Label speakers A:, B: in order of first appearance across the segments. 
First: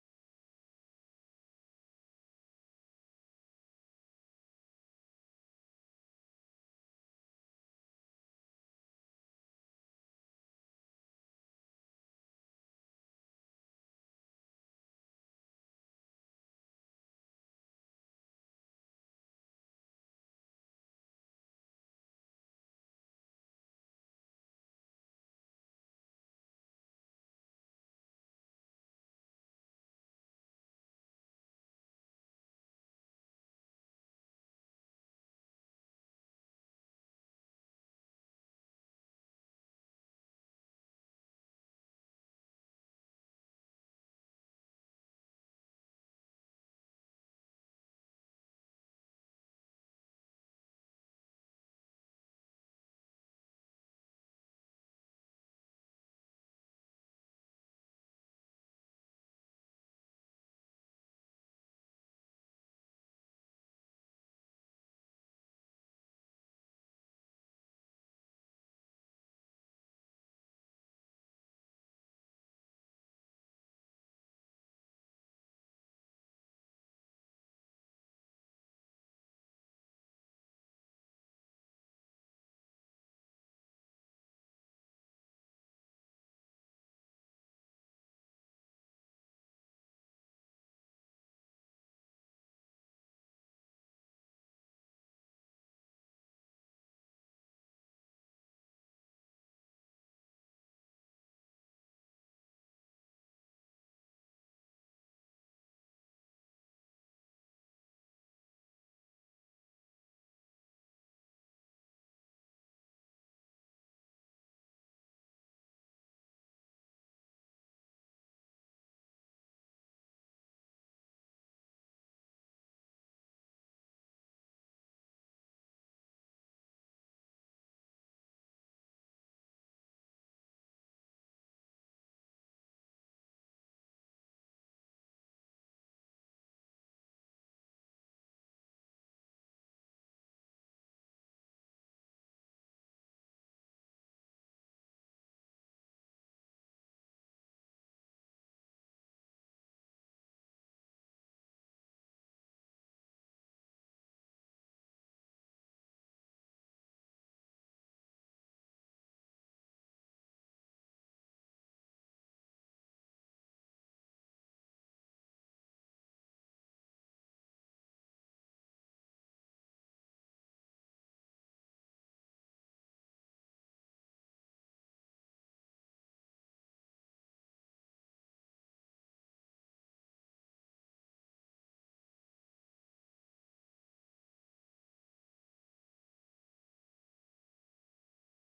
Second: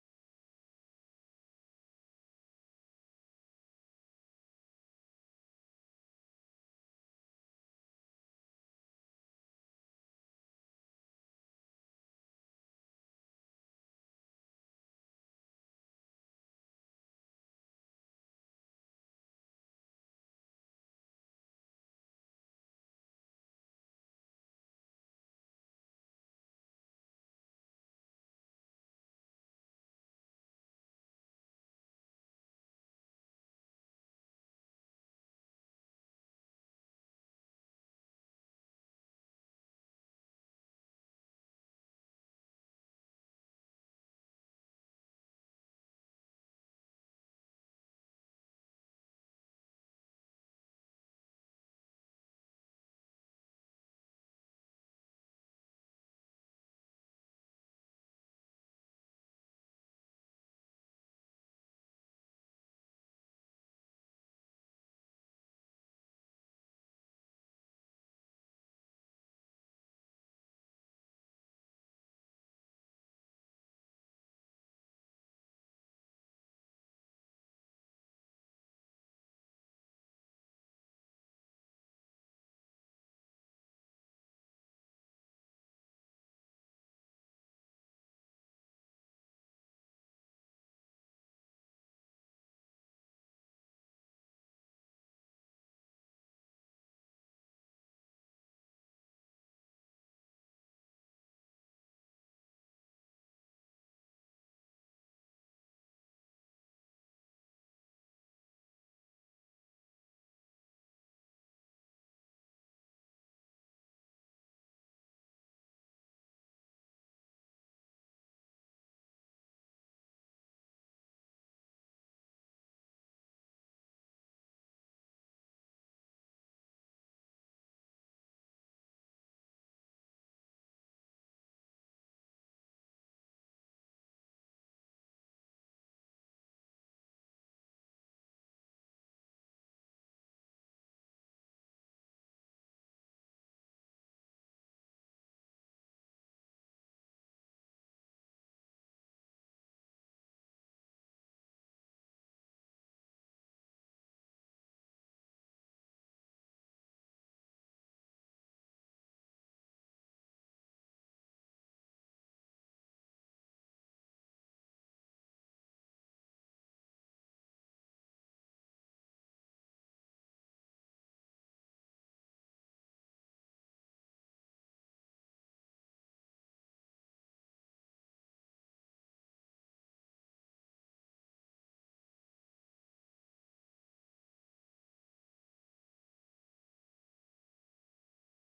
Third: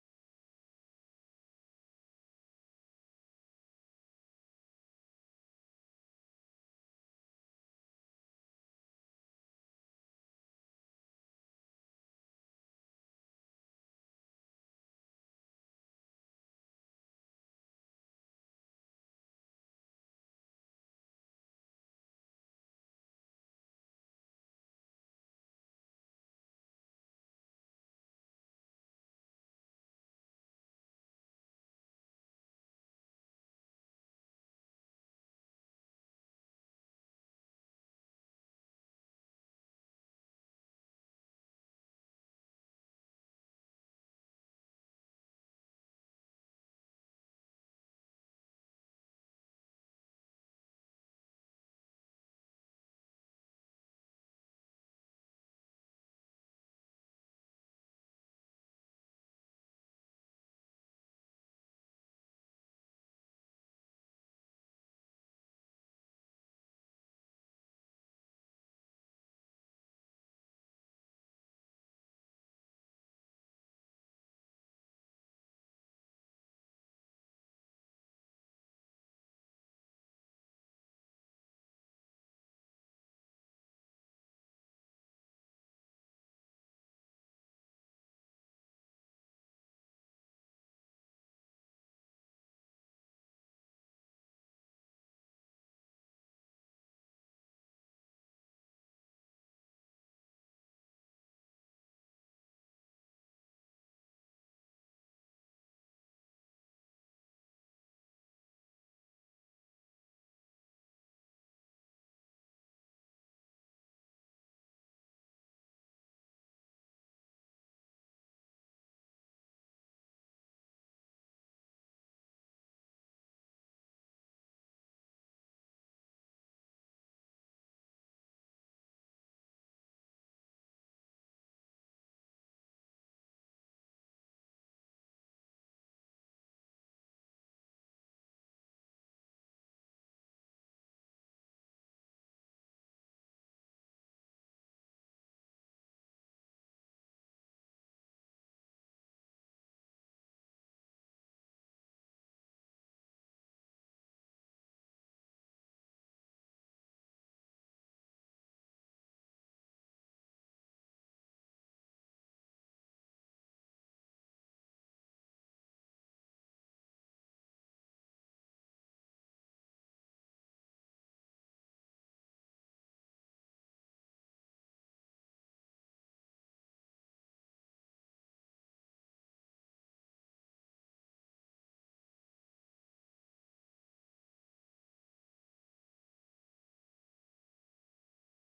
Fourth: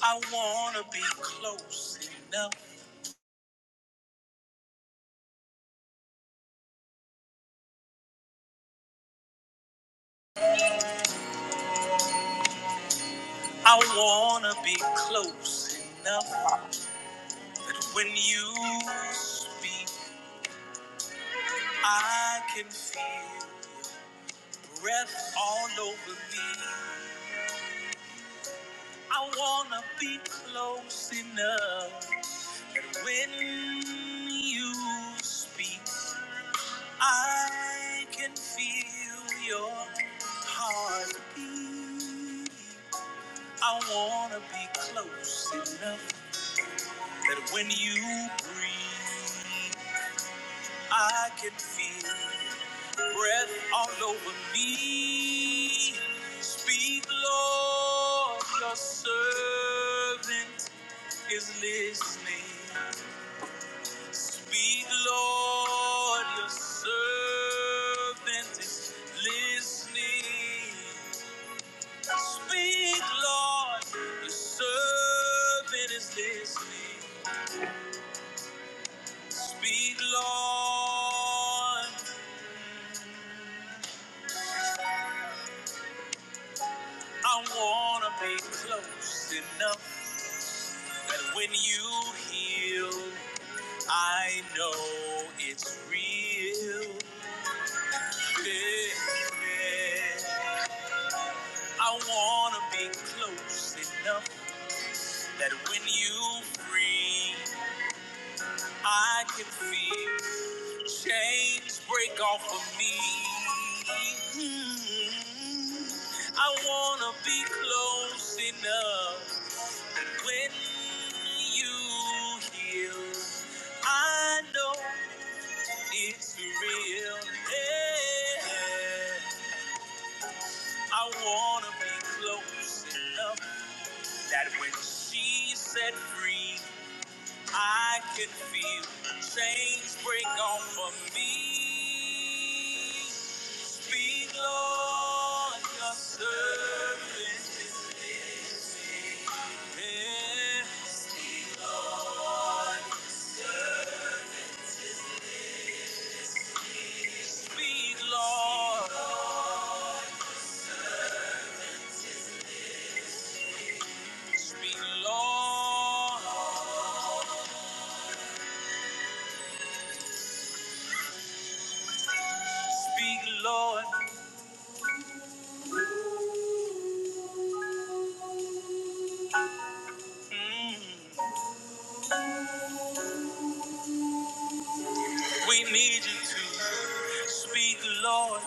A: I wanna be close enough. I wanna be close enough that when you speak, I can feel your breath all over me. I wanna be close enough that when you speak, I can feel your heartbeat. I wanna be close enough. that when you breathe, I can feel your breath all over me. Speak, Lord, your servant is listening. Speak, Lord, your servant is listening. Speak, Lord, your servant is listening. Speak, Lord. I wanna be close enough that when you heal, I know it's real. Yeah. yeah. I wanna be close enough that when you free, I can feel chains break off of me. Mm. I wanna be close enough. When you heal, I know it's real. Yeah. I wanna be close enough that when she set free, I can feel chains break off of me. Speak, Lord, your servant is here. Speak, Lord. Speak, Lord. Speak, Lord. Mm. We need you to speak, Lord.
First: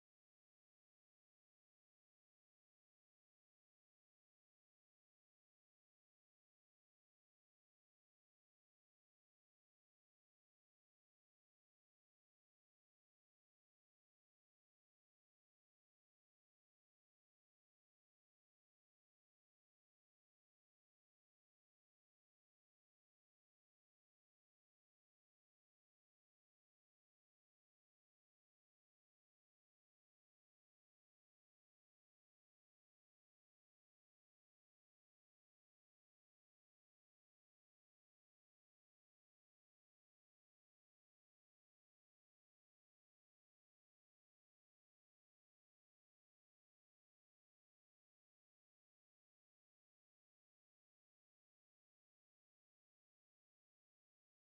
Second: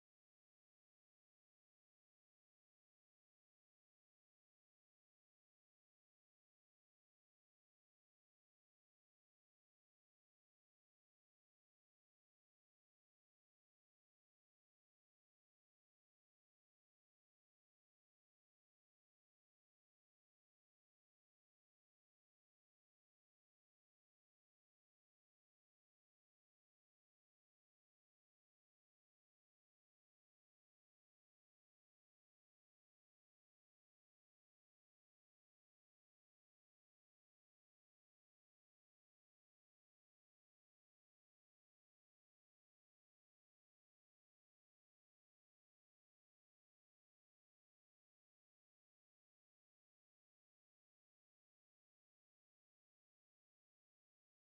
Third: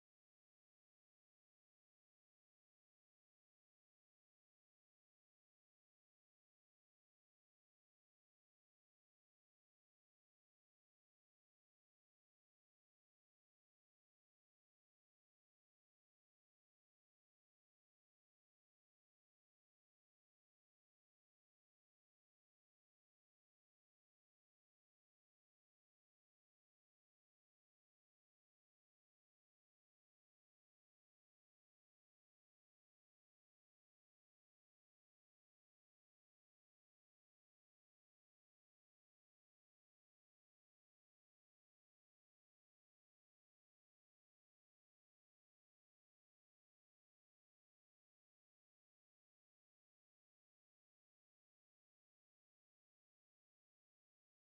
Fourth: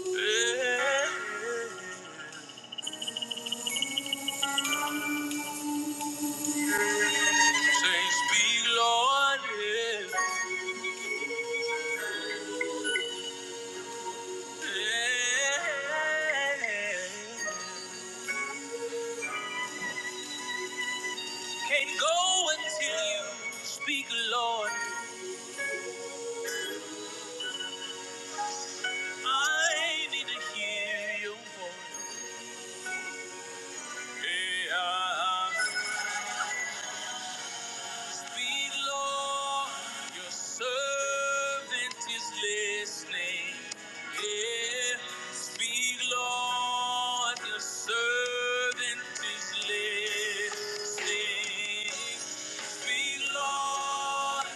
A: Yeah. Say, speak, Lord. Yeah. Yeah. Can't go until you speak, Lord. I need to hear your voice. Yeah. Speak, Lord, your servant is listening. Yeah. Speak, Lord, your servant is listening. Speak, Lord,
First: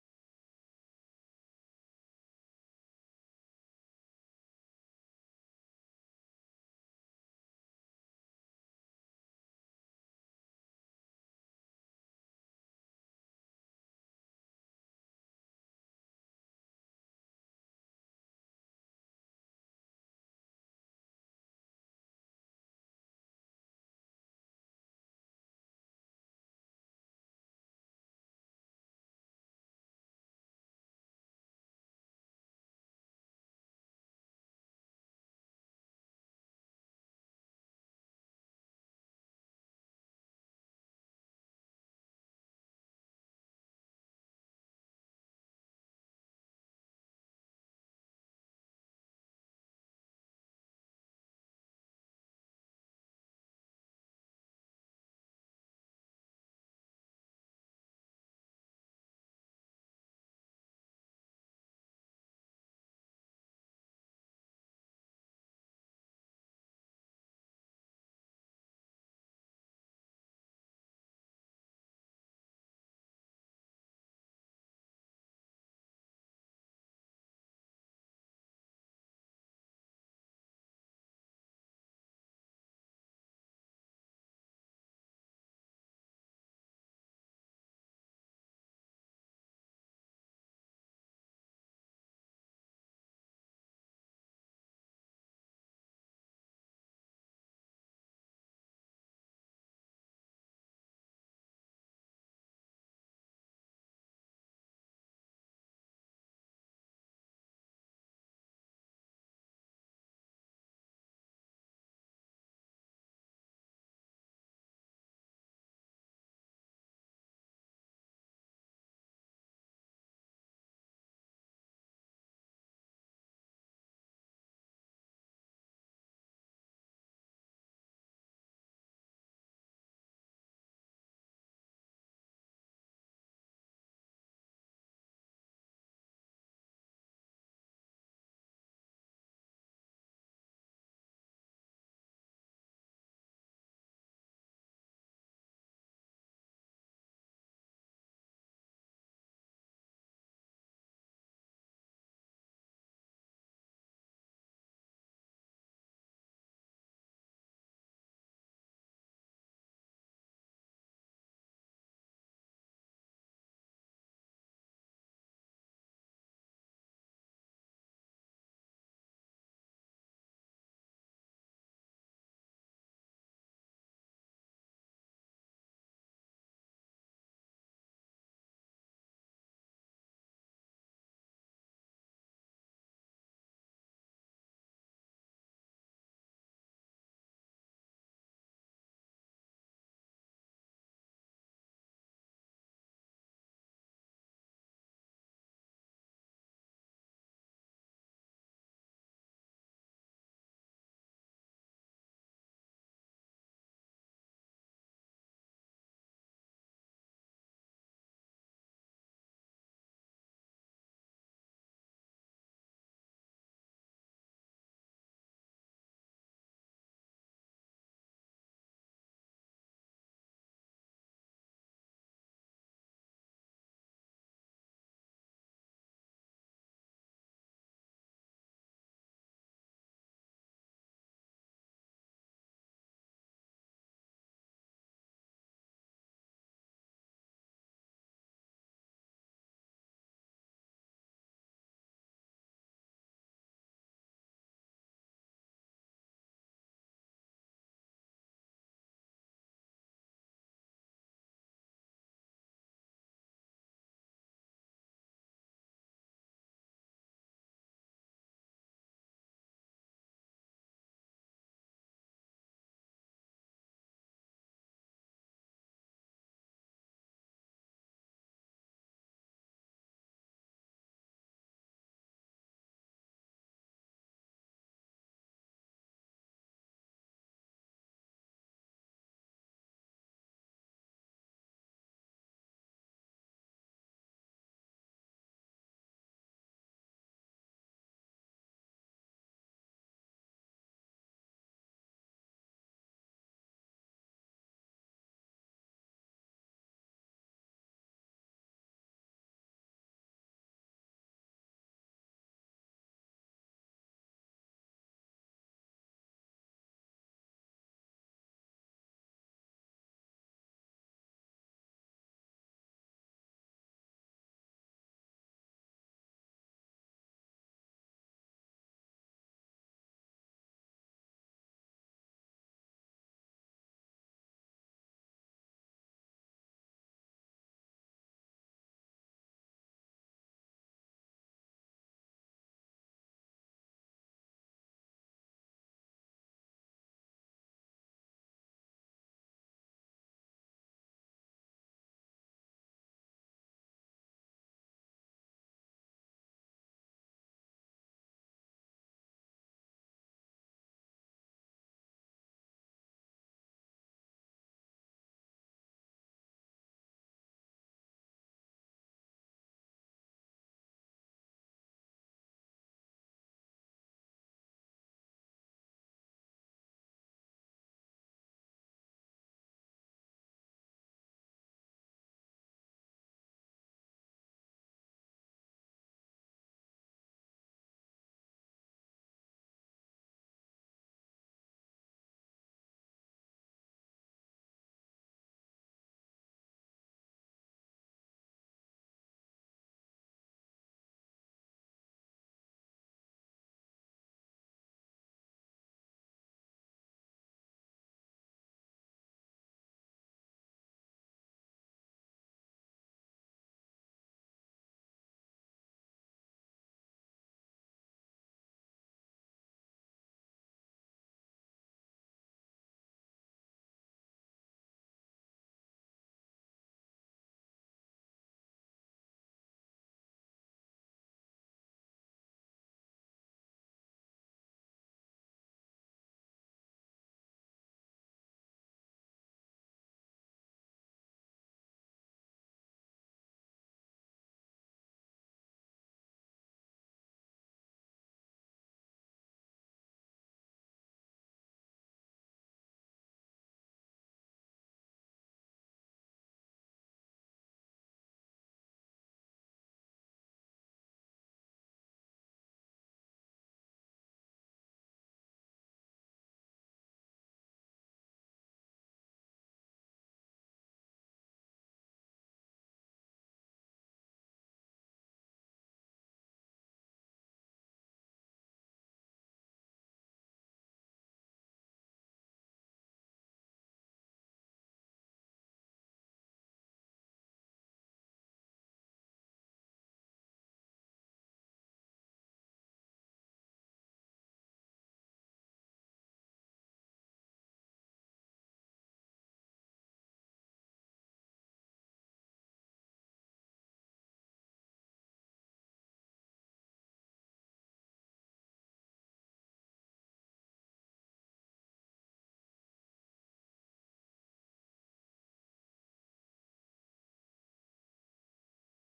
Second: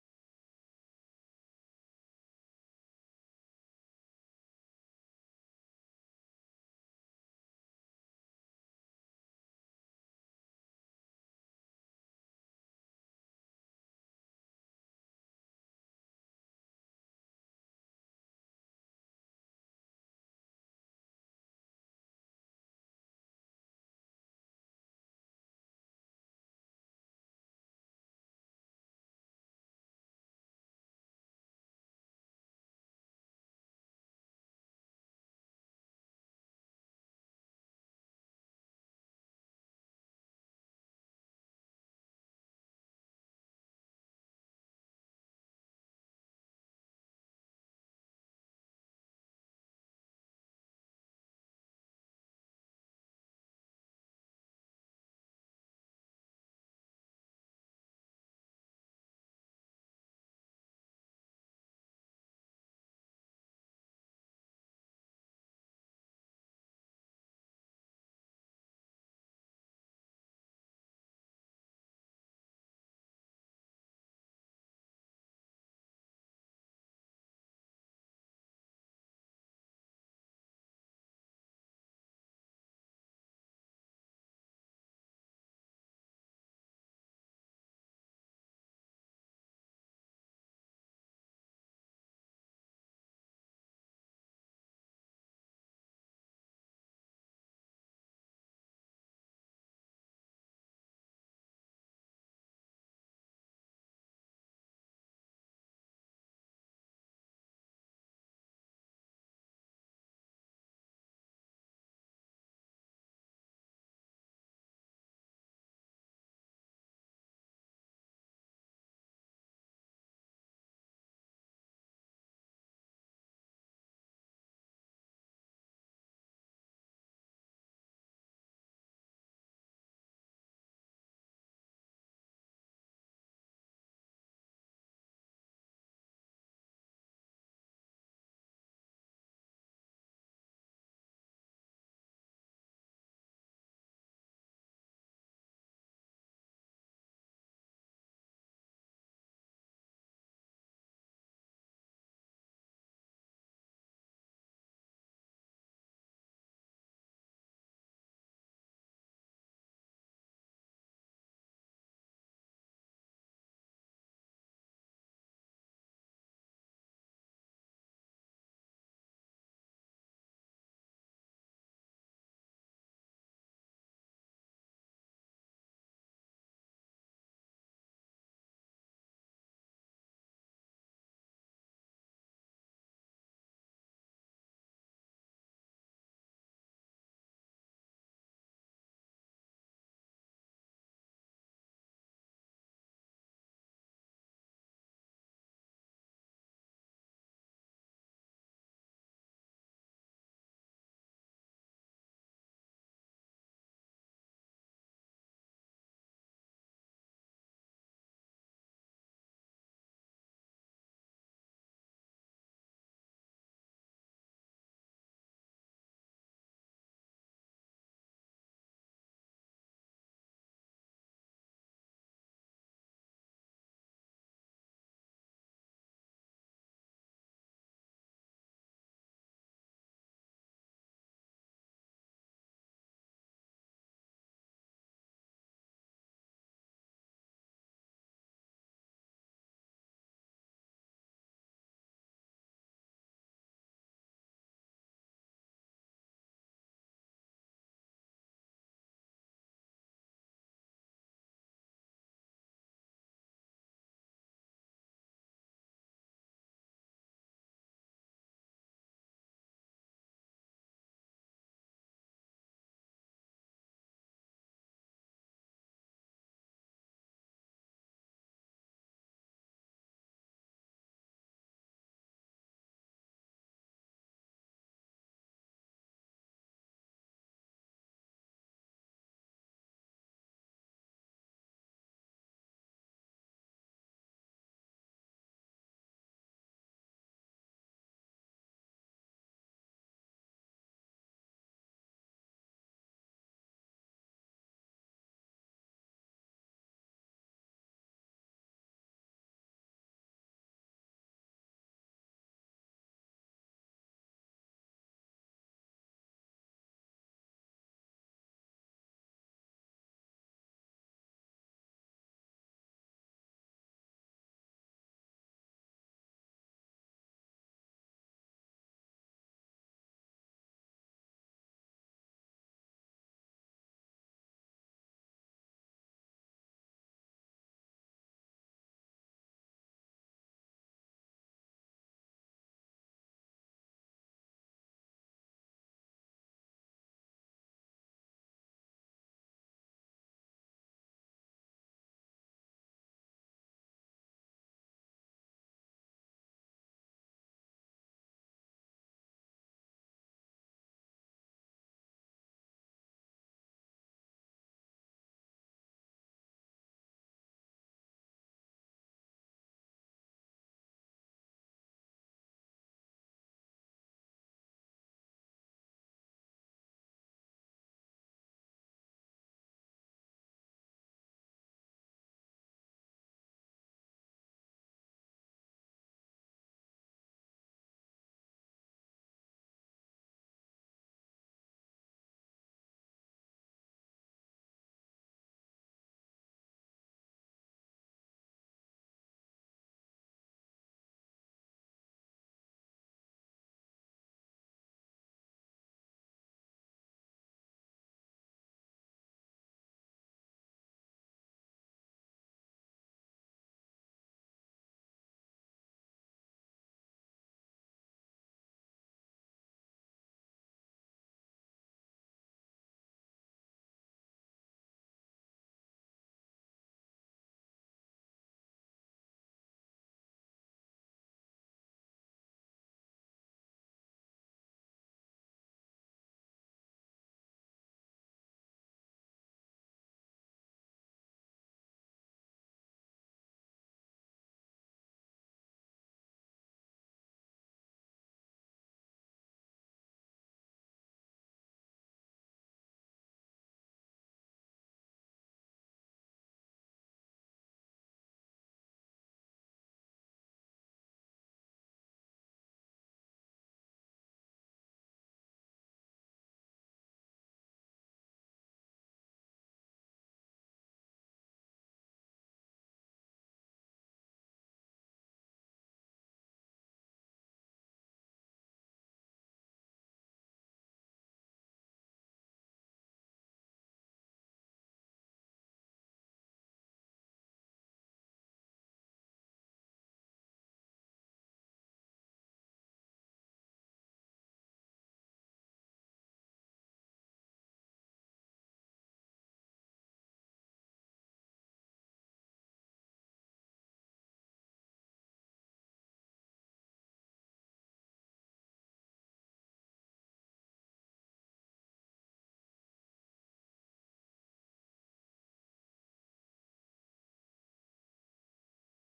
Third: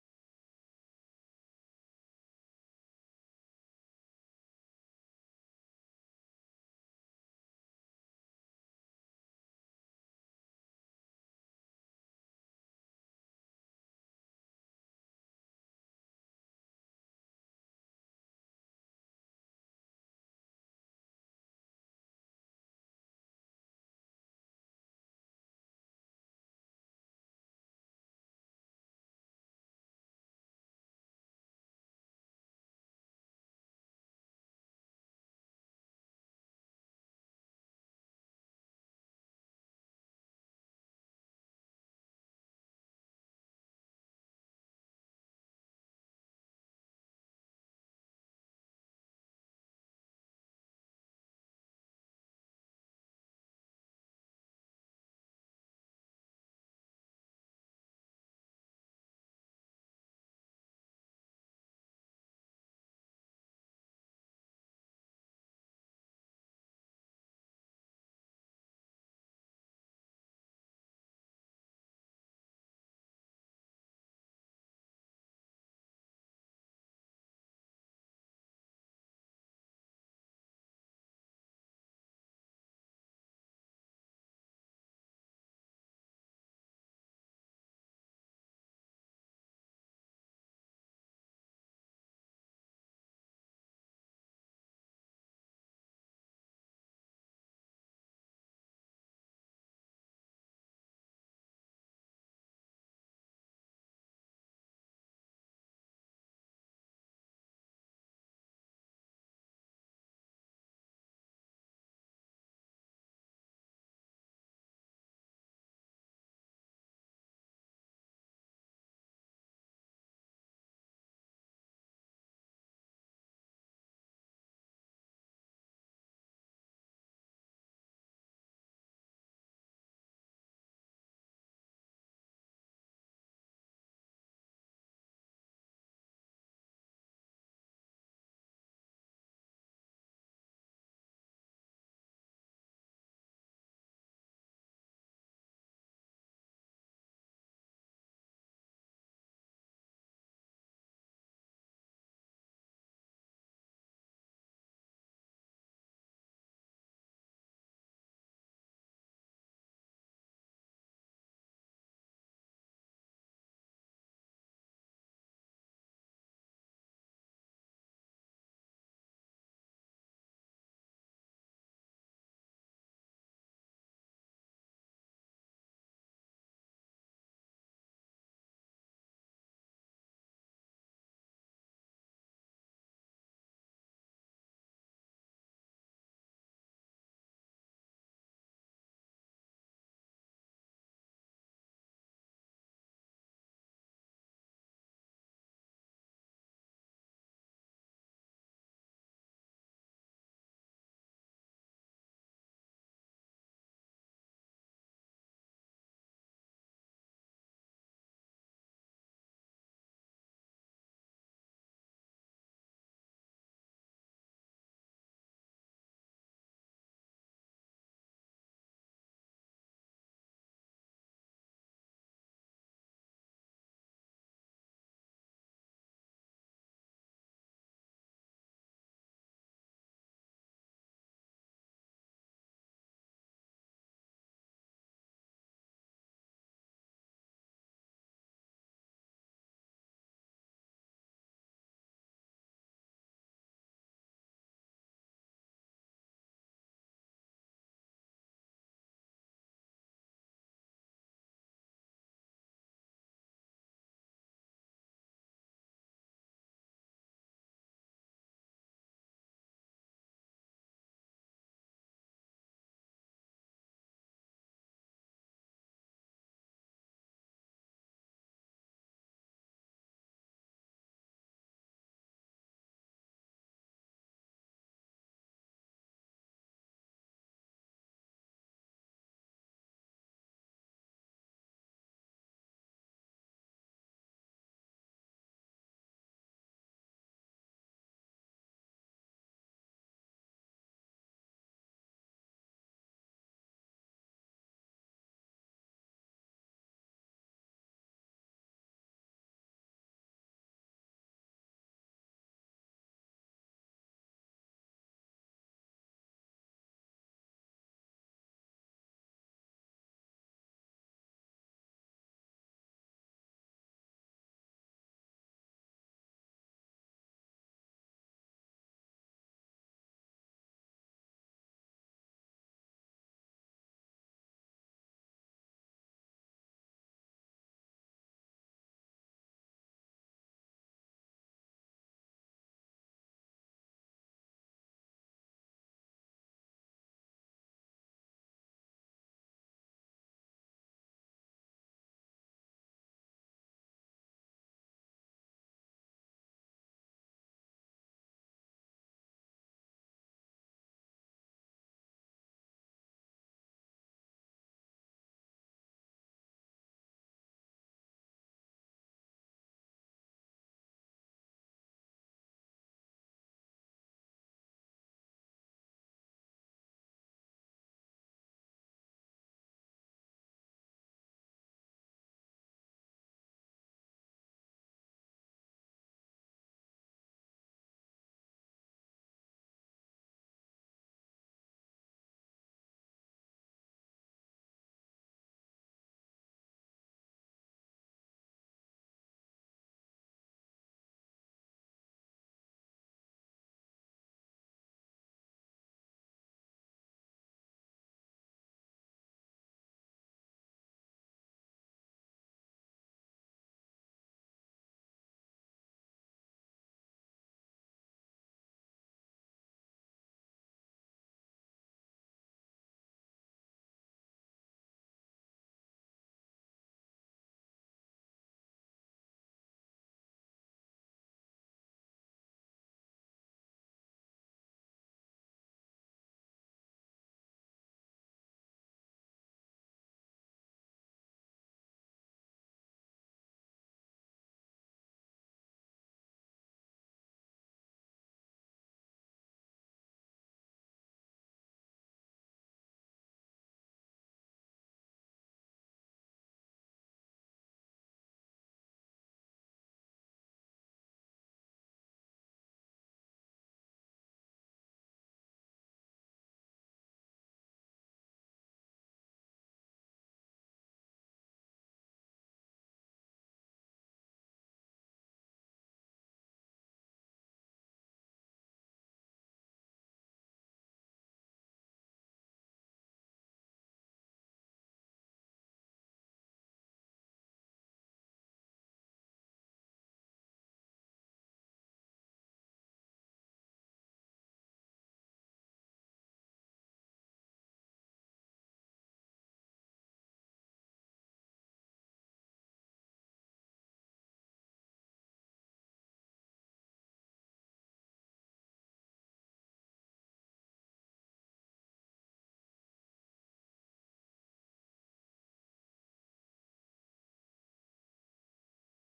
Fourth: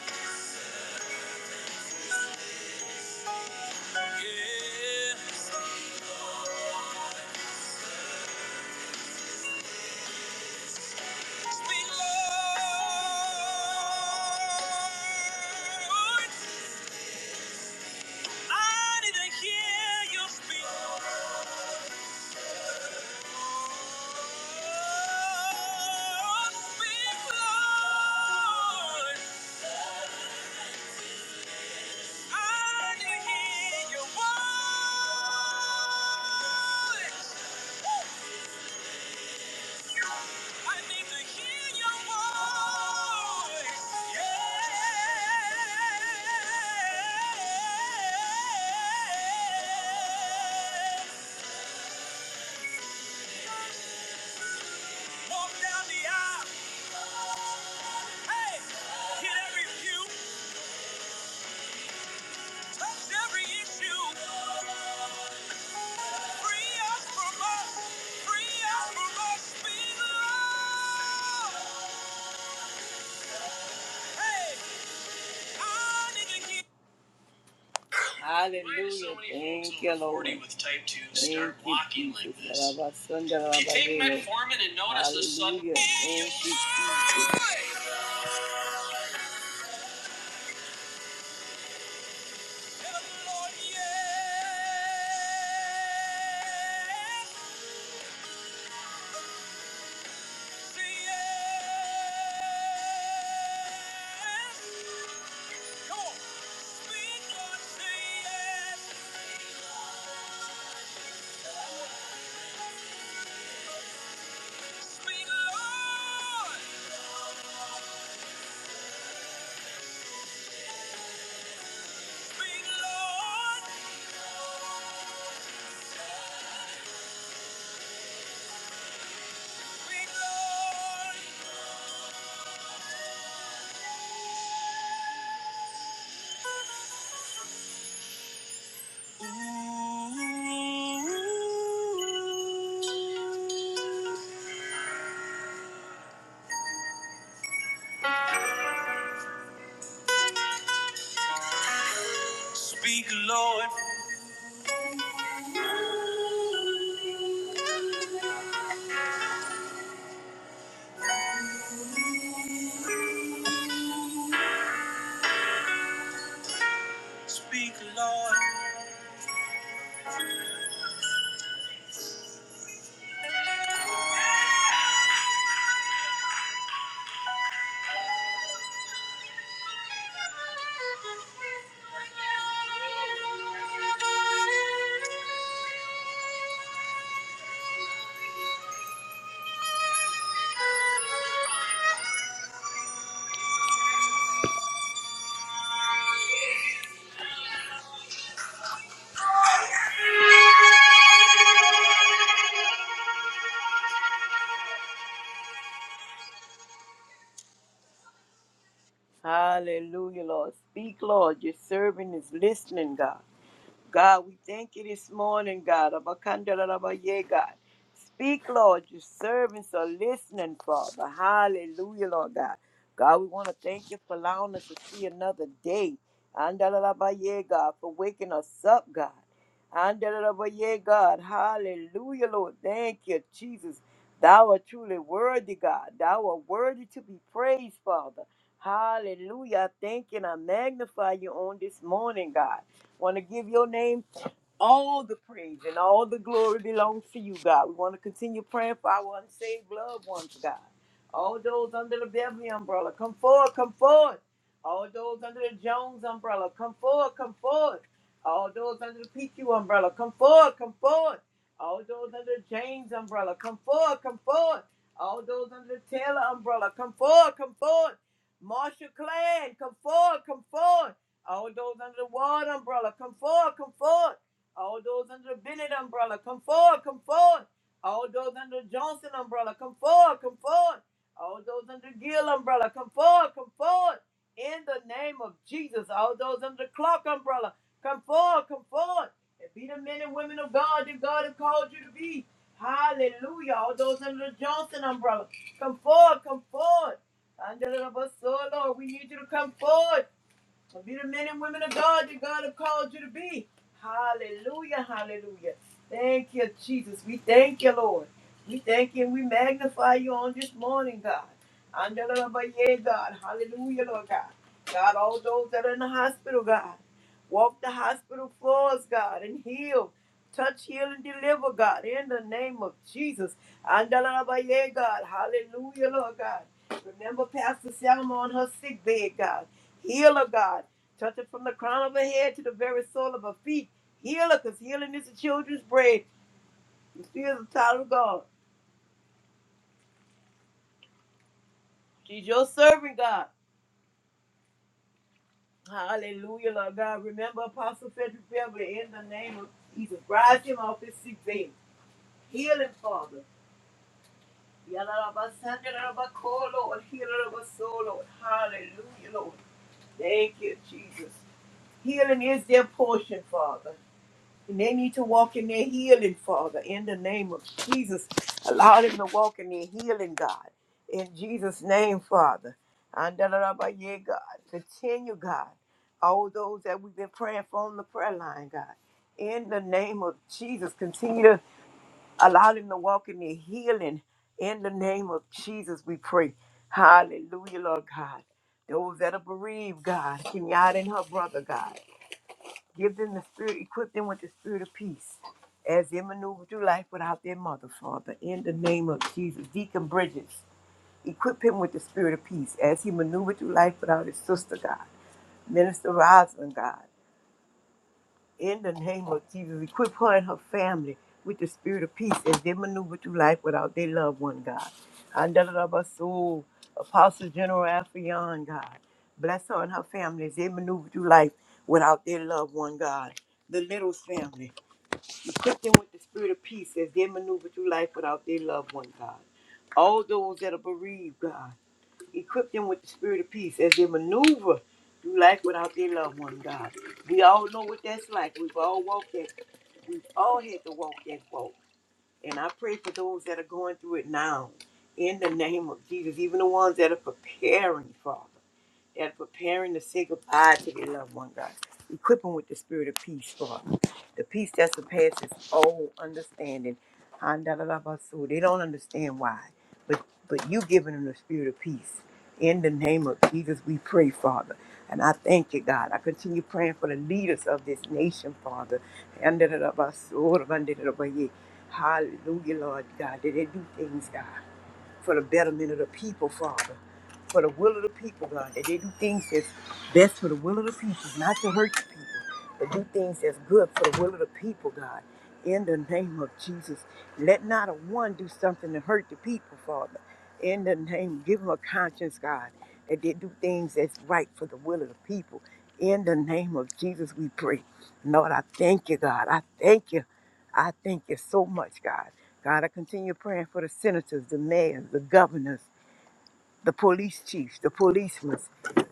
A: yeah. Speak, Lord. I need to hear you speak. Walk down the aisle. Hey, hit every pew. every issue. Free us from us. Free us from us. Be the Lord. Hey, I need to hear- Hallelujah. Thank you, Lord. With type 2, start Thank you, walking like Jesus. this. If you take my and notice the sun. Hallelujah. Thank you, Jesus. Tell the Lord, yes. Ooh. Speak, Lord. Speak, Lord. Hallelujah, Lord. Speak, Lord. Your servant is listening, God. God, we thank you this morning, God. Abakandarabaye, God. Speak, Lord. Your servants are listening, Father. Hallelujah, Lord God. God, we want to thank you for allowing us to see another day. Andalabaye, God, for waking us up, God. Andalabaye, God. Hallelujah, Lord. Thank you, Jesus. Thou art truly worthy, God. Thou art worthy to be praised, Father. Hallelujah. I thank you and I magnify you on this morning, God. Want to give your name all the praise and all the glory belongs to you, God. We want to continue praying for our unsaved loved ones, God. All those under the Beverly umbrella, come forward, come forward. All those under the Jones umbrella, come forward, come forward. All those under the PQ umbrella, come forward, come forward. All those under the James umbrella, come forward, come forward. All those under the Taylor umbrella, come forward, come forward. Marshall Clan, come forward, come forward. All those under the Ward umbrella, come forward, come forward. All those under the Bennett umbrella, come forward, come forward. All those under the Johnson umbrella, come forward, come forward. All those under the Gill umbrella, come forward, come forward. In the name of Jesus, all those under the Clark umbrella, come forward, come forward. And be the men and women of God that God has called you to be. Hallelujah. All those under the Johnson umbrella, come forward, come forward. Under the Lord, we need you to come forward. And Be the men and women of God that God have called you to be. Hallelujah, hallelujah. Thank you, Jesus. We thank you, Lord. We thank you and we magnify you on this morning, God. Andalabaye, God. Hallelujah, Lord God. God, all those that are in the hospital, God. Walk the hospital floors, God, and heal. Touch, heal, and deliver, God, in the name of Jesus. Andalabaye, God. Hallelujah, Lord God. Remember Pastor Selma on her sick bed, God. Healer, God. Touch it from the crown of her head to the very sole of her feet. Healer, because healing is the children's bread. And She is the child of God. She's your servant, God. Hallelujah, Lord God. Remember Apostle Frederick Beverly in the name of Jesus. Rise him off his sick bed. Heal him, Father. Yalalabasandalabako, Lord. Healalabaso, Lord. Hallelujah, Lord. Thank you, Jesus. Healing is their portion, Father. And they need to walk in their healing, Father, in the name of Jesus. Allow them to walk in their healing, God. In Jesus' name, Father. And da da da ba yeah, God. Continue, God. All those that we've been praying for on the prayer line, God. In the name of Jesus, continue to allow them to walk in their healing. In the name of Jesus, we pray. Hallelujah, Lord God. Those that are bereaved, God. Kenyatta and her brother, God. Give them the spirit, equip them with the spirit of peace as they maneuver through life without their mother, Father. In the name of Jesus, Deacon Bridges, equip him with the spirit of peace as he maneuvers through life without his sister, God. Minister Rosalind, God. In the name of Jesus, equip her and her family with the spirit of peace as they maneuver through life without their loved one, God. Andalabasu, Apostle General Affion, God. Bless her and her family as they maneuver through life without their loved one, God. The Littles family. Equip them with the spirit of peace as they maneuver through life without their loved one, God. All those that are bereaved, God. Equip them with the spirit of peace as they maneuver through life without their loved one, God. We all know what that's like. We've all walked that. We've all had to walk that walk. And I pray for those that are going through it now. In the name of Jesus, even the ones that are preparing, Father that are preparing to say goodbye to their loved one, God. Equip them with the spirit of peace, Father. The peace that surpasses all understanding. Handalalabasu. They don't understand why, but but you giving them the spirit of peace. In the name of Jesus, we pray, Father. And I thank you, God. I continue praying for the leaders of this nation, Father. Handalalabasu, handalalabaye. Hallelujah, Lord God. That they do things, God for the betterment of the people, Father for the will of the people, God. That they do things that's best for the will of the people, not to hurt the people, but do things that's good for the will of the people, God. In the name of Jesus, let not a one do something to hurt the people, Father. In the name, give them a conscience, God, that they do things that's right for the will of the people. In the name of Jesus, we pray. Lord, I thank you, God. I thank you. I thank you so much, God. God, I continue praying for the senators, the mayors, the governors the police chiefs, the policemen,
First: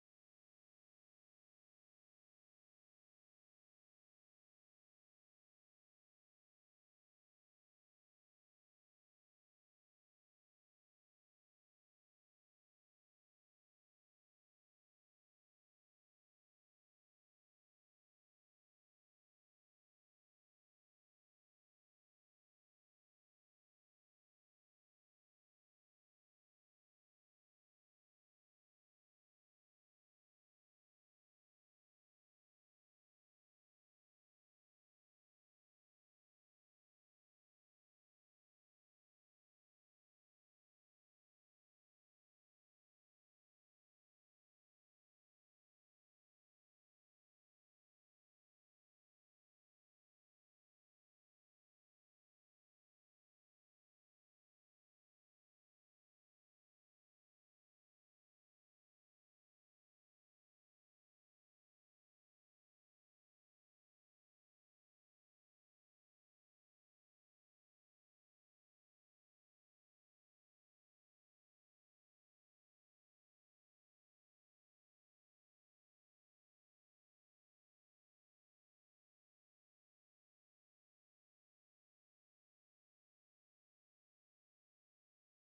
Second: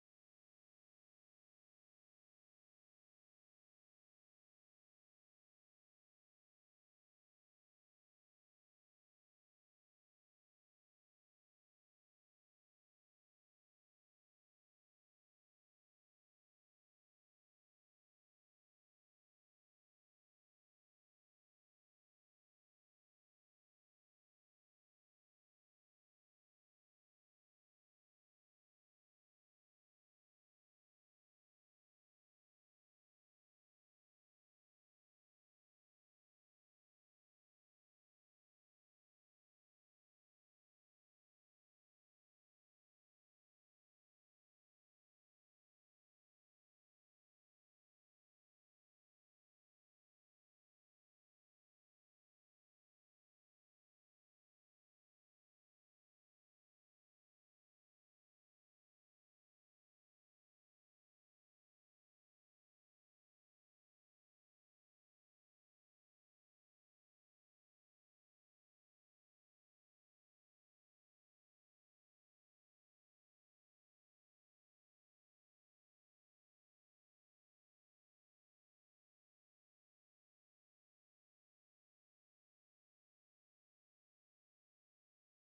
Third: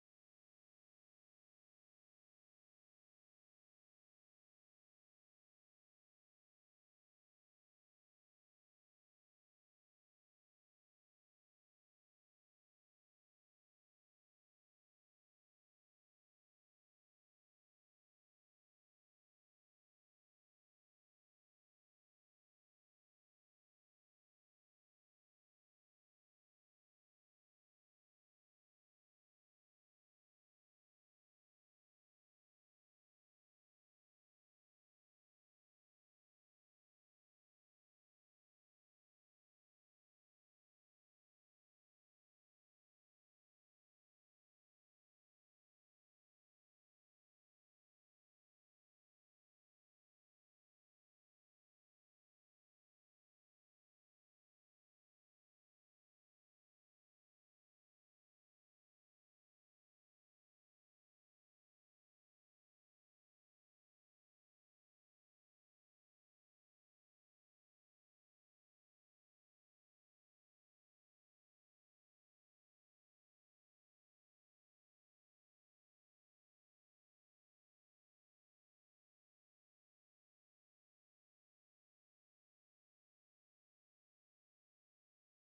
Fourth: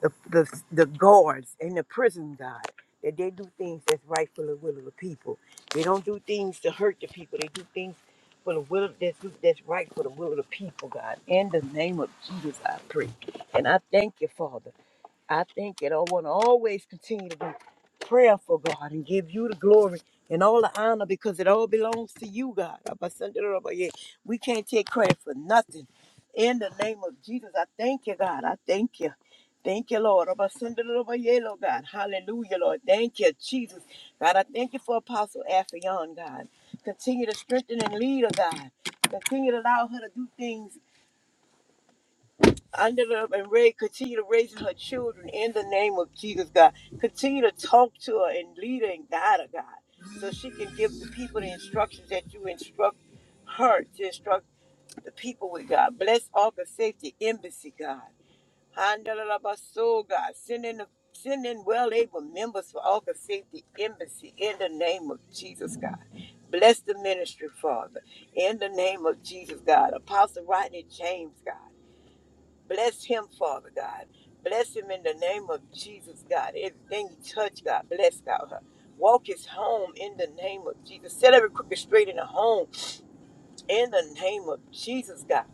A: the, the, the guards, and the prison guard, that they do things that's right for the will of the people. They don't do things to hurt the people. They do things for the will of, that's, that's right for the will of the people, God. In the name of Jesus, I pray. And I thank you, Father. I think that I want to always continue to be prayerful, God, and give you the glory and all the honor because it all belongs to you, God. Abba, Sunday, Abba, yeah. We can't take credit for nothing. In the name of Jesus, I thank you, God. I thank you. Thank you, Lord. Abba, Sunday, Abba, yeah, Lord God. Hallelujah, Lord. Thank you, Jesus. God, I thank you for Apostle Afrion, God. Continue to strengthen and lead her, God. Continue to allow her to do things Angela and Ray continue to raise her children in the name of Jesus, God. Continue to talk to her and lead her and guide her, God, so she can give the people the instructions that you instruct her to instruct the people with, God. Bless Ark of Safety Embassy, God. Angela Basso, God. Send in the Send in well-able members for Ark of Safety Embassy in the name of Jesus, God. Bless the ministry, Father, in the name of Jesus, God. Apostle Rodney James, God. Bless him, Father God. Bless him in the name of Jesus, God. Everything you touch, God, bless God. Walk his home in the name of Jesus. Set every crooked straight in the home in the name of Jesus, God.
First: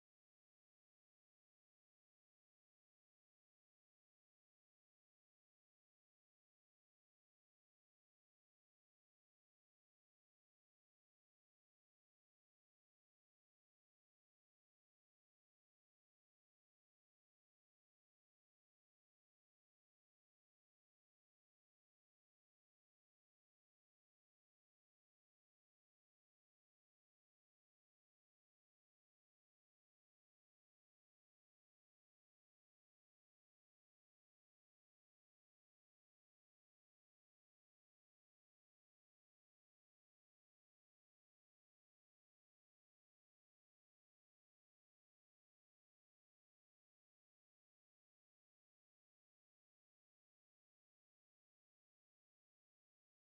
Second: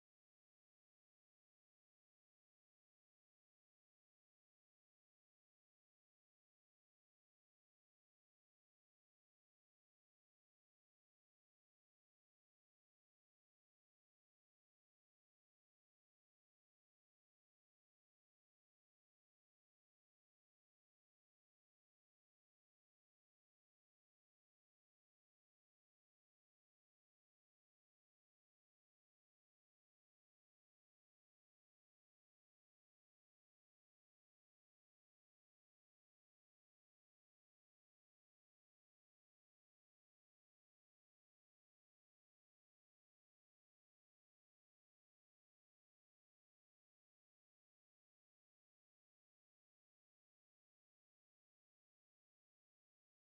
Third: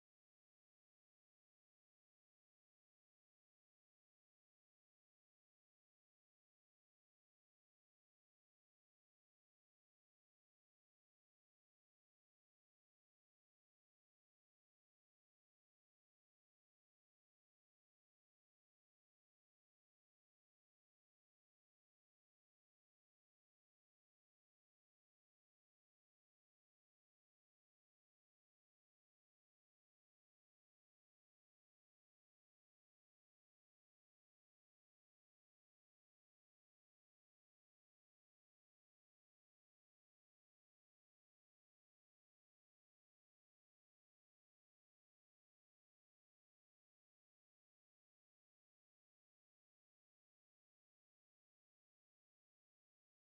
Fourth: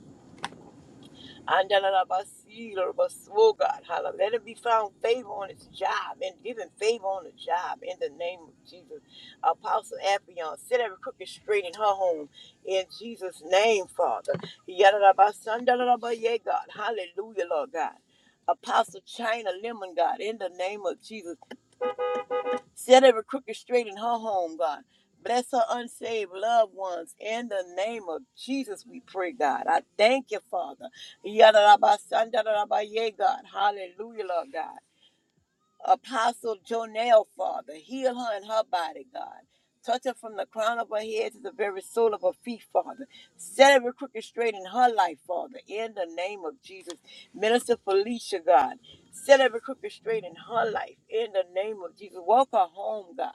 A: Andalabasi, Lorabas- Oh God, holla. Let it be found favor on its job and given favor on the job in the name of Jesus. Apostle Appion, set every crooked straight in her home in Jesus' name, Father. Yadalabasa, Andalabaye, God. Hallelujah, Lord God. Apostle China Lemon, God, in the name of Jesus. Set every crooked straight in her home, God. Bless her unsaved loved ones. In the name of Jesus, we pray, God. I thank you, Father. Yadarabasandarabaye, God. Hallelujah, Lord God. Apostle Jonelle, Father. Heal her and her body, God. Touch her from the crown of her head to the very sole of her feet, Father. Set every crooked straight in her life, Father. In the name of Jesus. Minister Felicia, God. Set every crooked straight in her life. In the name of Jesus. Walk her home, God.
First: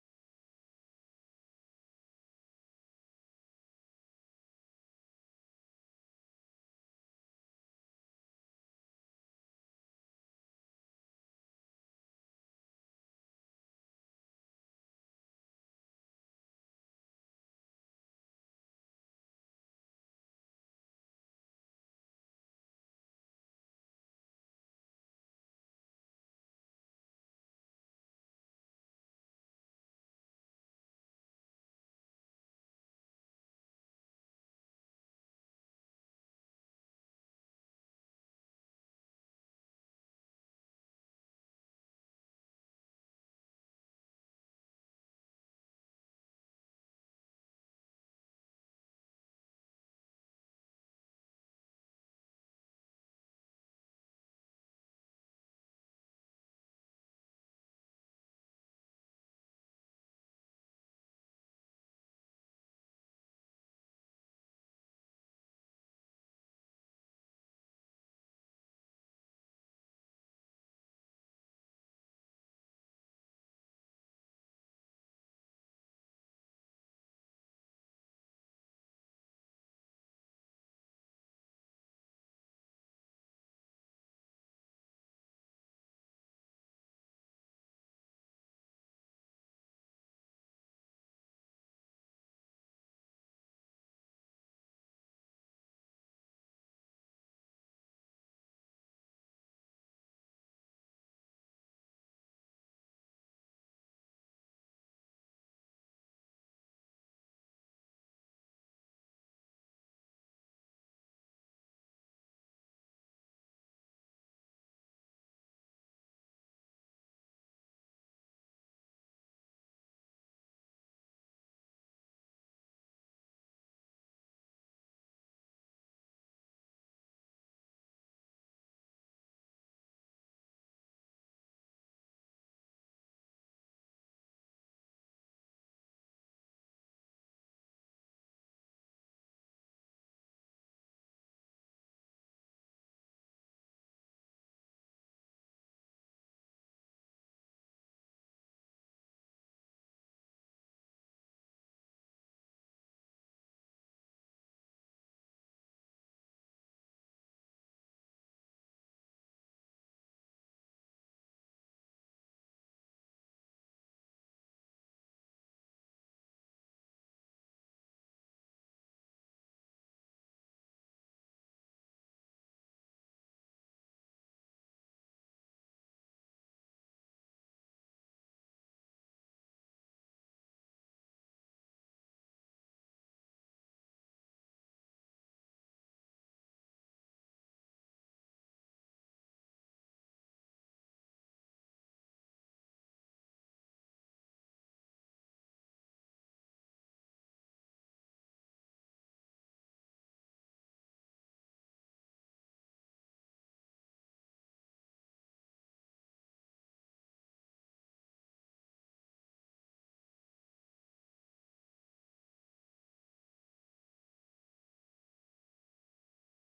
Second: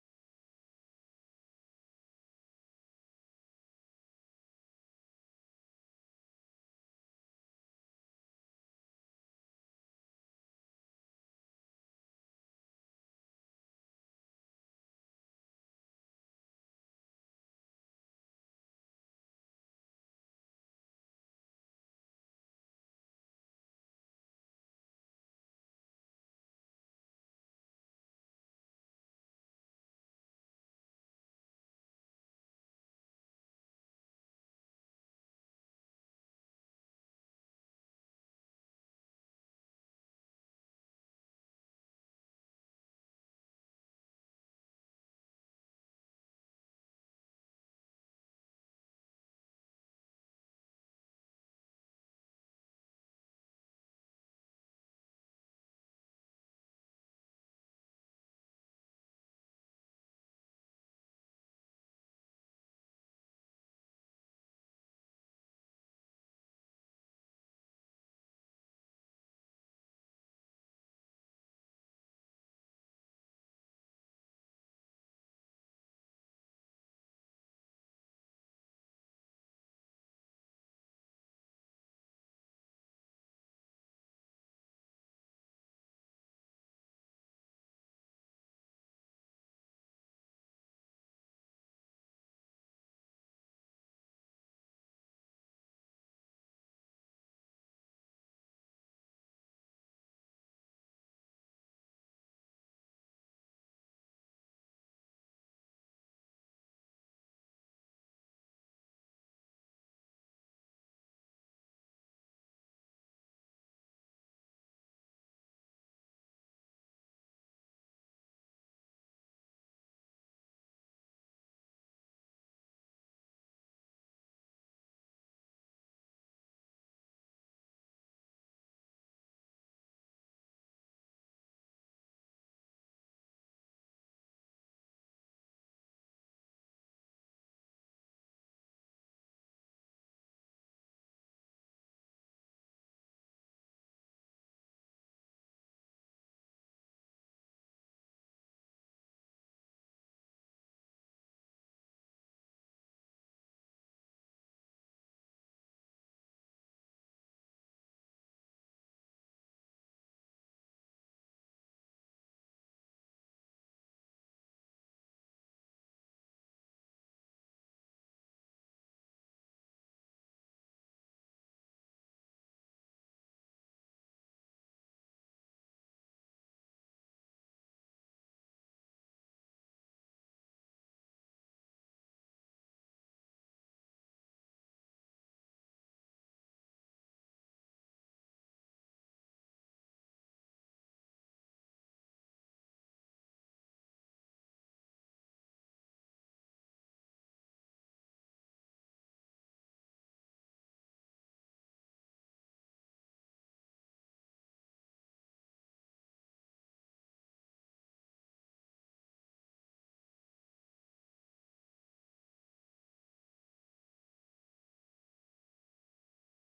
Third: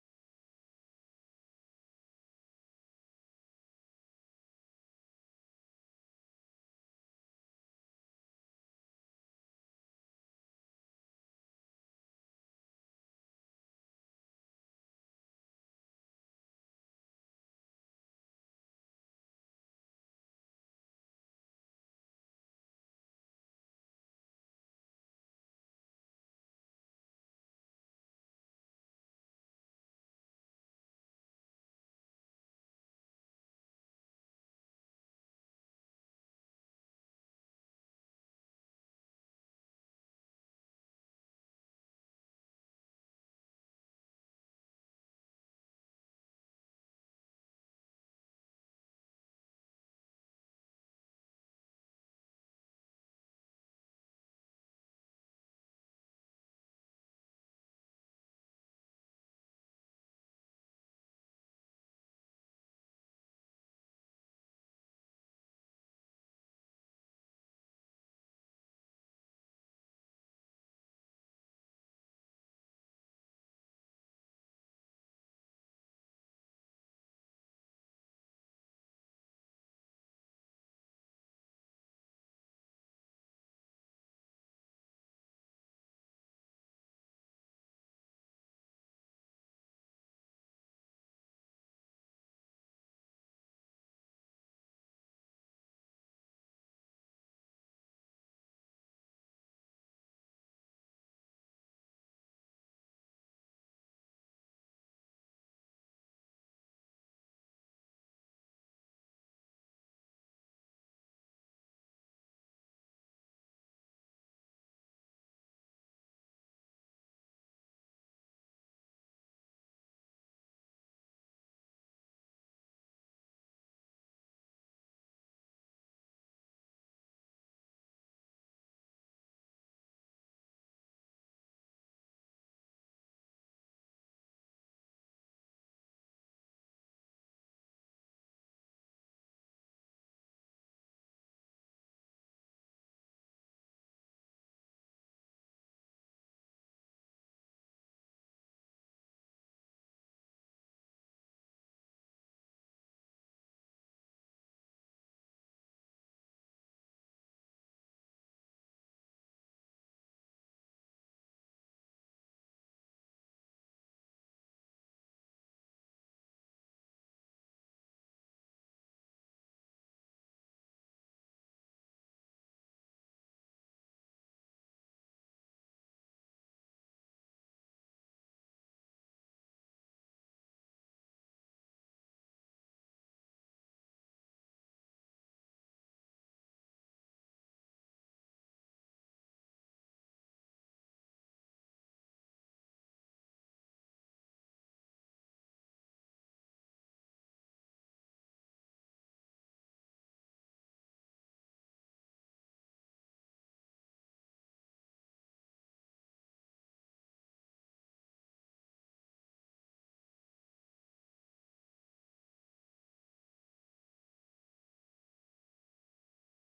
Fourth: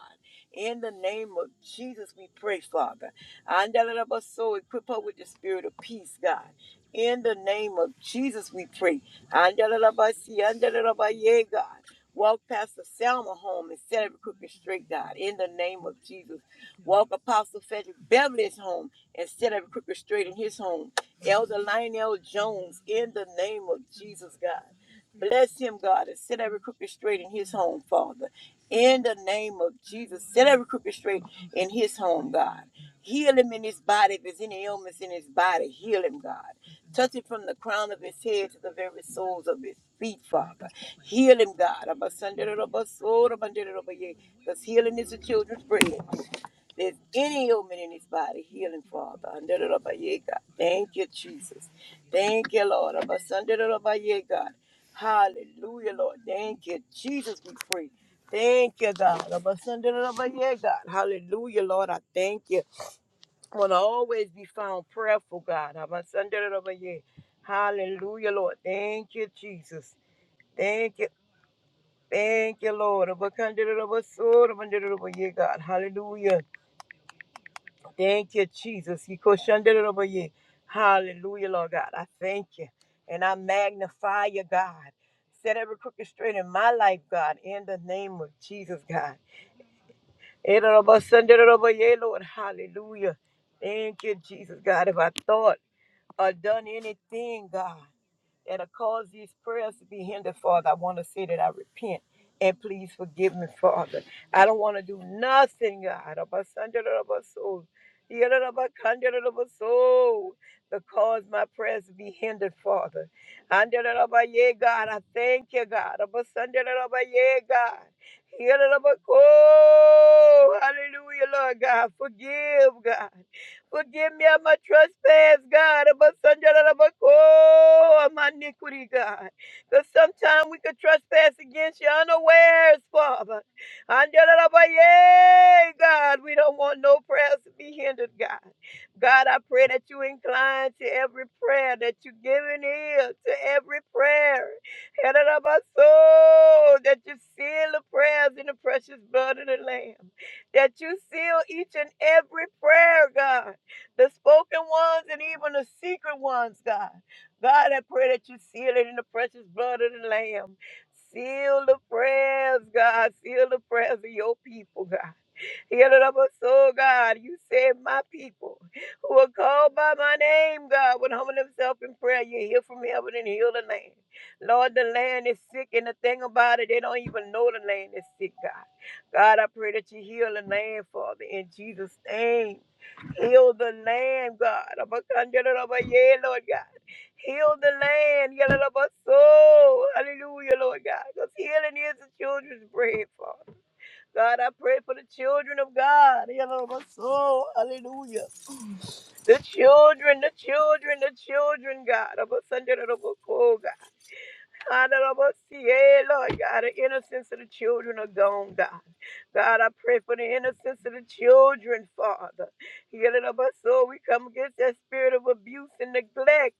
A: In the name of Jesus, we pray, Father. Andalaba soul, equip her with the spirit of peace, God. In the name of Jesus, we pray. Andalaba see, andalaba yeah, God. Walk Pastor Selma home and set every crooked straight, God, in the name of Jesus. Walk Apostle Frederick Beverly's home and set every crooked straight in his home. Elder Lionel Jones, in the name of Jesus, God. Bless him, God, and set every crooked straight in his home, Father. In the name of Jesus, set every crooked straight in his home, God. Heal him in his body. If there's any ailments in his body, heal him, God. Touch him from the crown of his head to the very soles of his feet, Father. Heal him, God. Because healing is the children's bread. There's any ailment in his body, healing, Father. Under the rubber, yeah, God. Thank you, Jesus. Thank you, Lord. Abba, Sunday, the rubber, yeah, God. Hallelujah, Lord. Thank you, Jesus. We pray. Thank you, God. Abba, Sunday, Abba, yeah, God. Hallelujah, Lord. I thank you. I want to always be found prayerful, God. Abba, Sunday, Abba, yeah. Hallelujah, Lord. Thank you, Jesus. Thank you. Thank you, Lord. Abba, Sunday, Abba, so, Abba, Sunday, Abba, yeah, God. Hallelujah. Thank you, Jesus. You go it over you. Hallelujah, Lord God. I thank you. And I magnify you, God. Set every crooked straight in my life, God, in the name of Jesus, God. It over Sunday, it over you, Lord. Hallelujah. Thank you, Jesus, God. If I thought or done anything, God that'll cause these prayers to be hindered, Father. I want to say that I repent and please forgive me, Father. I don't want to do nothing, God. of a Sunday, of a soul, The yeah, of a Sunday, of a soul, that cause my prayers to be hindered, Father. And that of a yeah, God, I thank you, God. of a Sunday, of a yeah, God. Yeah, of a- Oh, hallelujah, Lord God. Forgive, God. Forgive me of my trespass, God, of my son, of my co- of my iniquity, God. Because sometimes we could trespass against you unawares, Father. And da- da- da- yay, God, we don't want no prayers to be hindered, God. God, I pray that you incline to every prayer, that you give an ear to every prayer. And of da- soul, That you seal the prayers in the precious blood of the Lamb that you seal each and every prayer, God the spoken ones and even the secret ones, God. God, I pray that you seal it in the precious blood of the Lamb. Seal the prayers, God. Seal the prayers of your people, God. Heal it up our soul, God. You said my people who are called by my name, God, would humble themselves in prayer. You hear from heaven and heal the land. Lord, the land is sick, and the thing about it, they don't even know the land is sick, God. God, I pray that you heal the land, Father, in Jesus' name. Heal the land, God. Abakandarabaye, Lord God. Heal the land. Yalalabaso. Hallelujah, Lord God. Because healing is the children's bread, Father. God, I pray for the children of God. Yalalabaso. Hallelujah. The children, the children, the children, God. Abasandarabaso, God. Hey, Lord God, the innocence of the children are gone, God. God, I pray for the innocence of the children, Father. Yeah, Lord, I love us. So we come against that spirit of abuse and neglect.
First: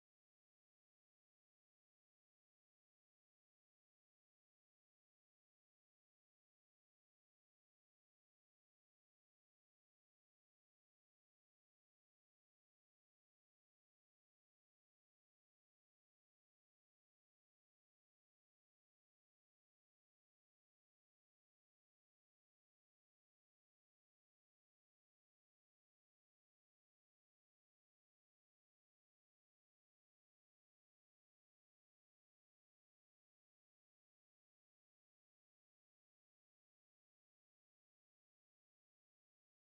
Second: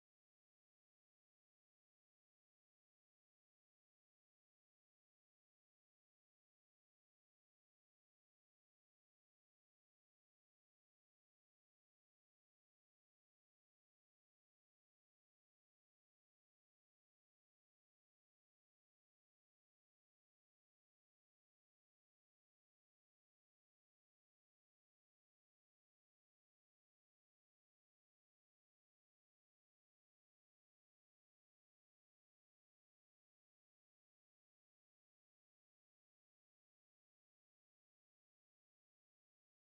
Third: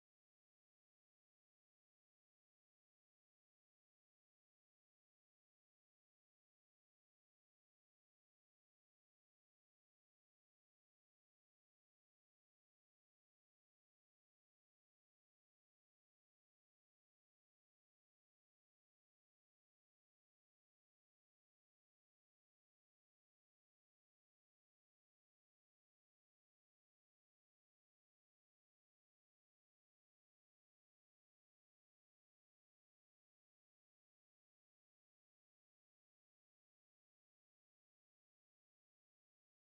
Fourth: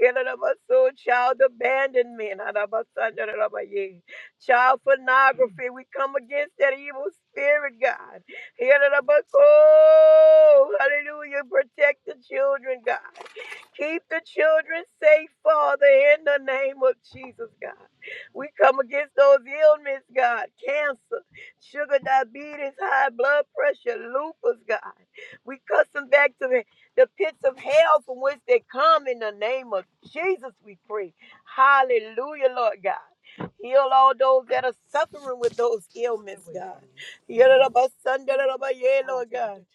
A: Yeah, Lord, I love us. So child abandonment. Adabasandarabaye. Child pornography. We come against that evil spirit, God. Yeah, Lord, I love us. Oh, Hallelujah. Protect the children, God. Keep the children safe, Father, in the name of Jesus, God. We come against those ailments, God. Cancer, sugar, diabetes, high blood pressure, lupus, God. We cuss them back to the, the pits of hell from which they come in the name of Jesus, we pray. Hallelujah, Lord God. Heal all those that are suffering with those ailments, God. Heal it up, Sunday, Lord God.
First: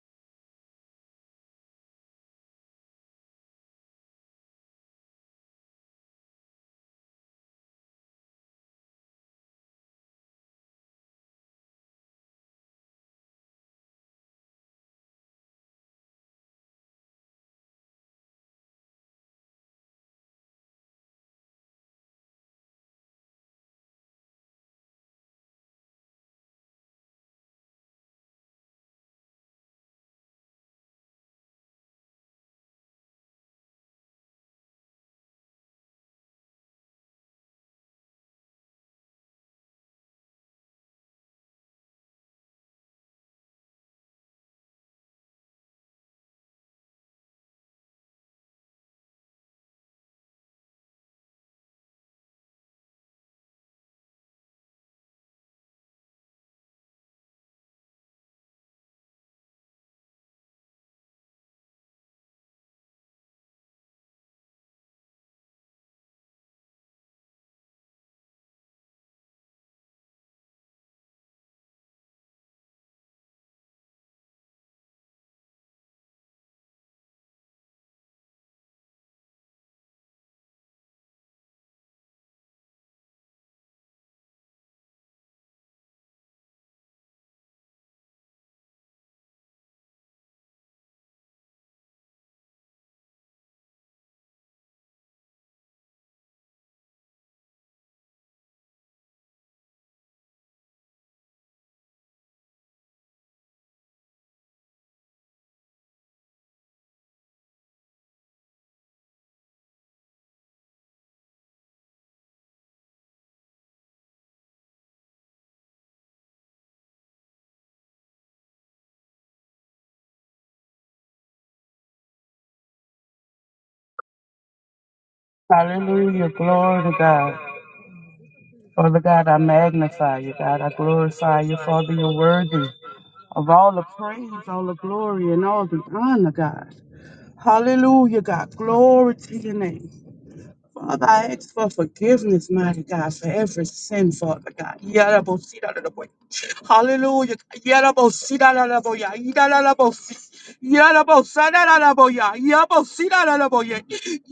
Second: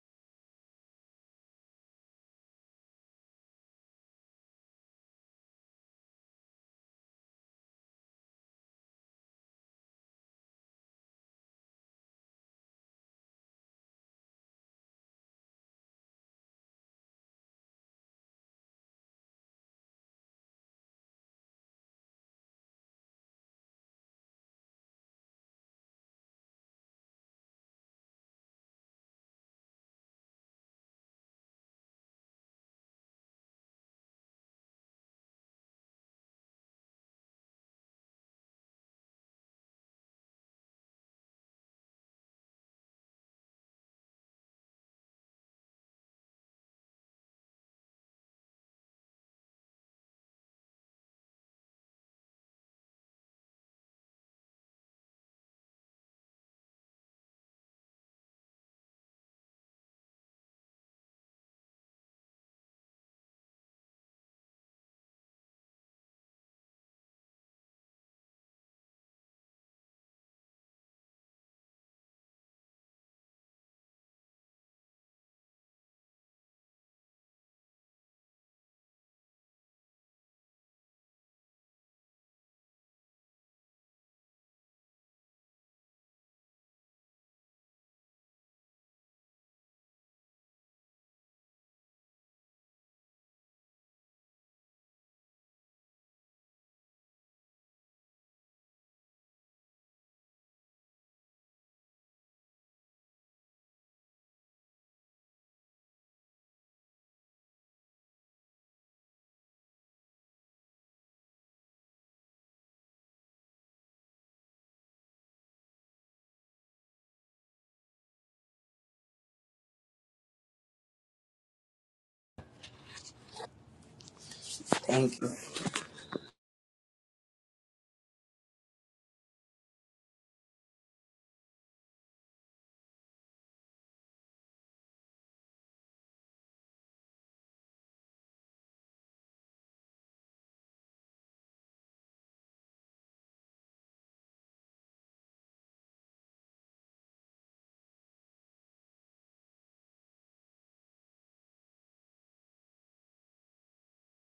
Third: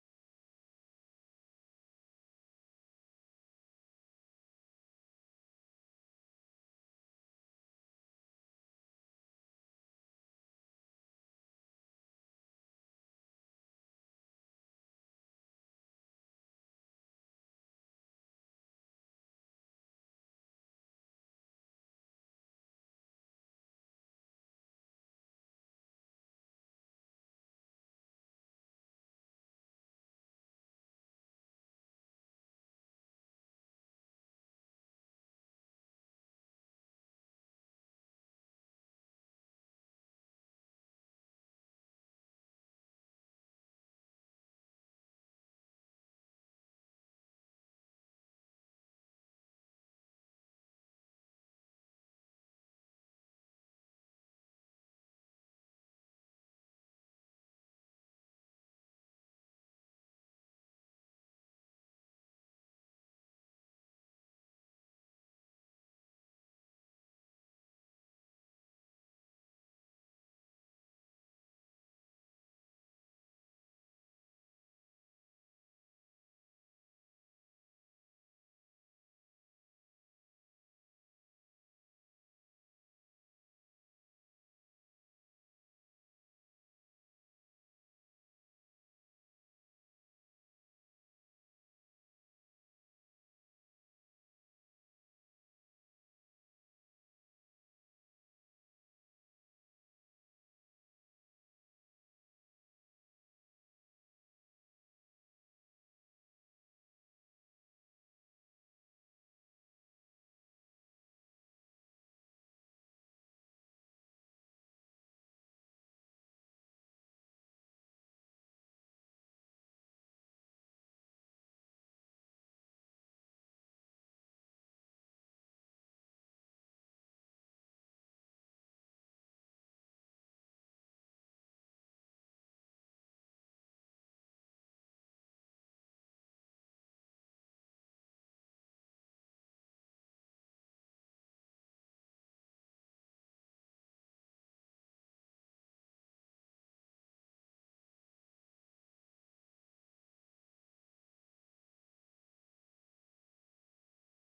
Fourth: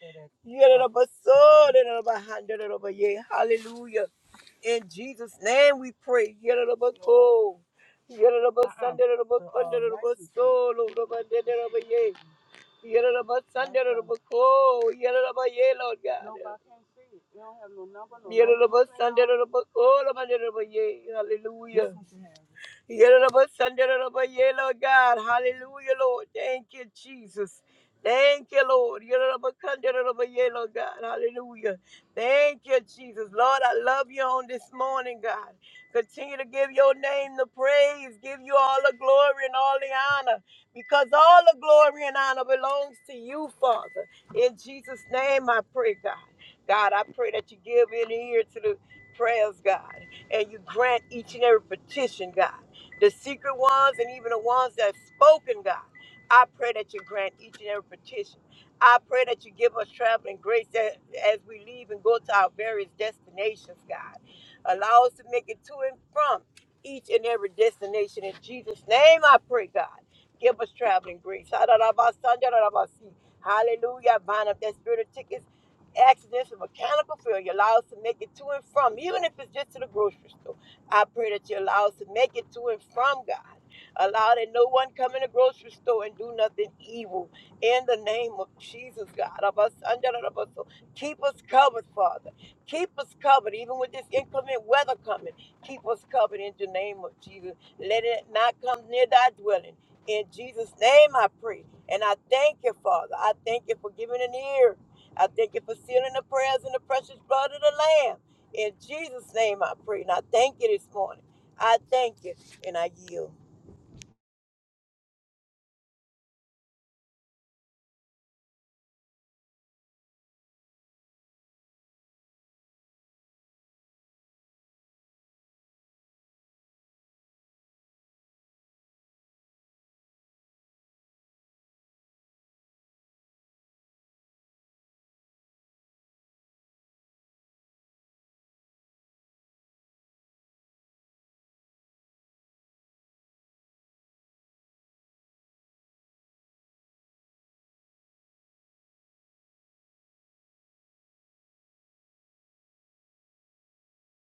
A: Yadadabaso, dadadabaha, dadadabaye. Hallelujah. In Jesus' name we pray. Yadadabato. Yadadabasan, dadadabakun, dadadabaso, lodaba, dadadabaye. Yadadabasan, dadadabako. Yadadabaye, Lord God. Yadadabasan, dadadabako, lodaba, dadadabaye. Hallelujah. Yoruba, Sunday, yeah, Lord God. Hallelujah, Lord. Thank you, Jesus. Thank you, Lord. Yoruba, Sunday, yeah, Lord God. Hallelujah. Thank you, Jesus. Lord, I love you on this morning, God. Continue to give your name the praise, give you all the glory and all the honor, because all the glory and honor belongs to you, Father. In Jesus' name, I pray, God. God, I pray that you give an ear to the prayers, God, and you grant each and every petition, God the secret ones, and even the ones that's spoken, God. I pray that you grant each and every petition. I pray that you give us traveling grace that, as we leave and go to our various destinations, God. Allow us to make it to and from each and every destination. In Jesus' name, I pray, God. Give us traveling grace. Hallelujah. Bind up that spirit of tickets accidents of mechanical failure allow us to make it to and from, even if it's just to the grocery store. I pray that you allow us to make it to and from God. Allow that no one come in the grocery store and do nothing evil. In the name of Jesus, God. Of us under the of us. So Keep us covered, Father. Keep us covered, even with this inclement weather coming. Keep us covered in the name of Jesus. Let it not come near thy dwelling. In Jesus' name I pray. And I thank you, Father. I thank you for giving an ear. I thank you for sealing the prayers in the precious blood of the Lamb. In Jesus' name I pray. And I thank you this morning. I thank you and I yield.
B: Thank,
C: Hallelujah. Glory to God. Father God, I magnify you, God. I glorify you, Father. You're worthy of all the praise, all the glory, and all the honor, God. Hallelujah, God. Glory to your name. Father, I ask for forgiveness, mighty God, for every sin, Father God. Yarabosidadadaboy. Hallelujah. Yarabosidadadaboya. Yidadadabosi. Yarabosadadadaboya. Yabosidadadaboye.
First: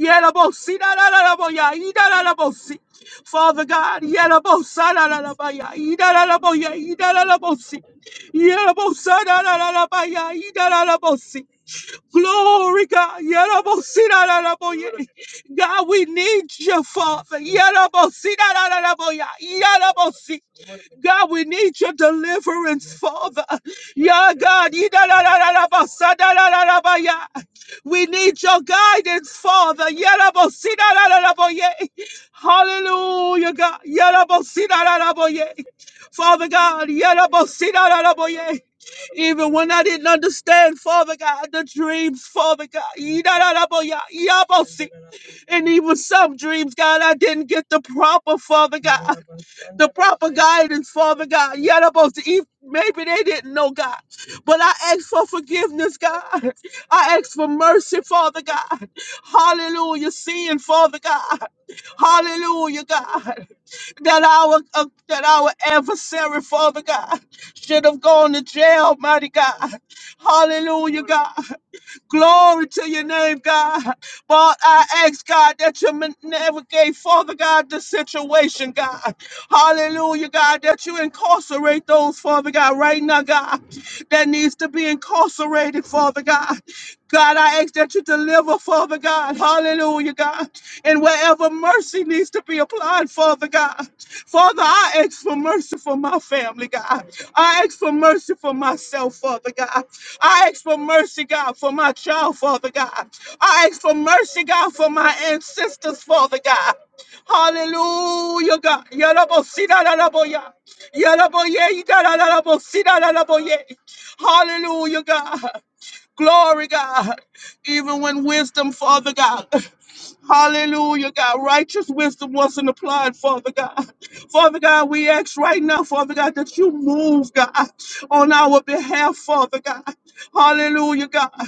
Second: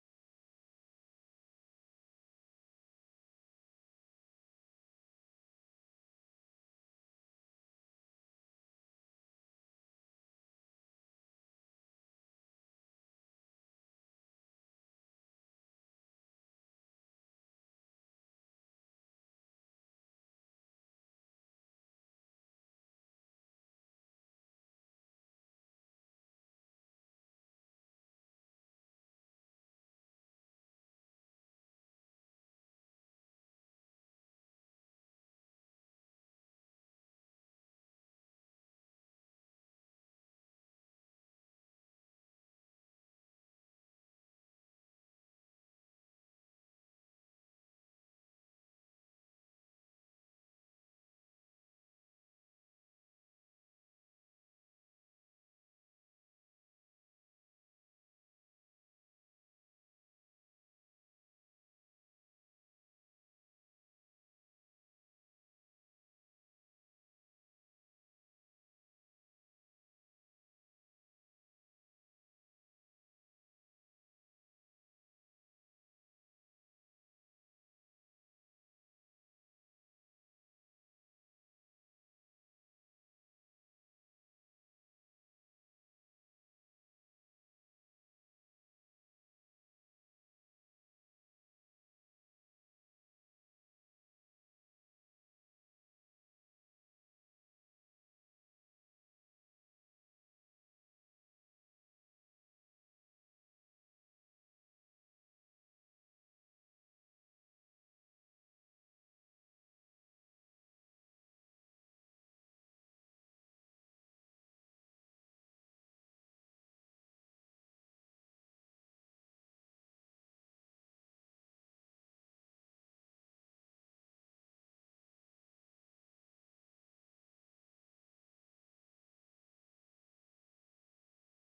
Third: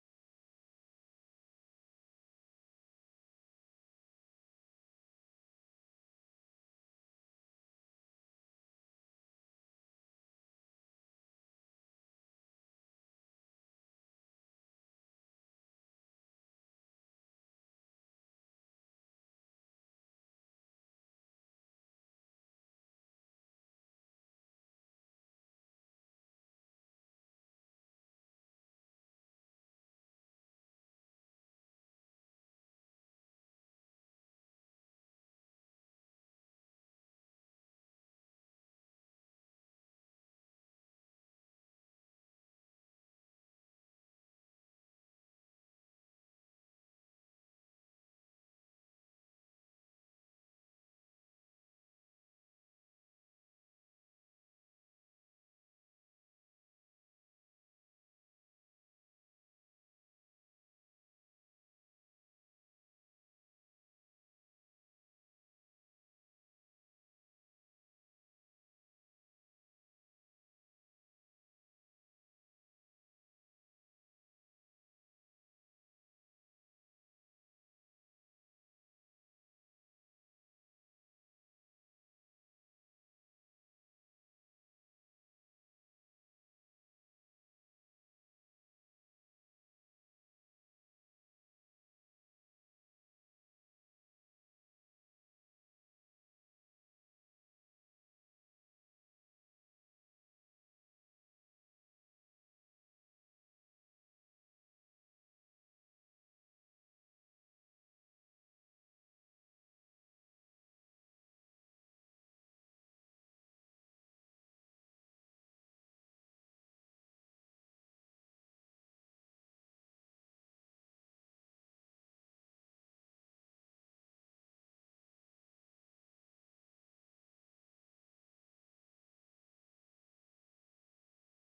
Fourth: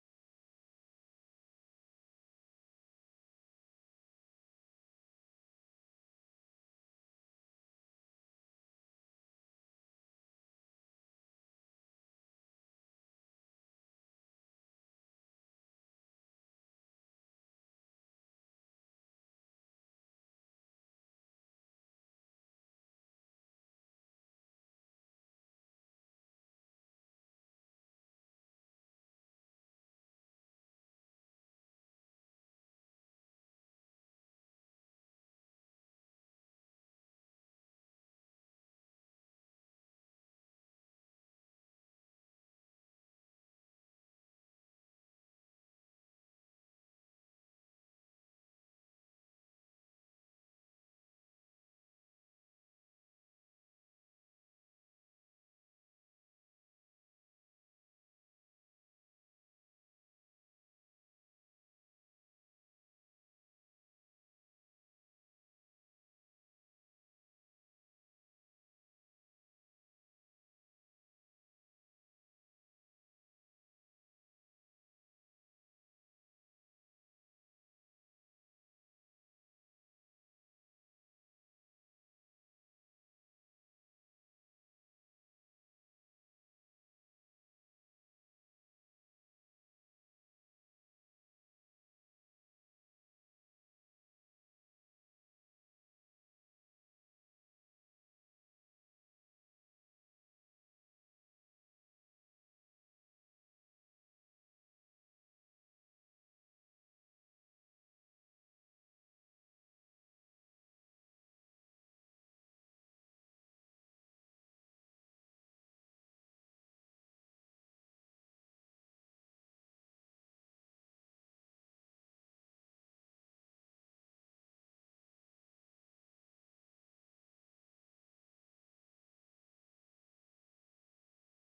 C: Yarabosidadadaboya. Yidadadabosi. Father God, Yarabosadadadabaya. Yidadadaboye. Yidadadabosi. Yarabosadadadabaya. Yidadadabosi. Glory, God. Yarabosinararaboye. God, we need you, Father. Yarabosinararaboya. Yarabosi. God, we need your deliverance, Father. Yeah, God. We need your guidance, Father. Yadabosidadadadaboye. Hallelujah, God. Yadabosidadadaboye. Father God, even when I didn't understand, Father God, the dreams, Father God, and even some dreams, God, I didn't get the proper, Father God the proper guidance, Father God. Yet about to eat. Maybe they didn't know God, but I ask for forgiveness, God. I ask for mercy, Father God. Hallelujah, sin, Father God. Hallelujah, God. That our uh, that our adversary, Father God, should have gone to jail, mighty God. Hallelujah, God. Glory to your name, God. But I ask, God, that you ma- navigate, Father God, the situation, God. Hallelujah, God, that you incarcerate those, Father God, right now, God, that needs to be incarcerated, Father God. God, I ask that you deliver, Father God. Hallelujah, God and wherever mercy needs to be applied, Father God. Father, I ask for mercy for my family, God. I ask for mercy for myself, Father God. I ask for mercy, God, for my child, Father God. I ask for mercy, God, for my ancestors, Father God. Hallelujah, God. Yarabosidadaraboya. Yaraboye, yidadarabosidadaraboye. Hallelujah, God. Glory, God. Even when wisdom, Father God. Hallelujah, God. Righteous wisdom wasn't applied, Father God. Father God, we ask right now, Father God, that you move, God, on our behalf, Father God. Hallelujah, God.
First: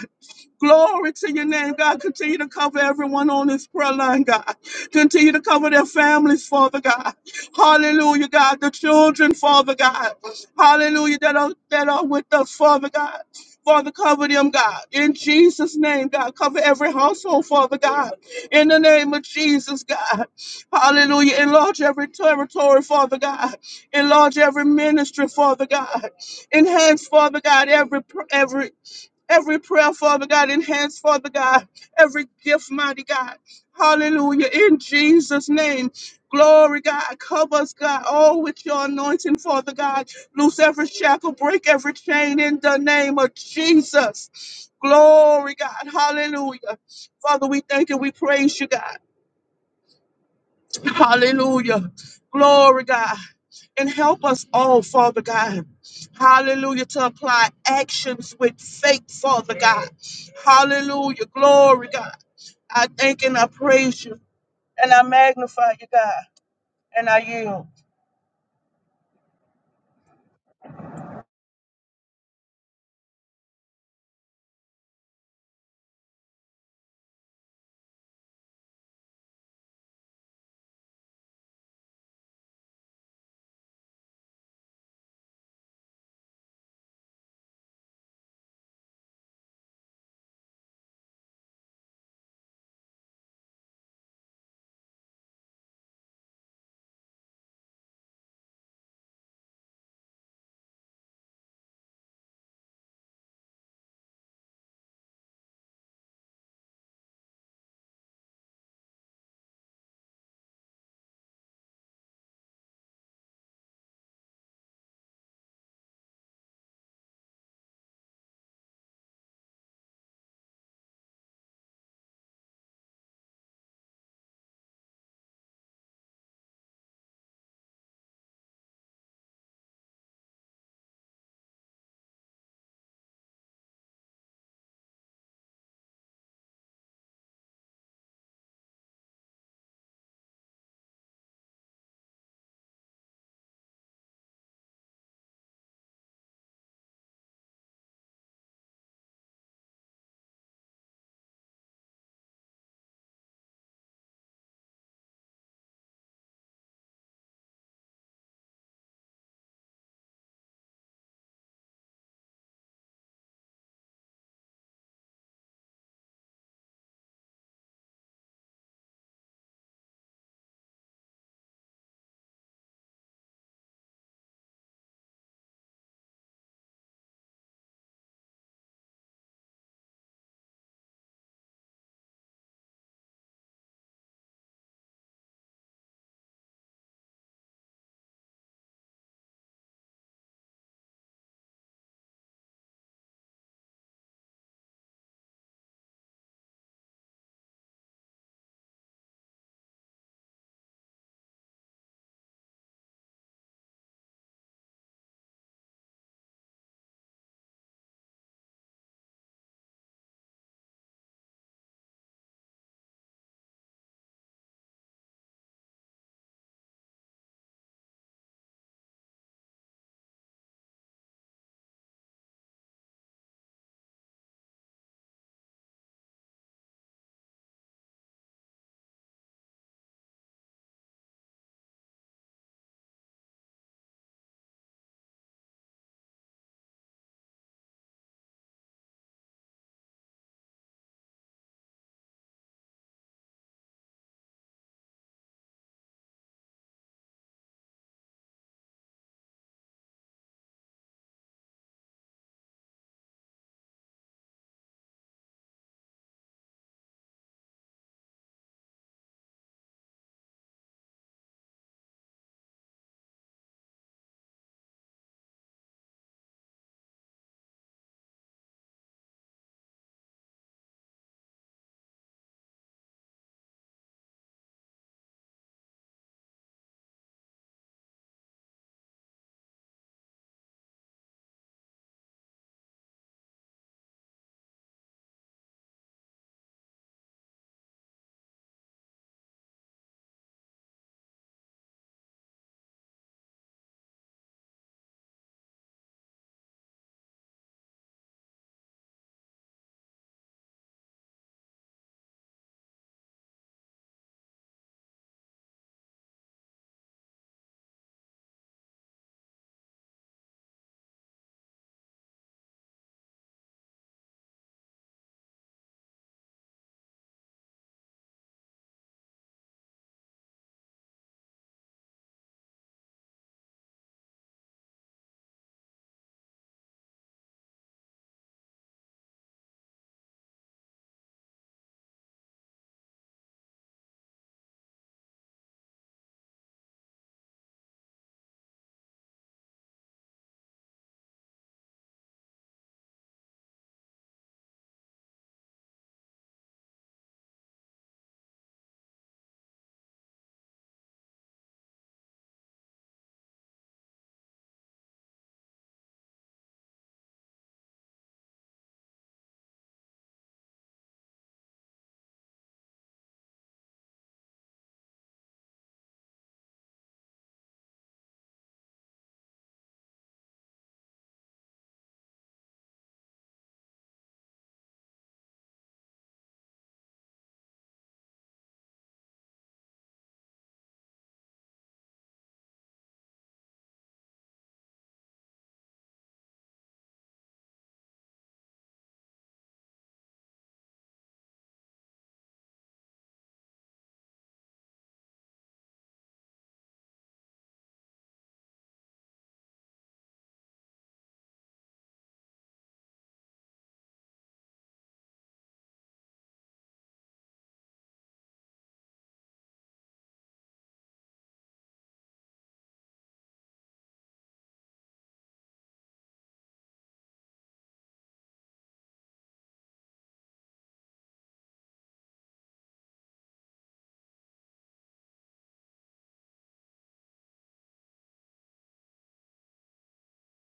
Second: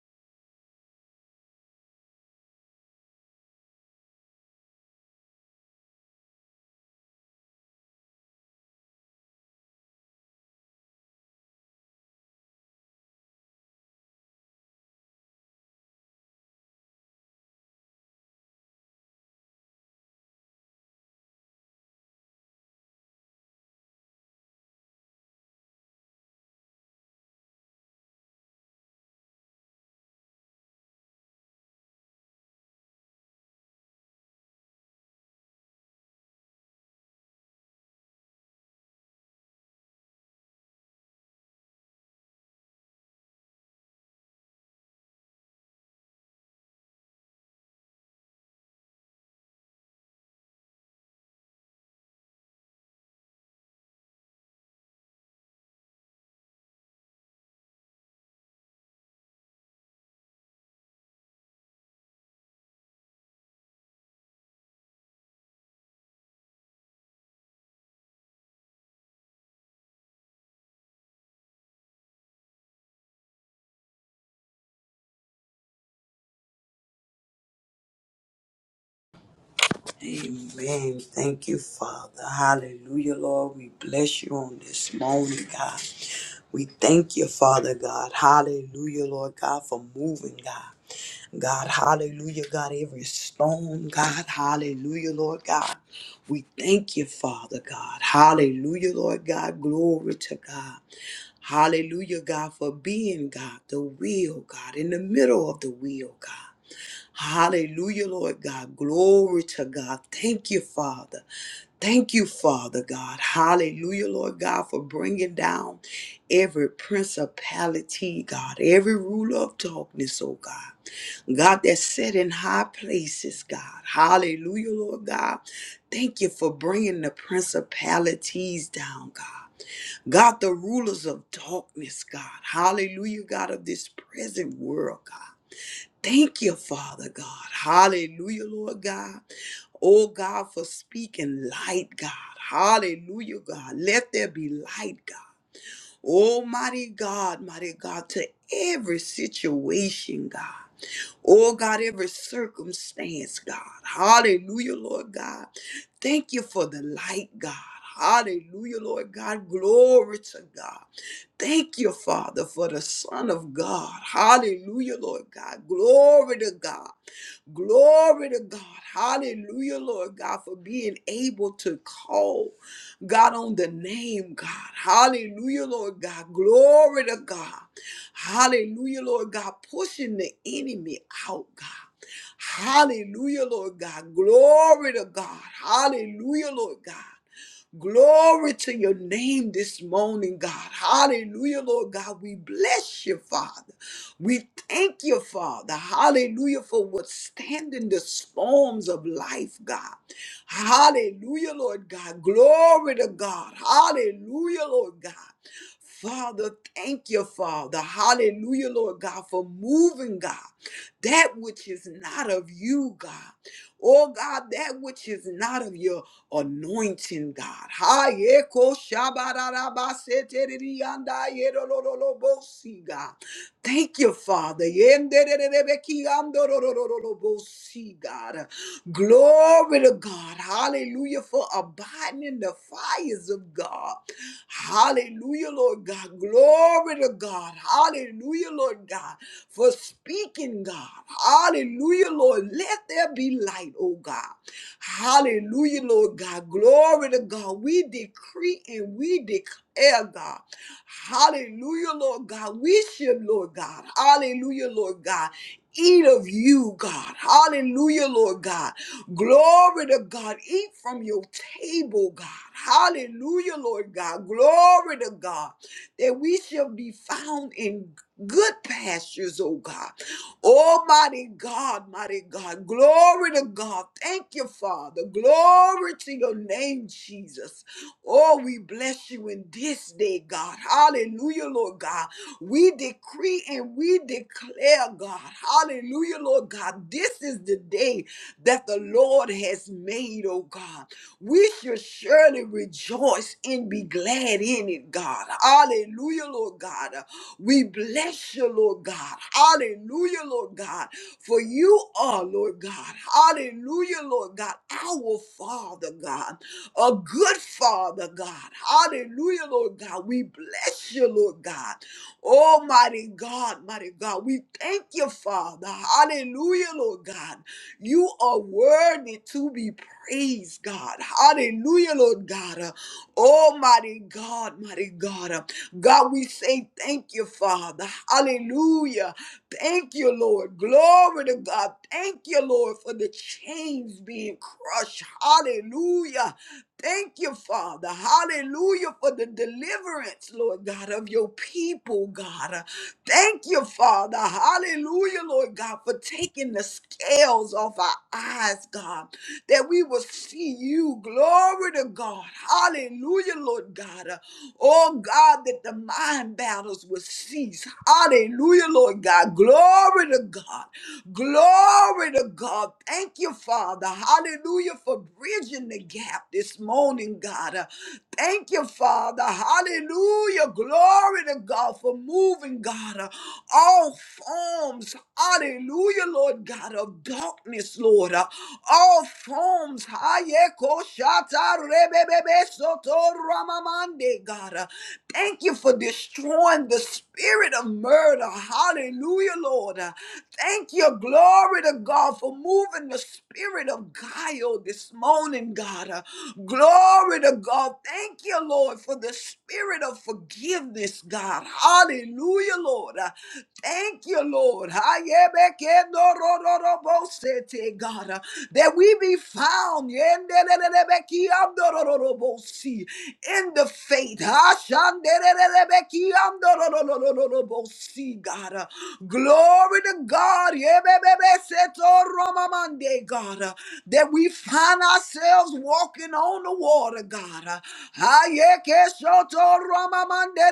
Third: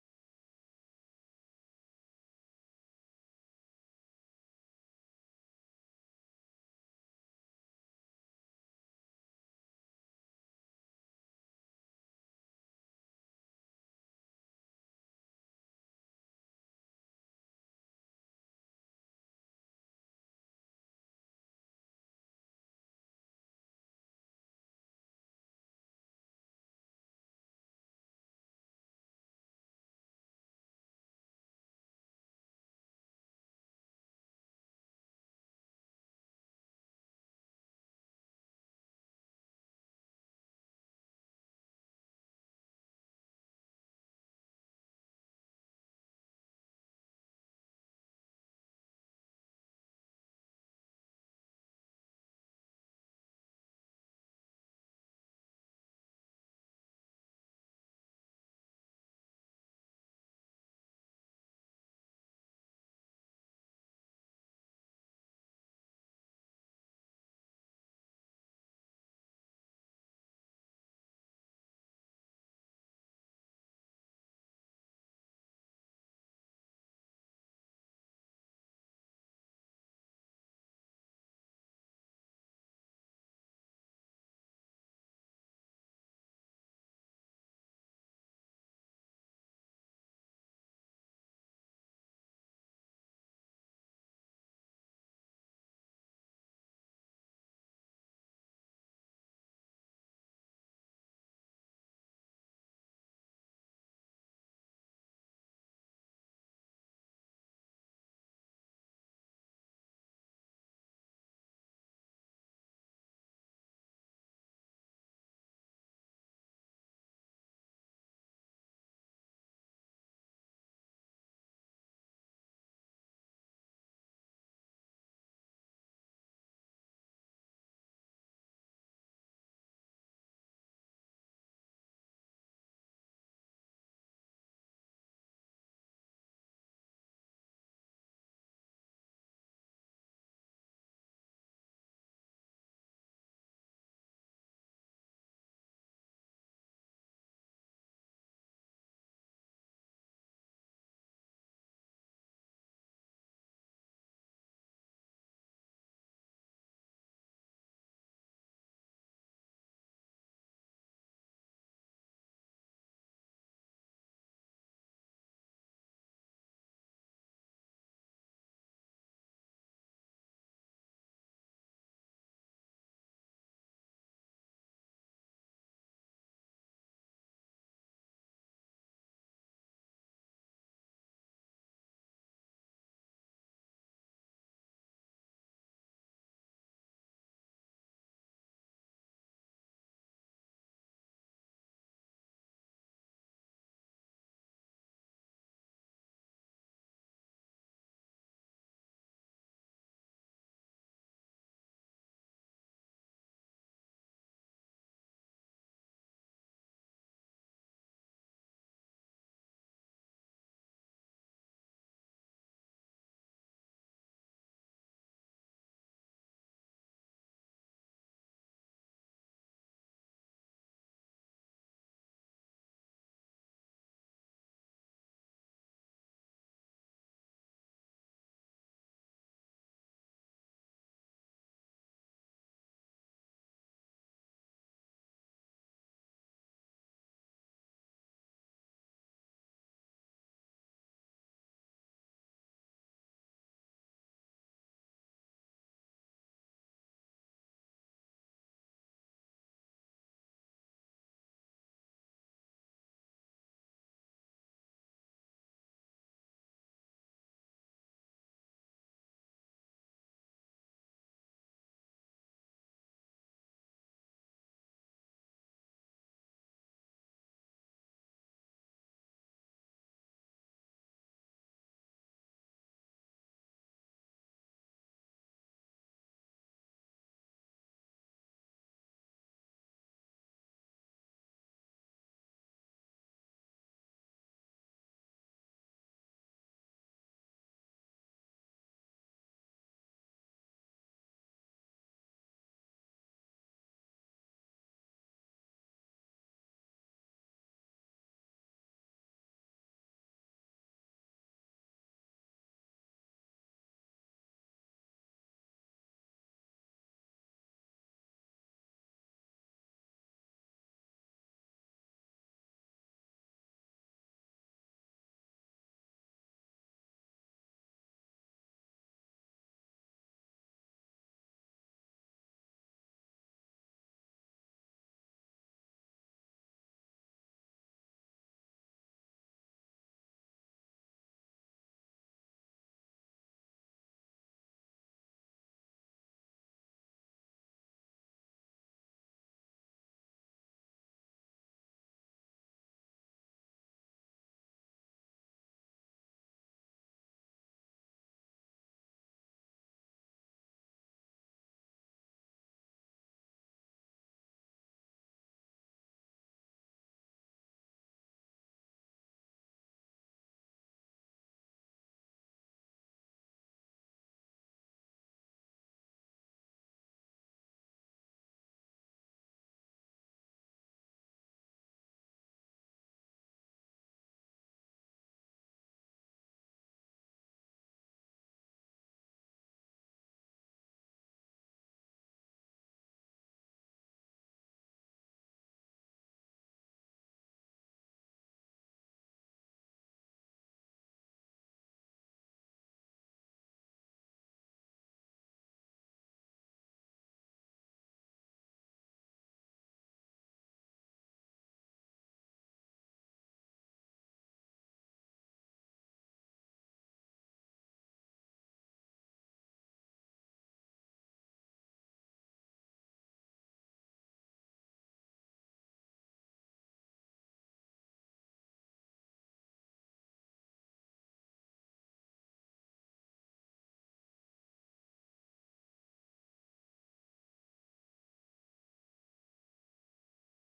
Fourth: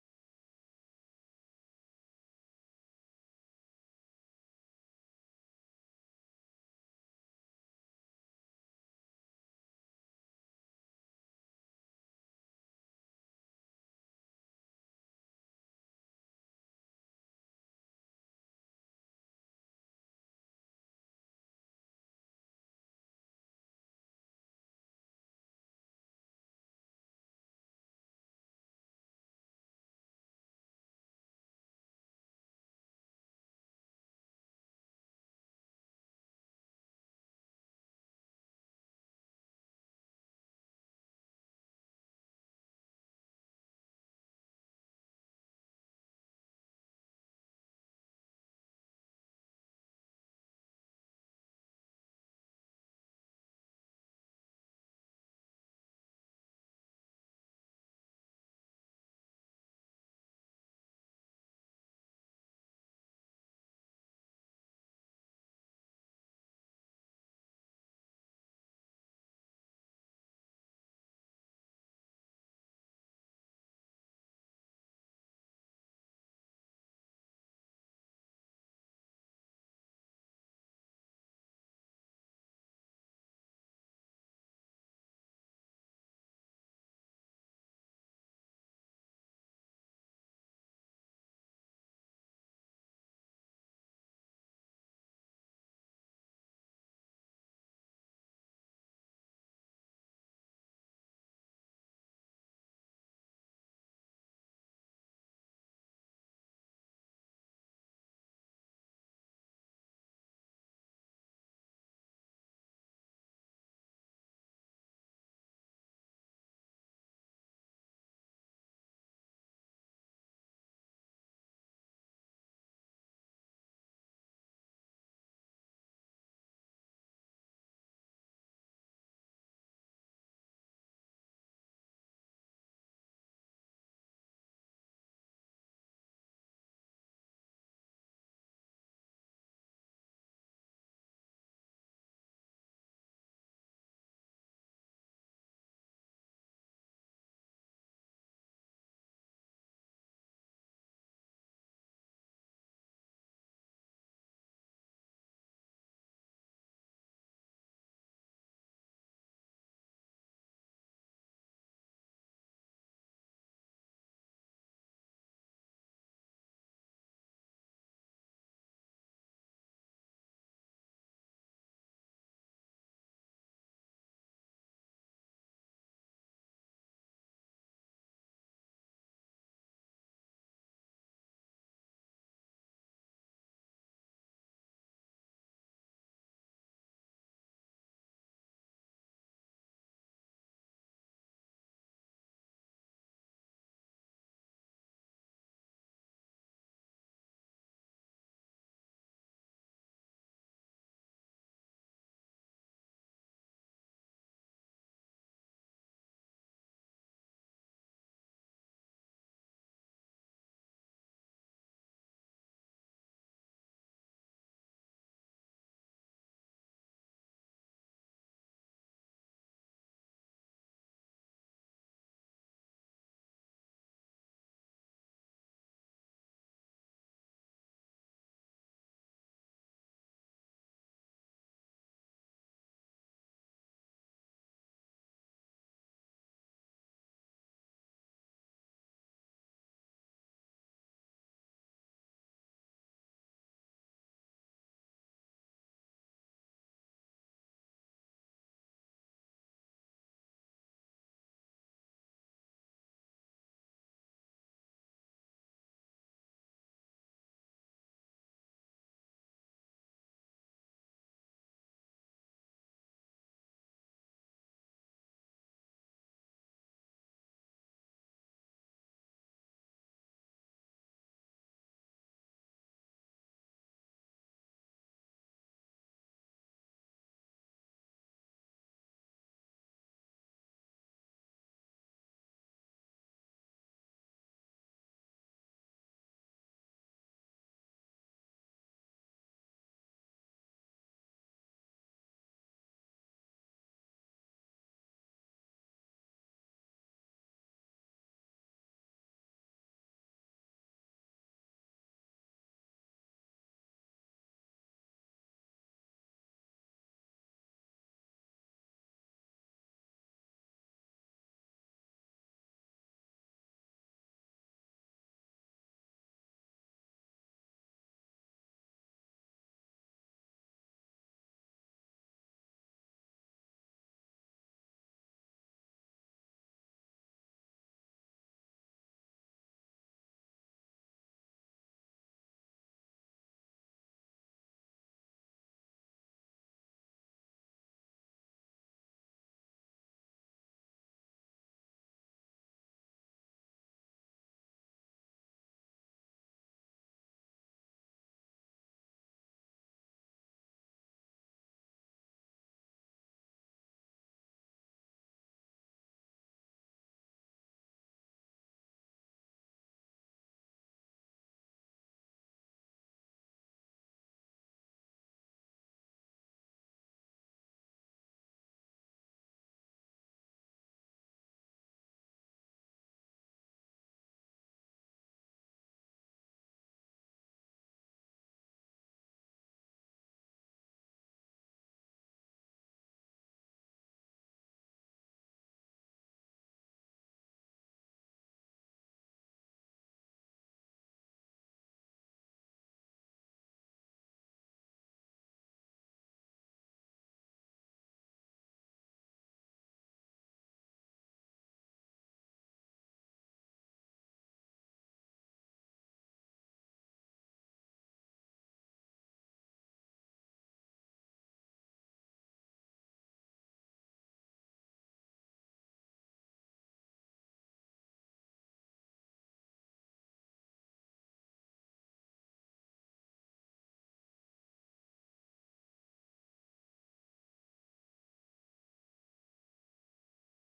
C: Glory to your name, God. Continue to cover everyone on this prayer line, God. Continue to cover their families, Father God. Hallelujah, God. The children, Father God. Hallelujah, that are, that are with us, Father God. Father, cover them, God. In Jesus' name, God. Cover every household, Father God. In the name of Jesus, God. Hallelujah. Enlarge every territory, Father God. Enlarge every ministry, Father God. Enhance, Father God, every every every prayer, Father God, enhance, Father God, every gift, mighty God. Hallelujah. In Jesus' name. Glory, God. Cover us, God, all with your anointing, Father God. Loose every shackle, break every chain in the name of Jesus. Glory, God. Hallelujah. Father, we thank you. We praise you, God. Hallelujah. Glory, God. And help us all, Father God. Hallelujah. To apply actions with faith, Father God. Hallelujah. Glory, God. I thank and I praise you and I magnify you, God. And I yield.
B: amen. Thank you, Father. Hallelujah, Lord. We bless you on this morning, God. We thank you, Father God. Hallelujah, Lord God, for moving, God. God, hallelujah, God, every storm, God, hallelujah, Lord God. We thank you, Father God. Hallelujah, Lord God. Glory to God. Hallelujah, God, for being God, the will, God, in the middle of the will, God. Hallelujah, Lord God. Glory to God. Thank you, Father. Thank you, Father God. Hallelujah, Lord God, for bringing down every principality, God, every ruler of darkness, oh God. God, that's set in high places, God. Hallelujah, Lord God. Thank you for bringing the principalities down, God. God, the rulers of darkness, God. Hallelujah, God, of this present world, God. Thank you, Father God. Hallelujah, Lord God. Oh God, for speaking light, God. Hallelujah, God. Let there be light, God. Almighty God, mighty God, to every situation, God. Oh God, every circumstance, God. Hallelujah, Lord God. Thank you for the light, God. Hallelujah, Lord God. Glory to God. Thank you, Father, for the Son of God. Hallelujah, Lord God. Glory to God. Glory to God. Hallelujah, Lord God, for being able to call God on the name, God. Hallelujah, Lord God. Glory to God. Hallelujah, Lord God, pushing the enemy out, God. Hallelujah, Lord God. Glory to God. Hallelujah, Lord God. Glory to your name this morning, God. Hallelujah, Lord God. We bless you, Father. We thank you, Father. Hallelujah, for withstanding the storms of life, God. Hallelujah, Lord God. Glory to God. Hallelujah, Lord God. Father, thank you, Father. Hallelujah, Lord God, for moving, God, that which is not of you, God. Oh God, that which is not of your anointing, God. Ha, yeko, shabarabasete, God. Thank you, Father. Yendererebekiandorororobosi, God. Glory to God. Hallelujah for abiding in the fires of God. Hallelujah, Lord God. Glory to God. Hallelujah, Lord God. For speaking, God. Hallelujah, Lord. Let there be light, oh God. Hallelujah, Lord God. Glory to God. We decree and we declare, God. Hallelujah, Lord God. We should, Lord God. Hallelujah, Lord God. Eat of you, God. Hallelujah, Lord God. Glory to God. Eat from your table, God. Hallelujah, Lord God. Glory to God. That we shall be found in good pastures, oh God. Almighty God, mighty God. Glory to God. Thank you, Father. Glory to your name, Jesus. Oh, we bless you in this day, God. Hallelujah, Lord God. We decree and we declare, God. Hallelujah, Lord God. This is the day that the Lord has made, oh God. We should surely rejoice and be glad in it, God. Hallelujah, Lord God. We bless you, Lord God. Hallelujah, Lord God. For you are, Lord God. Hallelujah, Lord God. Our Father, God a good father, God. Hallelujah, Lord God. We bless you, Lord God. Almighty God, mighty God. We thank you, Father. Hallelujah, Lord God. You are worthy to be praised, God. Hallelujah, Lord God. Uh, Almighty God, mighty God. Uh, God, we say thank you, Father. Hallelujah. Thank you, Lord. Glory to God. Thank you, Lord, for the chains being crushed. Hallelujah. Thank you, Father. Hallelujah for the deliverance, Lord God, of your people, God. Uh, Thank you, Father. Hallelujah, Lord God, for taking the scales off our eyes, God that we will see you. Glory to God. Hallelujah, Lord God. Uh, Oh God, that the mind battles will cease. Hallelujah, Lord God. Glory to God. Glory to God. Thank you, Father. Hallelujah for bridging the gap this morning morning, God. Uh, Thank you, Father. Hallelujah. Glory to God for moving, God. Uh, All forms, hallelujah, Lord God, of darkness, Lord. Uh, All forms, hayeko shata rebebebe soto ramamande, God. Uh, Thank you for destroying the spirit of murder. Hallelujah, Lord. Uh, Thank you, glory to God, for moving the spirit of guile this morning, God. Uh, glory to God. Thank you, Lord, for the spirit of forgiveness, God. Hallelujah, Lord. Uh, Thank you, Lord. Ayebekedorororobosete, God, uh, that we be found yendelelelebekiandorororobosi, in the faith. Ashandelelebekiandororororobosi, God. uh, Glory to God. Yebebebesetoromamande, God, uh, that we find ourselves walking on the water, God. uh, Ayekeshotoromamande,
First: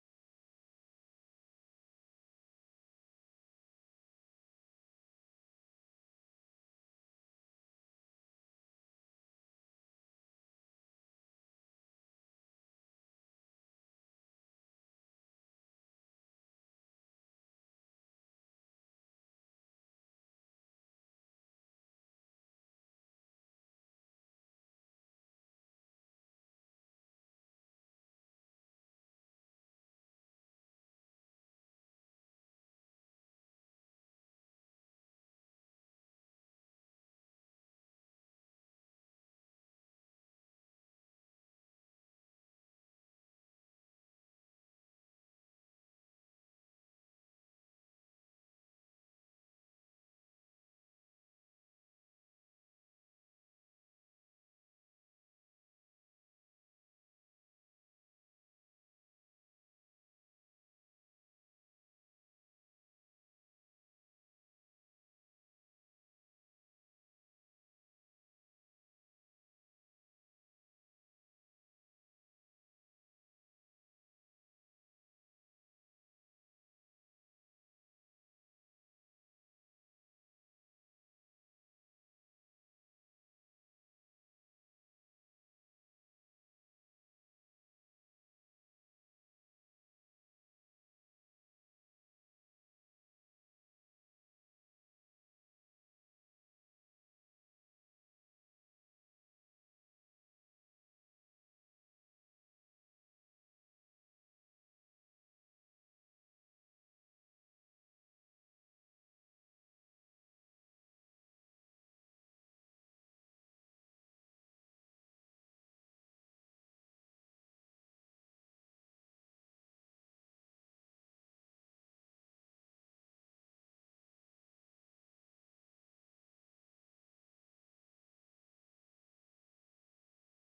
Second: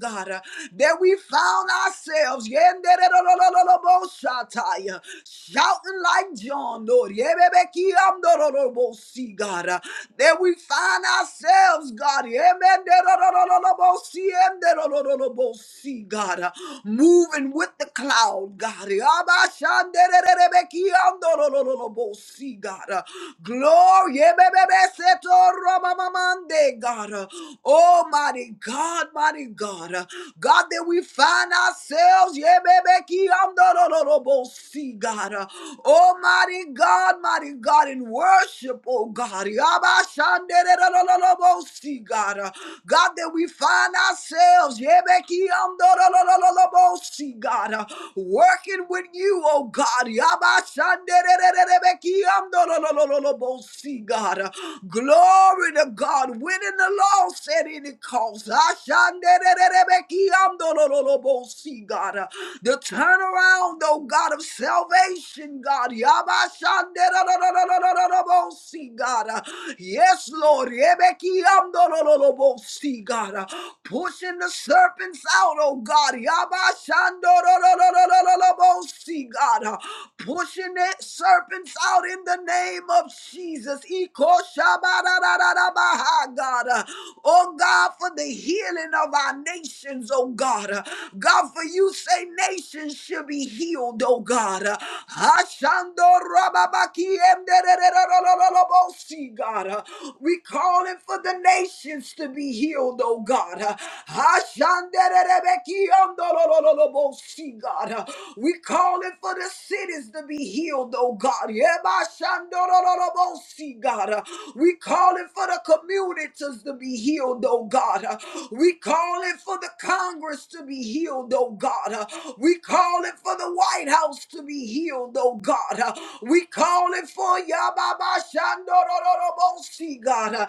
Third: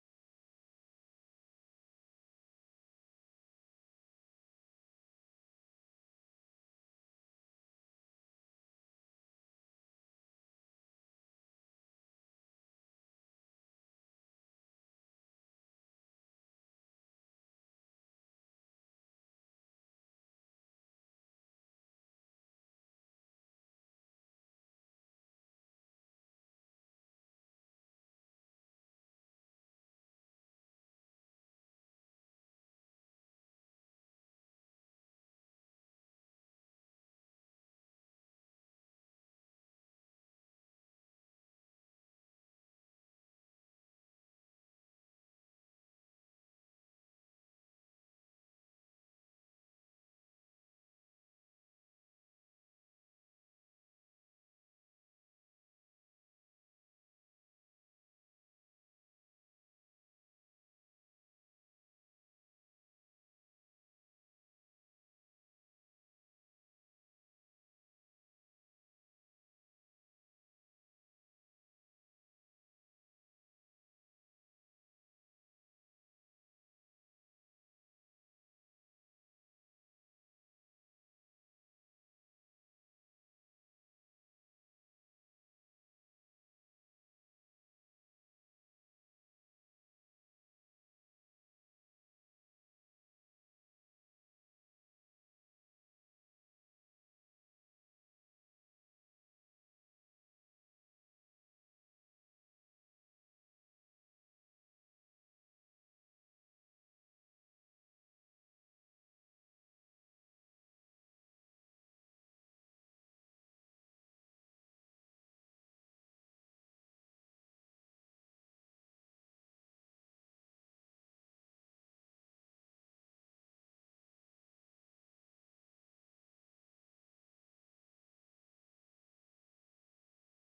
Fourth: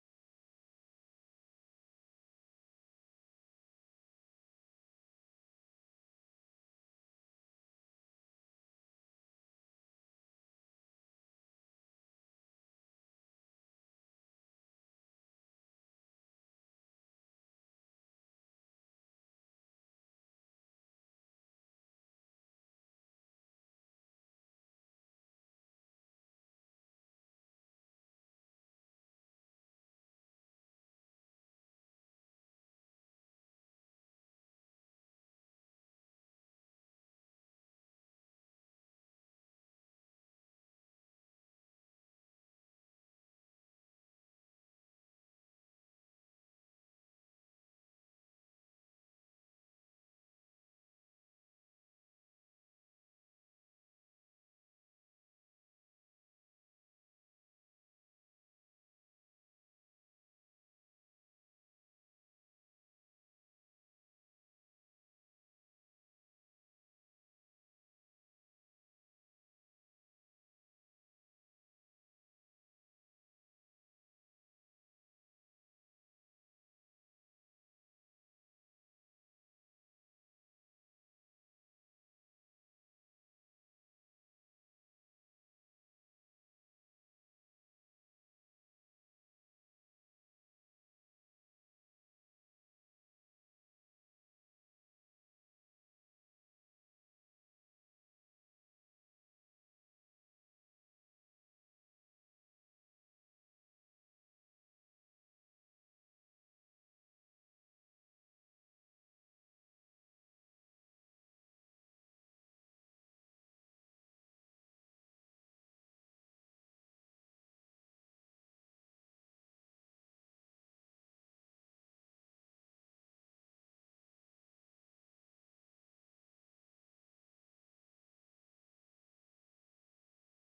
B: God. uh, that we found ourselves yendererorororobosataya, shouting like John, Lord, yebebekiamdorororobosi, God, uh, that we find ourselves, God, yemendererorororobosi, yendererorororobosi, God, uh, moving with the cloud, God, yabashanderererebekiamdorororobosi, God, uh, glory, yebebebesetoromamamande, God, uh, Oh, mighty God, mighty God. Uh, God, that we find ourselves, yeah, baby, key on the no, no, no, bo- see, God. Uh, Oh, mighty God, mighty God, in worship, oh God. Yaba shande, de, do, do, do, do, bo- see, God. Uh, God, that we find ourselves, yeah, baby, key on the no, no, no, no, no, bo- see, God. Uh, Working with you, oh God. Yaba shande, de, de, de, de, be- key on the no, no, no, no, no, bo- see, God. Uh, Glory to God. Winning the loss at any cost. Ashandererebekiamdololobo, See, God. Uh, The turnaround, oh God, of salvation, God. Yabashanderererererererebo, See, God. Uh, Yes, Lord. Rebekiamdololobo, See, God. Uh, Pushing the serpents out, oh God. Yabashandororororororobo, See, God. Uh, pushing that serpents out in the name of Jesus. Ikoshabarararabaha, God. Uh, Oh God, for the healing of our nations, oh God. Uh, God, for you say nations should be healed, oh God. Uh, Ashandorababakiemderererererorobosi, God. Uh, We calling for the nations to be healed, oh God. Uh, Ashandererebekiyondorororobosi, God. Uh, we calling for the cities to be healed, oh God. Yebashandorororobosi, God. Uh, We calling for the communities to be healed, oh God. Uh, We calling for the Congress to be healed, oh God. Uh, We calling for the White House to be healed, oh God. Uh, We calling for Yababashandorororobosi, God. Uh,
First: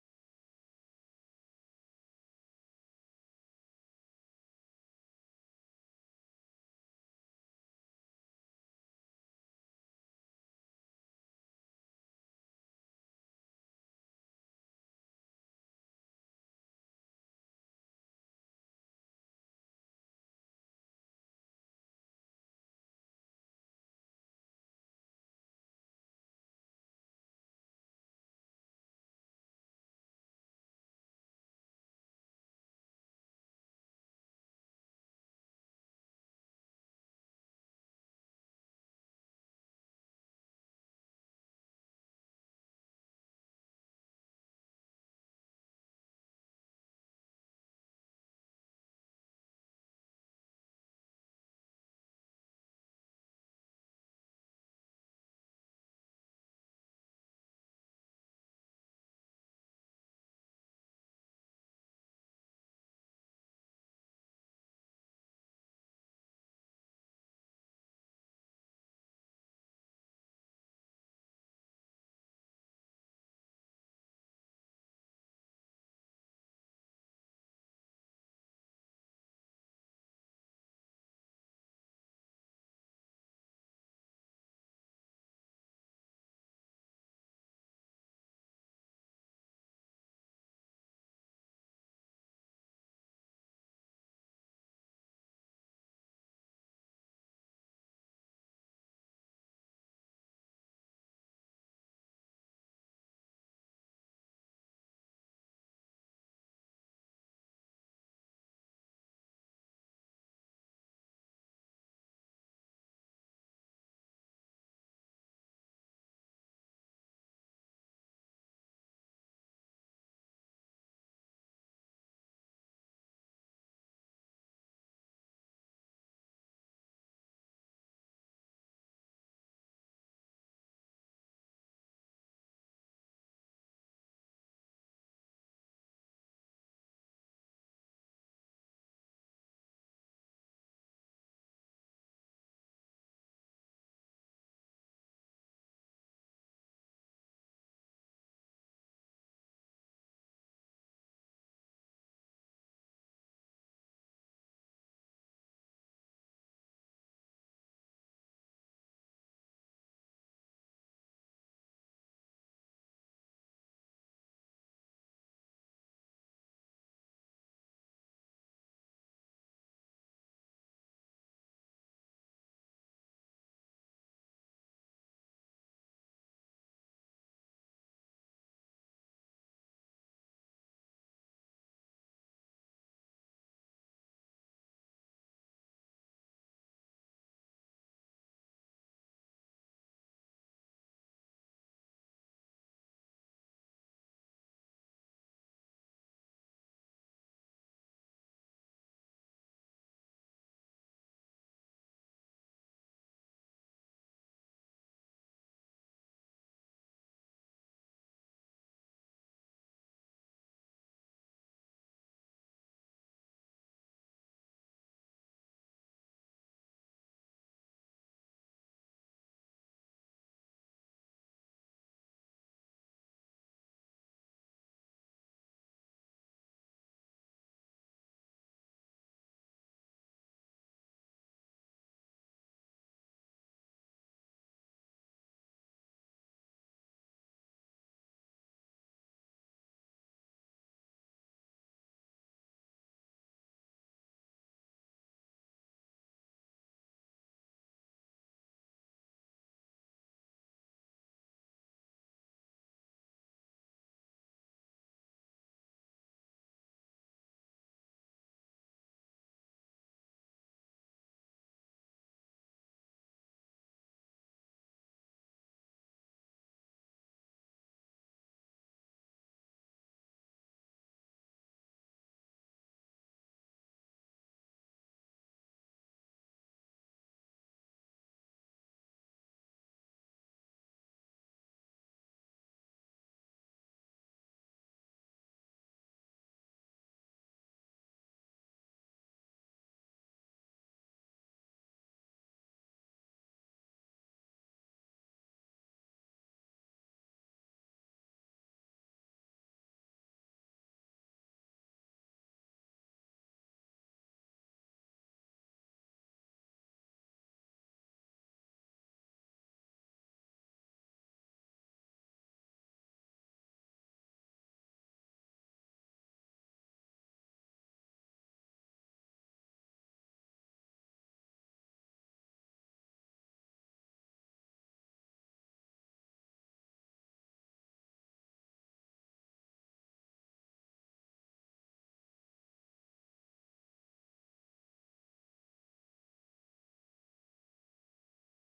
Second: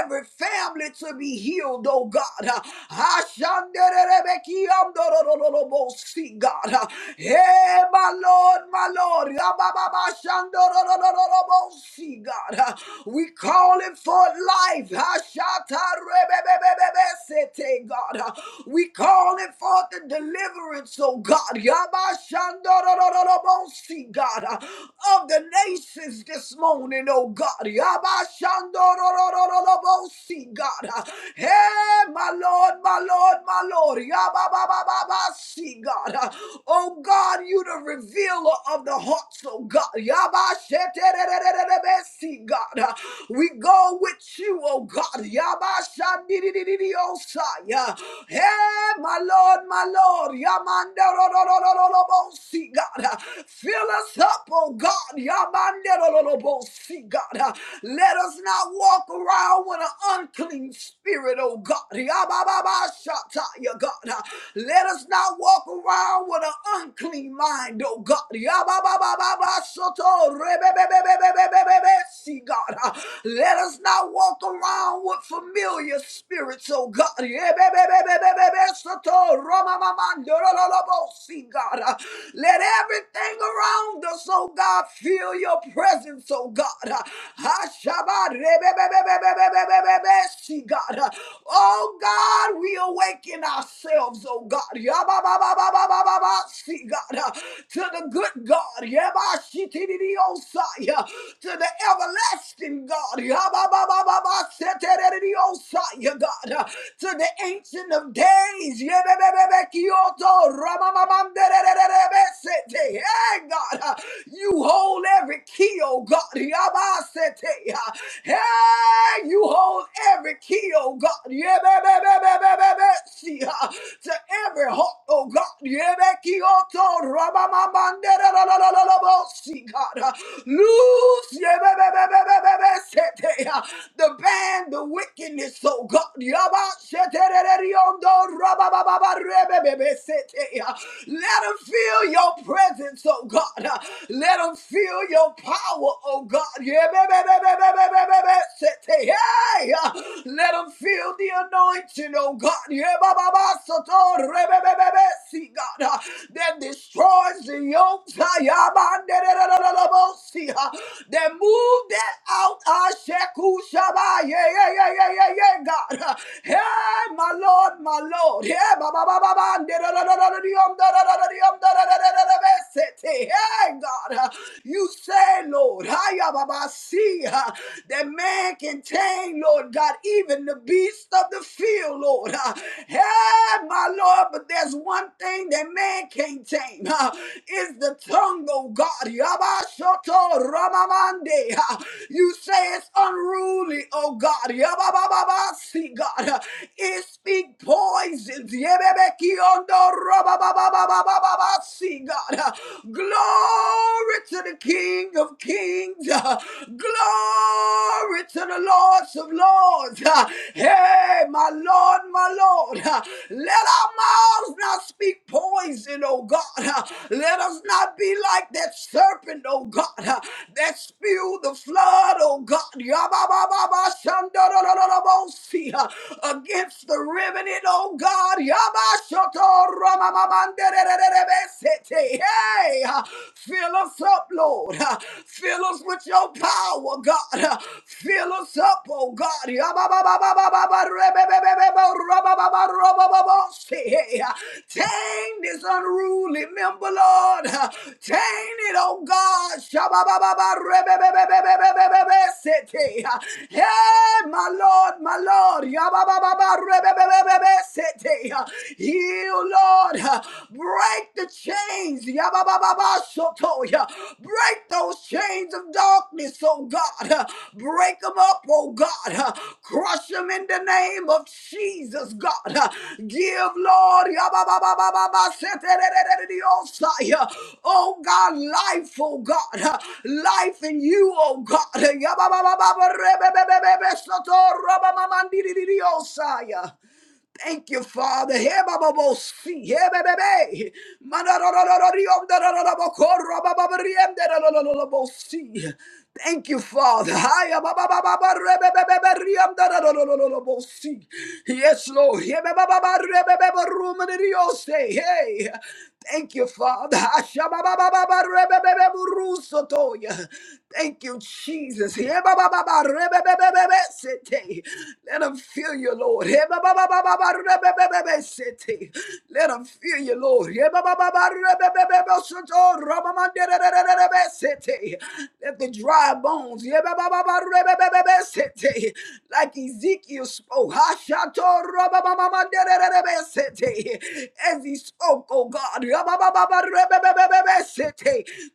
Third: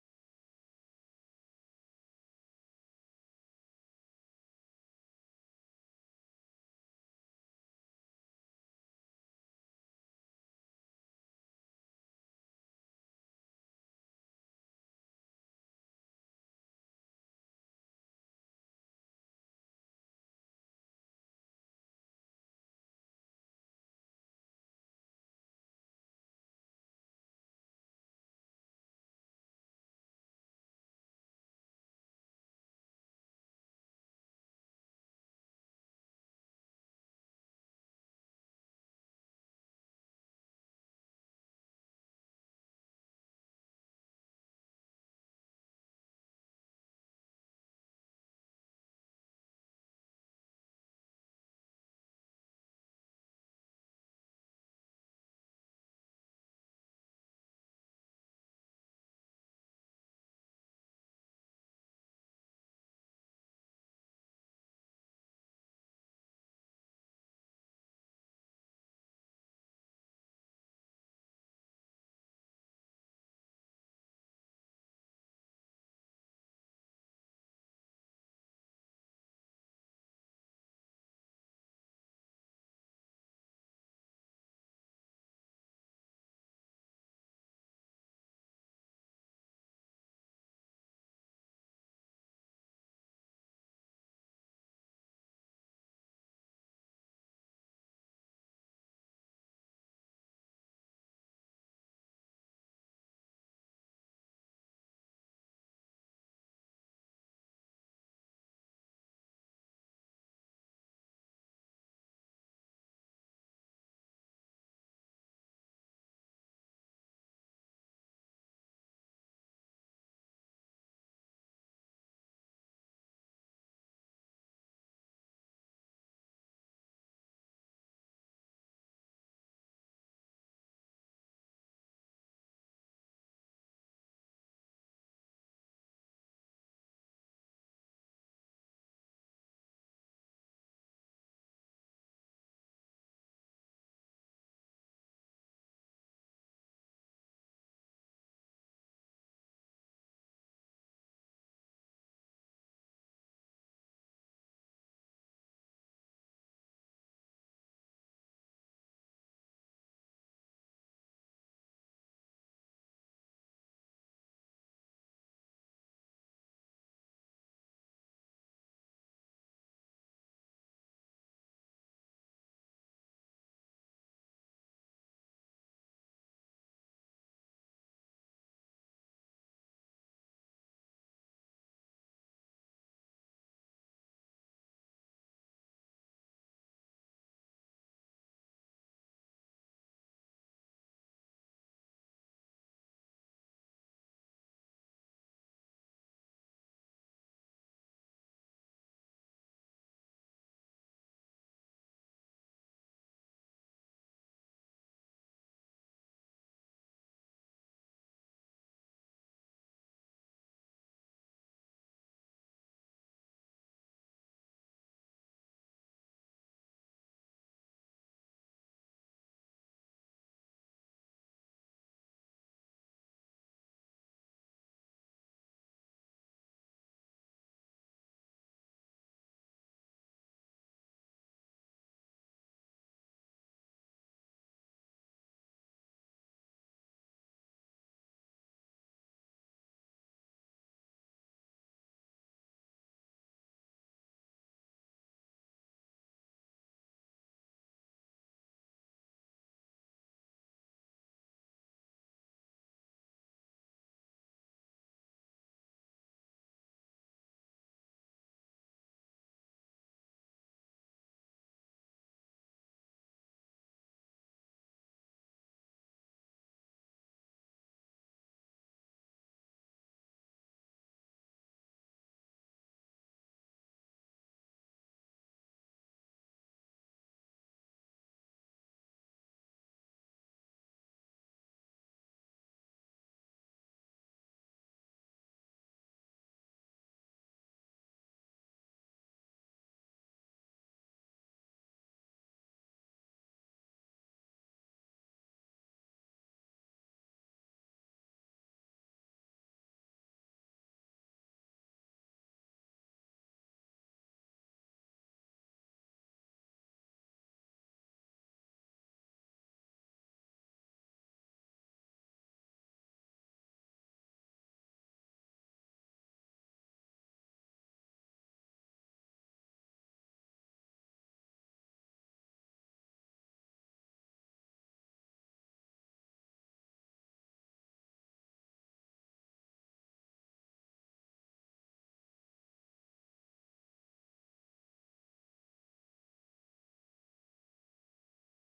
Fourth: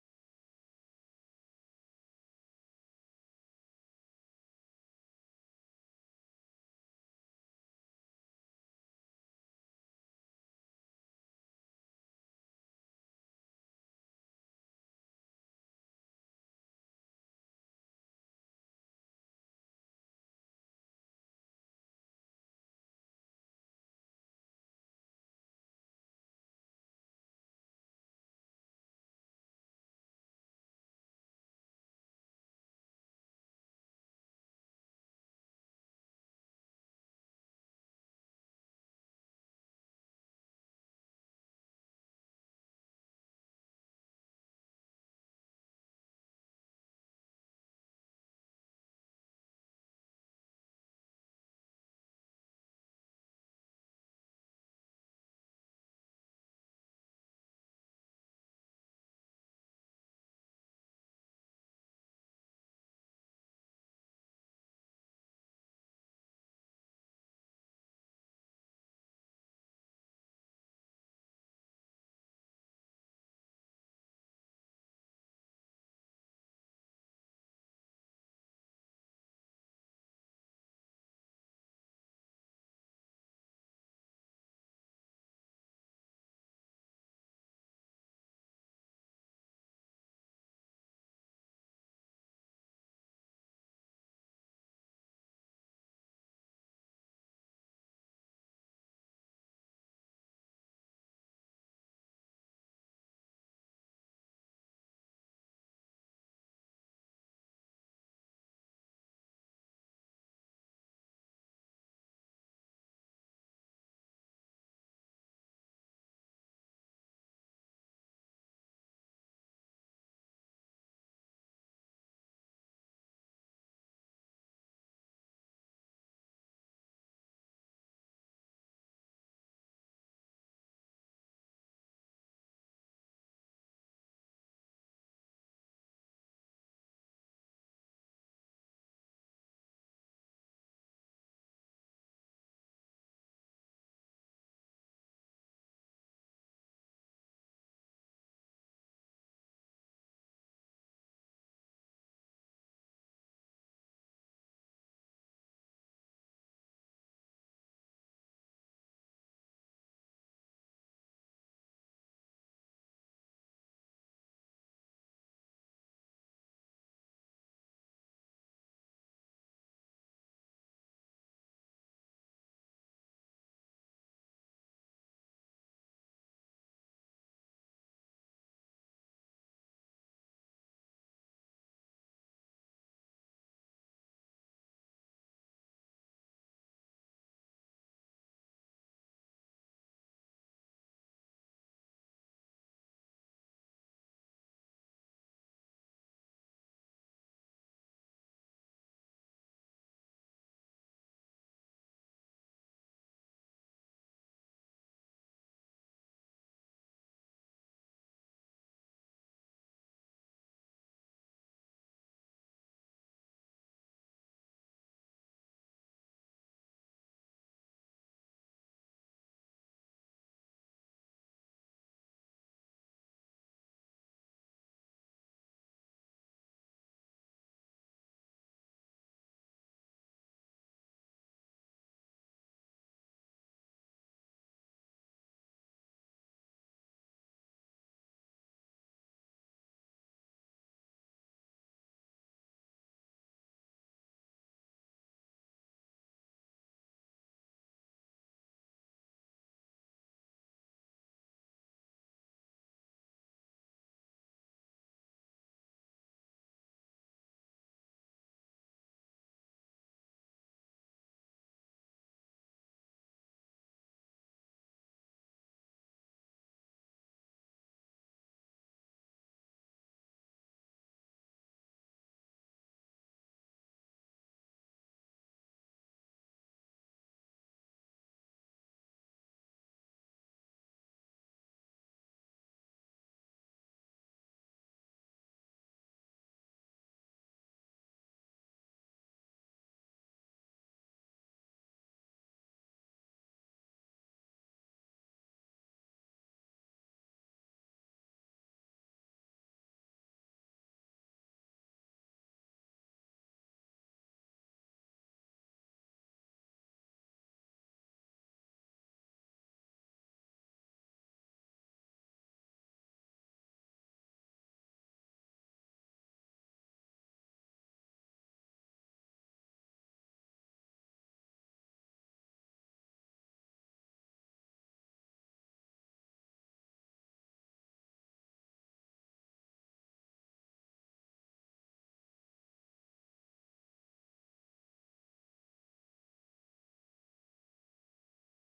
B: Every family to be healed, oh God. Uh, Ashandererebekiamdorororobosi, see God. Hey, my Lord, my Lord. see God. We call it for life. Ashatarebebebebebesete, God. We call it for the deliverance, oh God. see God. Of the nations this morning, oh God. see God. Hey, my Lord, my Lord, Lord. See, God. Uh, Oh, God, you the revealer of the hearts, oh, God. See, God. Uh, We go with you, oh, God. Yabashandididididiosa. Hey, my Lord, my Lord. See, God. Uh, Fill us up, oh, God. see God. Uh, Let us not walk around with an unclean spirit, oh, God. Oh God. Yabababashata, yeah, God. Let us not walk around with an unclean mind, oh God. Yababababashoto, rebebebebebebebebe, See, God. Let us not walk around with familiar spirits, oh God. Yebebebebebebe, soto, romamamandorolobo, See, God. Let everything around us, oh God, feel your presence, oh God. Hashabarebebebebebebebe, See, God. Uh, Oh, God, we awaken ourselves, oh, God. Yabababababababa. See, God. Uh, To the good God. Yabashitididiosa. Yeah. To the everlasting God. Yabababababa. Seteredidiosa. Yeah, God. Uh, To the ancient of days. Yebebebebekioto. Ramamamamderererebesete. Hey, God. Uh, You hold every key, oh, God. Yabasete. Hey, you hold every key, oh God. Yeah, ba- ba- ba- ba- ba- ba- ba- see, uh, to every heart, oh God. Yeah, ba- key, oh, to- ra- ba- ba- ba- da- da- see, God. Uh, Loose, yeah, ba- ba- ba- ba- ba- ba- ba- sete, uh, the band, the wickedness, oh God. Yeah, ba- sete, da- da- da- yon- do- ra- ba- ba- ba- ba- re- ba- ba- ba- sete, uh, Let them feel your presence, oh God. Uh, Let them feel your power, Oh God, yeah, babababababababababab, city, yeah. Let 'em feel the anointing, oh God, yeah, babababababababababab, see God. That destroys the yoke, yeah, yeah, yeah, yeah, yeah, yeah, yeah, God. Hey, my Lord, my Lord, yeah, babababababababababab, city, yeah, God uh, You said, Lord, Hayababasi, that man can tame, Lord God, even the beast of the field, Lord. Uh, Yeah, my Lord, but there's one thing that man can't tame. Uh, is the tongue, oh God. Yabashoto Ramamande. Uh, You say it's unruly, oh God. Yaba Baba Baba see, God. Uh, It speak poisons. Yebebekiondo Rababababababasi, God. God. Glory to the King of Kings. Glory to the Lords of Lords. Hey, my Lord, my Lord. Let our mouths not speak poison, oh God. Let us not be like that serpent, oh God, that spewed the flood, oh God. Yabba-ba-ba-ba-shandorororobosi, Against the riveted, oh God. Yabba-shoto-ramamamandorororobosi. Hey, fill us up, Lord. Fill us with your power, God. Fill us up, oh God. Tame this unruly member, Lord. Tame it, oh God. Hey, my Lord, my Lord. Heal, Lord. Break the chains. Yababababasotoya. Break those chains of darkness, oh God. Break them up, oh God. Crush them in the name of Jesus, God. Give, Lord. Yabababababaseterererereosaya. Oh God, life, oh God. Life in you, oh God. Yabababababarebebebebebesotorobamamandiriosaya. Thank you, Father. Hebabobosi, hebebebe. Manarororororiomdarororobokorobababarriemdarorororobosi. Thank you, Father. Hayababababarebebeberriemdarororororobosi. Yes, Lord. Hebebababarebebeberrumaniriose. Hey. Thank you, Father. Hashababababarebebebeburusotoya. Thank you, Jesus. Let them feel you, Lord. Let them feel you, Lord. Let the dry bones, like Ezekiel spoke, as he spoke, oh God,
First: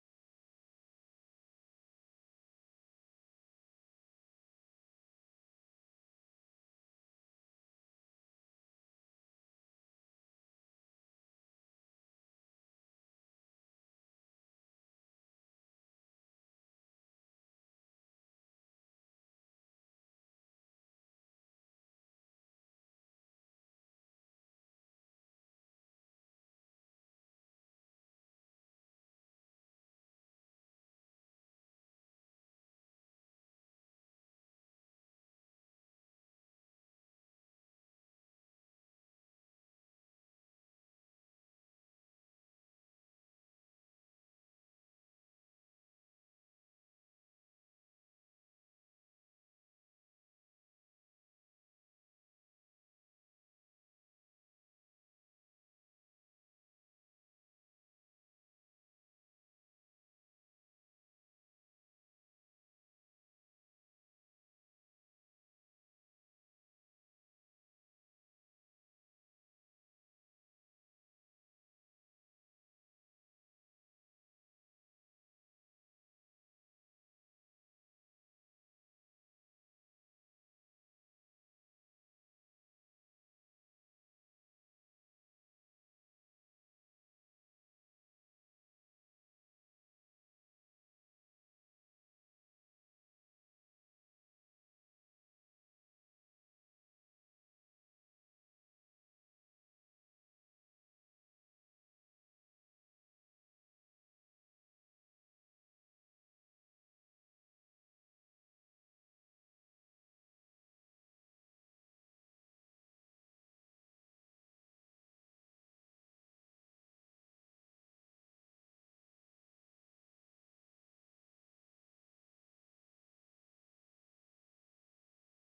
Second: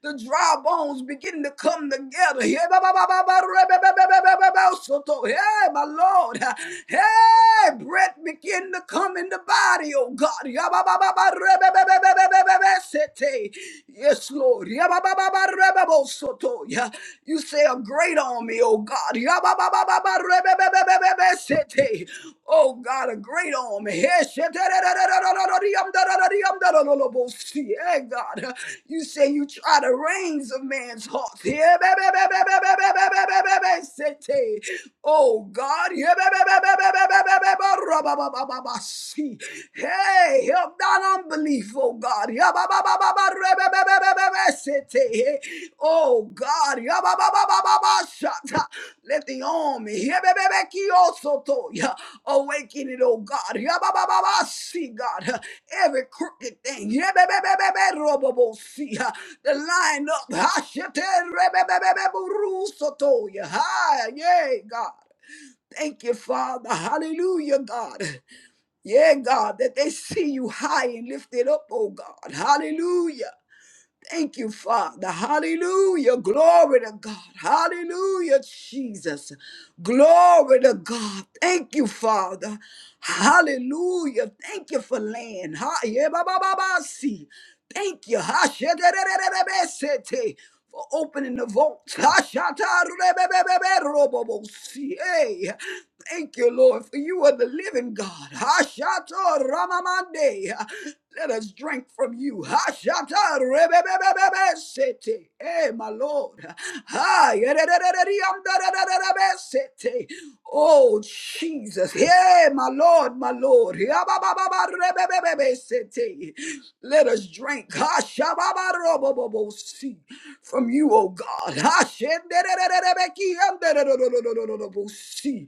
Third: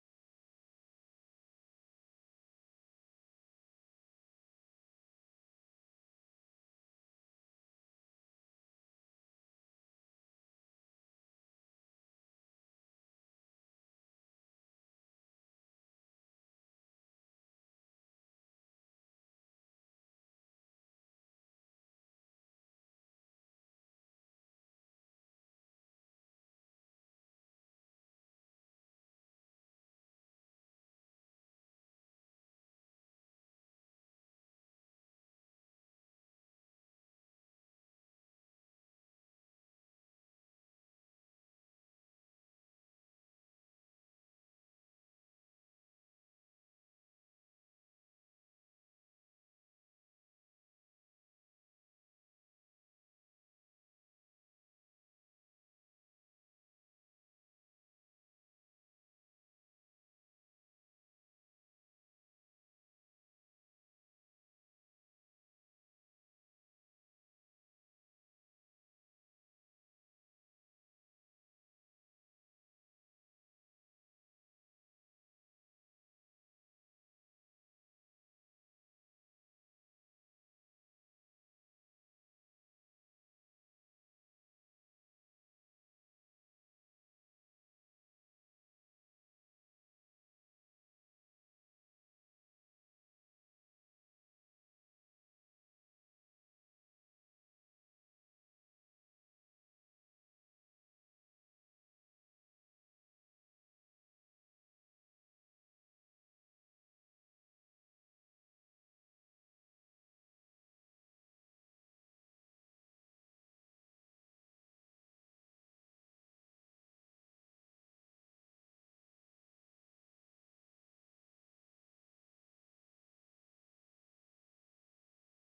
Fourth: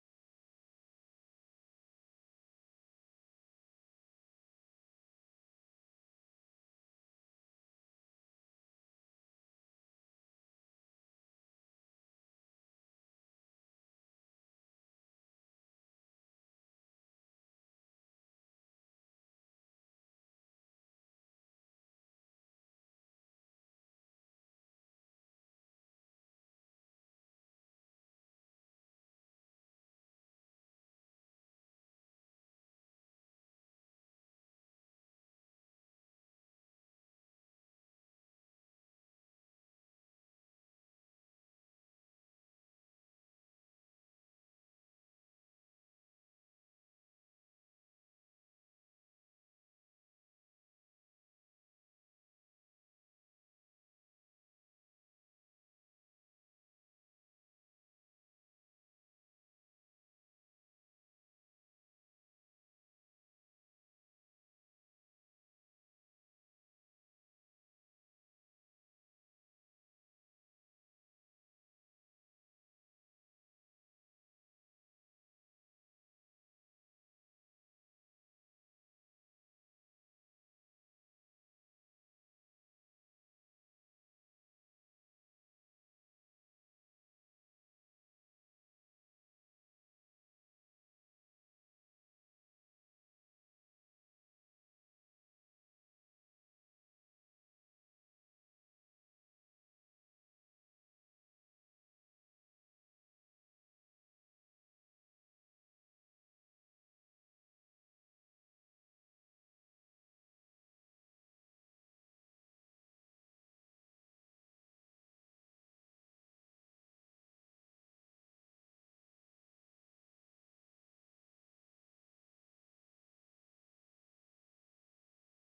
B: the dry bones begin to come together. Hey, my Lord. Hey, breath begin to come in the body, oh God. Yes, Lord. Yeah. You say a great on me, oh God. Oh God, a great on home. Hey, God. You say you try the reins of man's heart. Oh, God. Hey, help that unbelief, oh, God. Oh, God. Let the army. Awaken it, oh God. Yabababa, See, God, every crooked thing. Yebebebebebe, See, uh, the line up. Hashete, rebebebebe, buru, sotoya. Hi, Yay, God. Thank you, Father. Hallelujah, God. Yeah, God, that they see you high and lifted up, oh God. Hallelujah. Thank you, Father. Hallelujah. Glory to God. Hallelujah, Jesus. Glory to God. Thank you, Father. Hallelujah. Thank you for land. Ha- yeah, ba- ba- ba- ba- see. Thank you. Ha- she- de- de- de- de- de- be- se- te, For opening the vaults. Ha- sha- ta- re- be- be- be- be- ro- bo- bo- see. Hey. Thank you, Lord, for you are the living God. Ha- sha- ta- ra- ma- ma- de. Let us drink from you. Hashata rebebebebebe sete. Hey, my Lord. Ha, yededededeyamdadadadadabe sete. Oh, Jesus. Hey, my Lord, my Lord. Yabababa rebebebebe sete. Let us drink. Hashababarobobobo si. From you, oh God. Hashendedededebeki si.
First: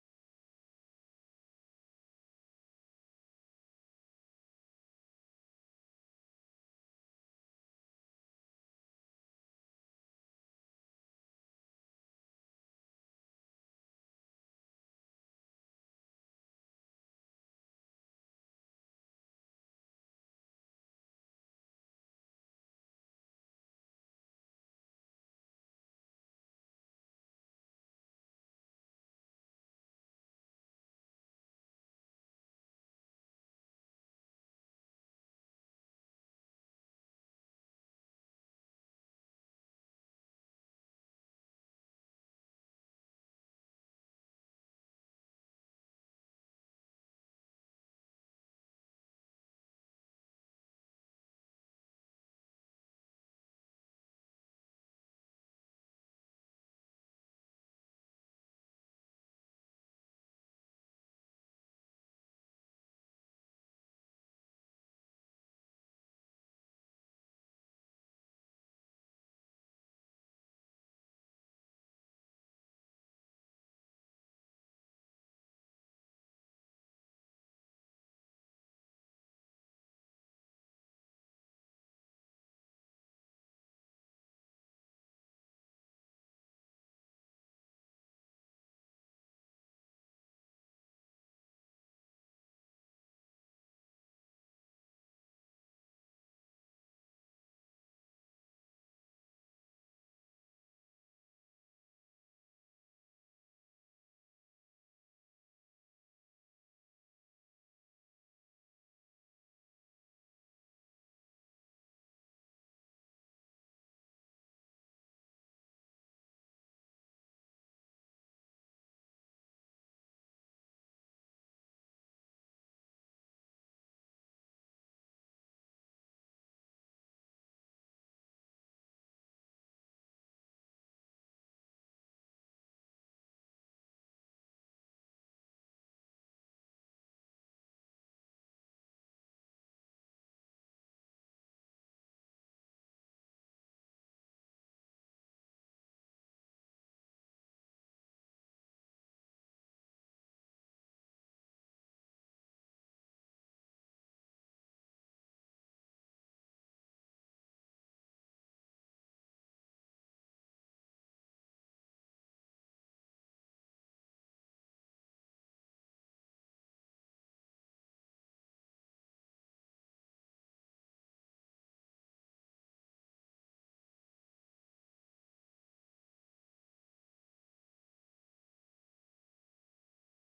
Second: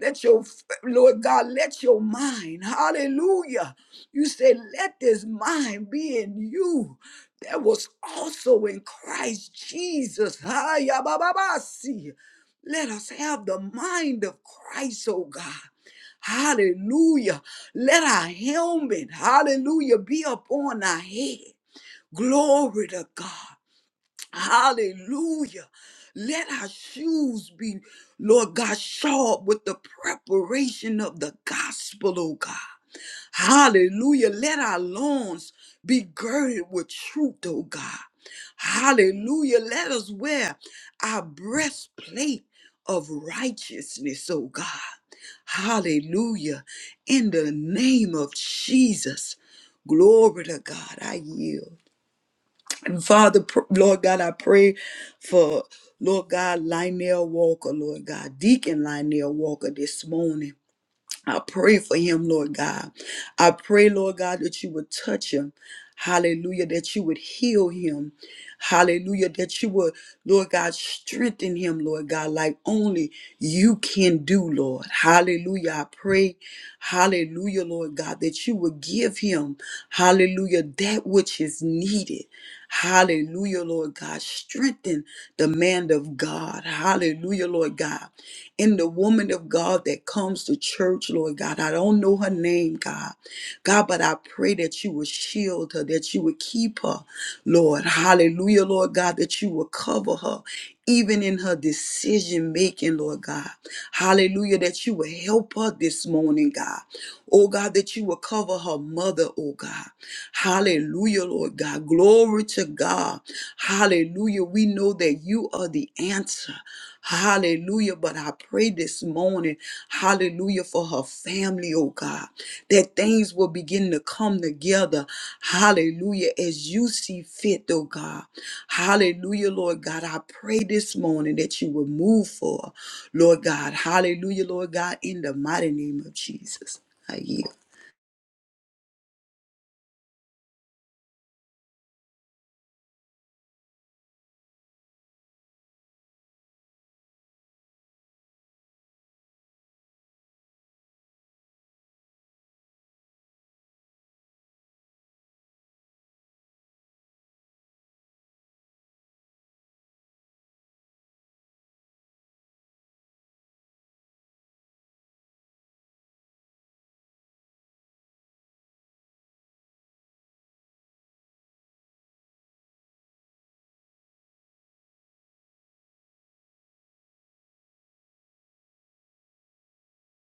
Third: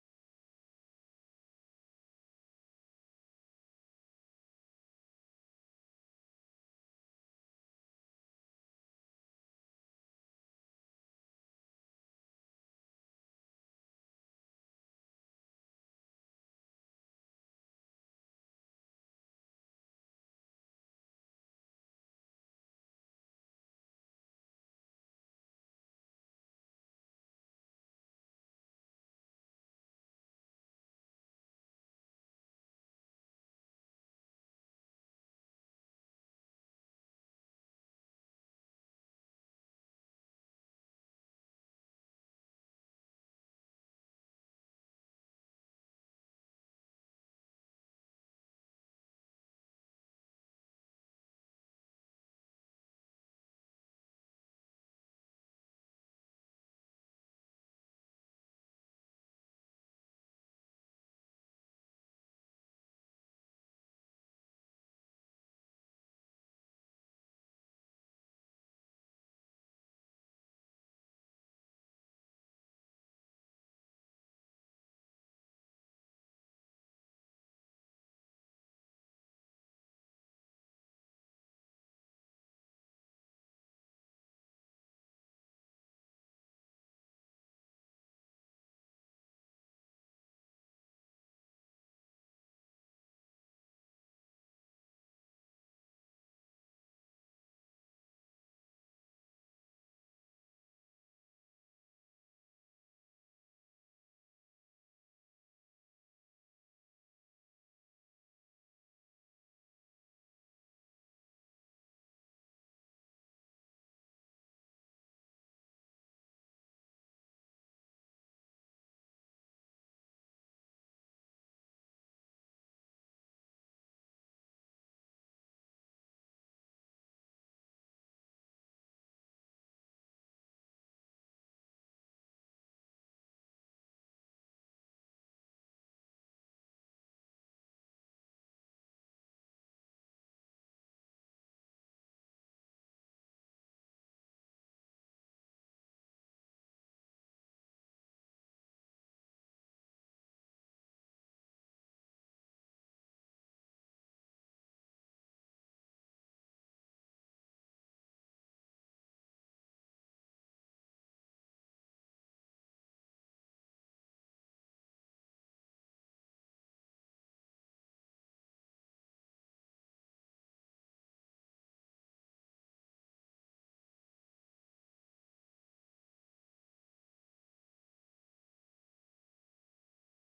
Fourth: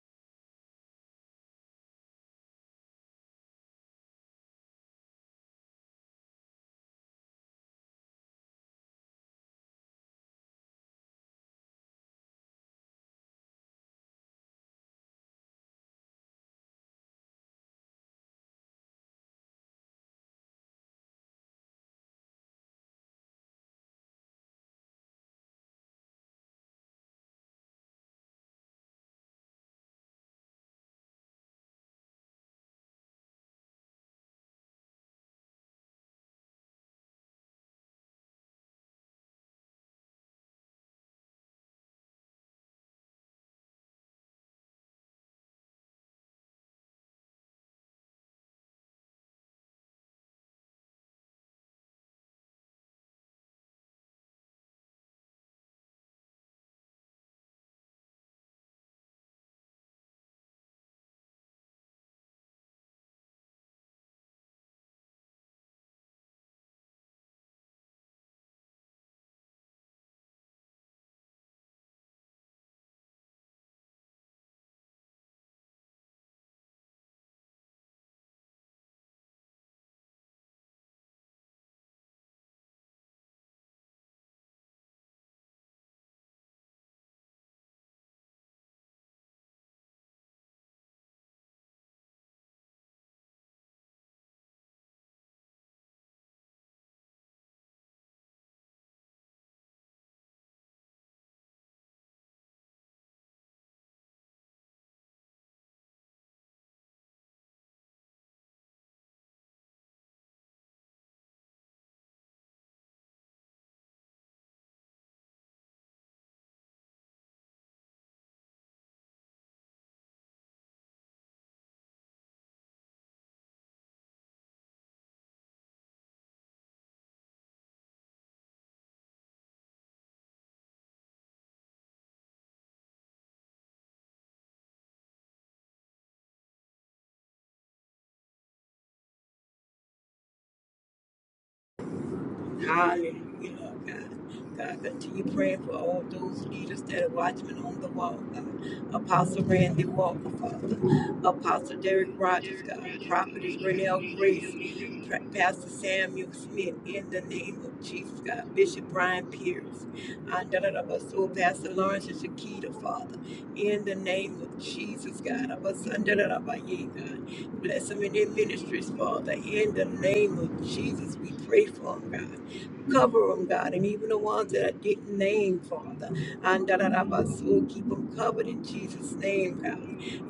B: Let your, Lord God, let your mind, hallelujah. You say, let this mind be in you that was also in Christ Jesus. Ha, ya, ba, ba, ba, see. Let us have the mind of Christ, oh God. Hallelujah. Let our helmet, hallelujah, be upon our head. Glory to God. Hallelujah. Let our shoes be, Lord God, shod with the preparation of the gospel, oh God. Hallelujah. Let our loins be girded with truth, oh God. Hallelujah. Let us wear our breastplate of righteousness, oh God. Hallelujah. In the name of Jesus. Glory to God. I yield. And Father, pr- Lord God, I pray for Lord God, Lionel Walker, Lord God, Deacon Lionel Walker this morning. I pray for him, Lord God. I pray, Lord God, that you would touch him. Hallelujah, that you would heal him. Hallelujah, that you would, Lord God, strengthen him, Lord God, like only you can do, Lord. Hallelujah, I pray, hallelujah, Lord God, that you would give him, hallelujah, that which is needed. Hallelujah, Lord God. Strengthen the man of God. Hallelujah, Lord God in the woman of God that comes to church, Lord God. I don't know her name, God. God, but I pray that you would shield her, that you would keep her, Lord. Hallelujah, Lord God, that you would cover her. Even in her decision making, Lord God. Hallelujah, that you will help her this morning, God. Oh God, that you will cover her mother, oh God. Hallelujah, Lord God. Glory to God. Hallelujah. We know that you are the answer. Hallelujah. But I pray this morning, hallelujah, for her family, oh God, that things will begin to come together. Hallelujah. As you see fit, oh God. Hallelujah, Lord God. I pray this morning that you will move for, her, Lord God. Hallelujah, Lord God, in the mighty name of Jesus. I yield.
A: Hallelujah, Lord God. God, continue praying for all those leaders that are watchmen on the wall, God. Apostle Randy Walker, Father. Apostle Derek Rogers, God. Prophetess Renelle Grace. Pa- Pastor Samuel Smith, in the name of Jesus, God. Bishop Brian Pierce. Andalabaso, Pastor Lawrence and Shakita, Father. In the name of Jesus, God. Abasandalabaye, God. Bless them in their ministries, Father. In the name of Jesus, we pray for them, God. Cover them, God, and even the ones that I didn't name, Father. And da da da ba so keep them covered in Jesus' name, God.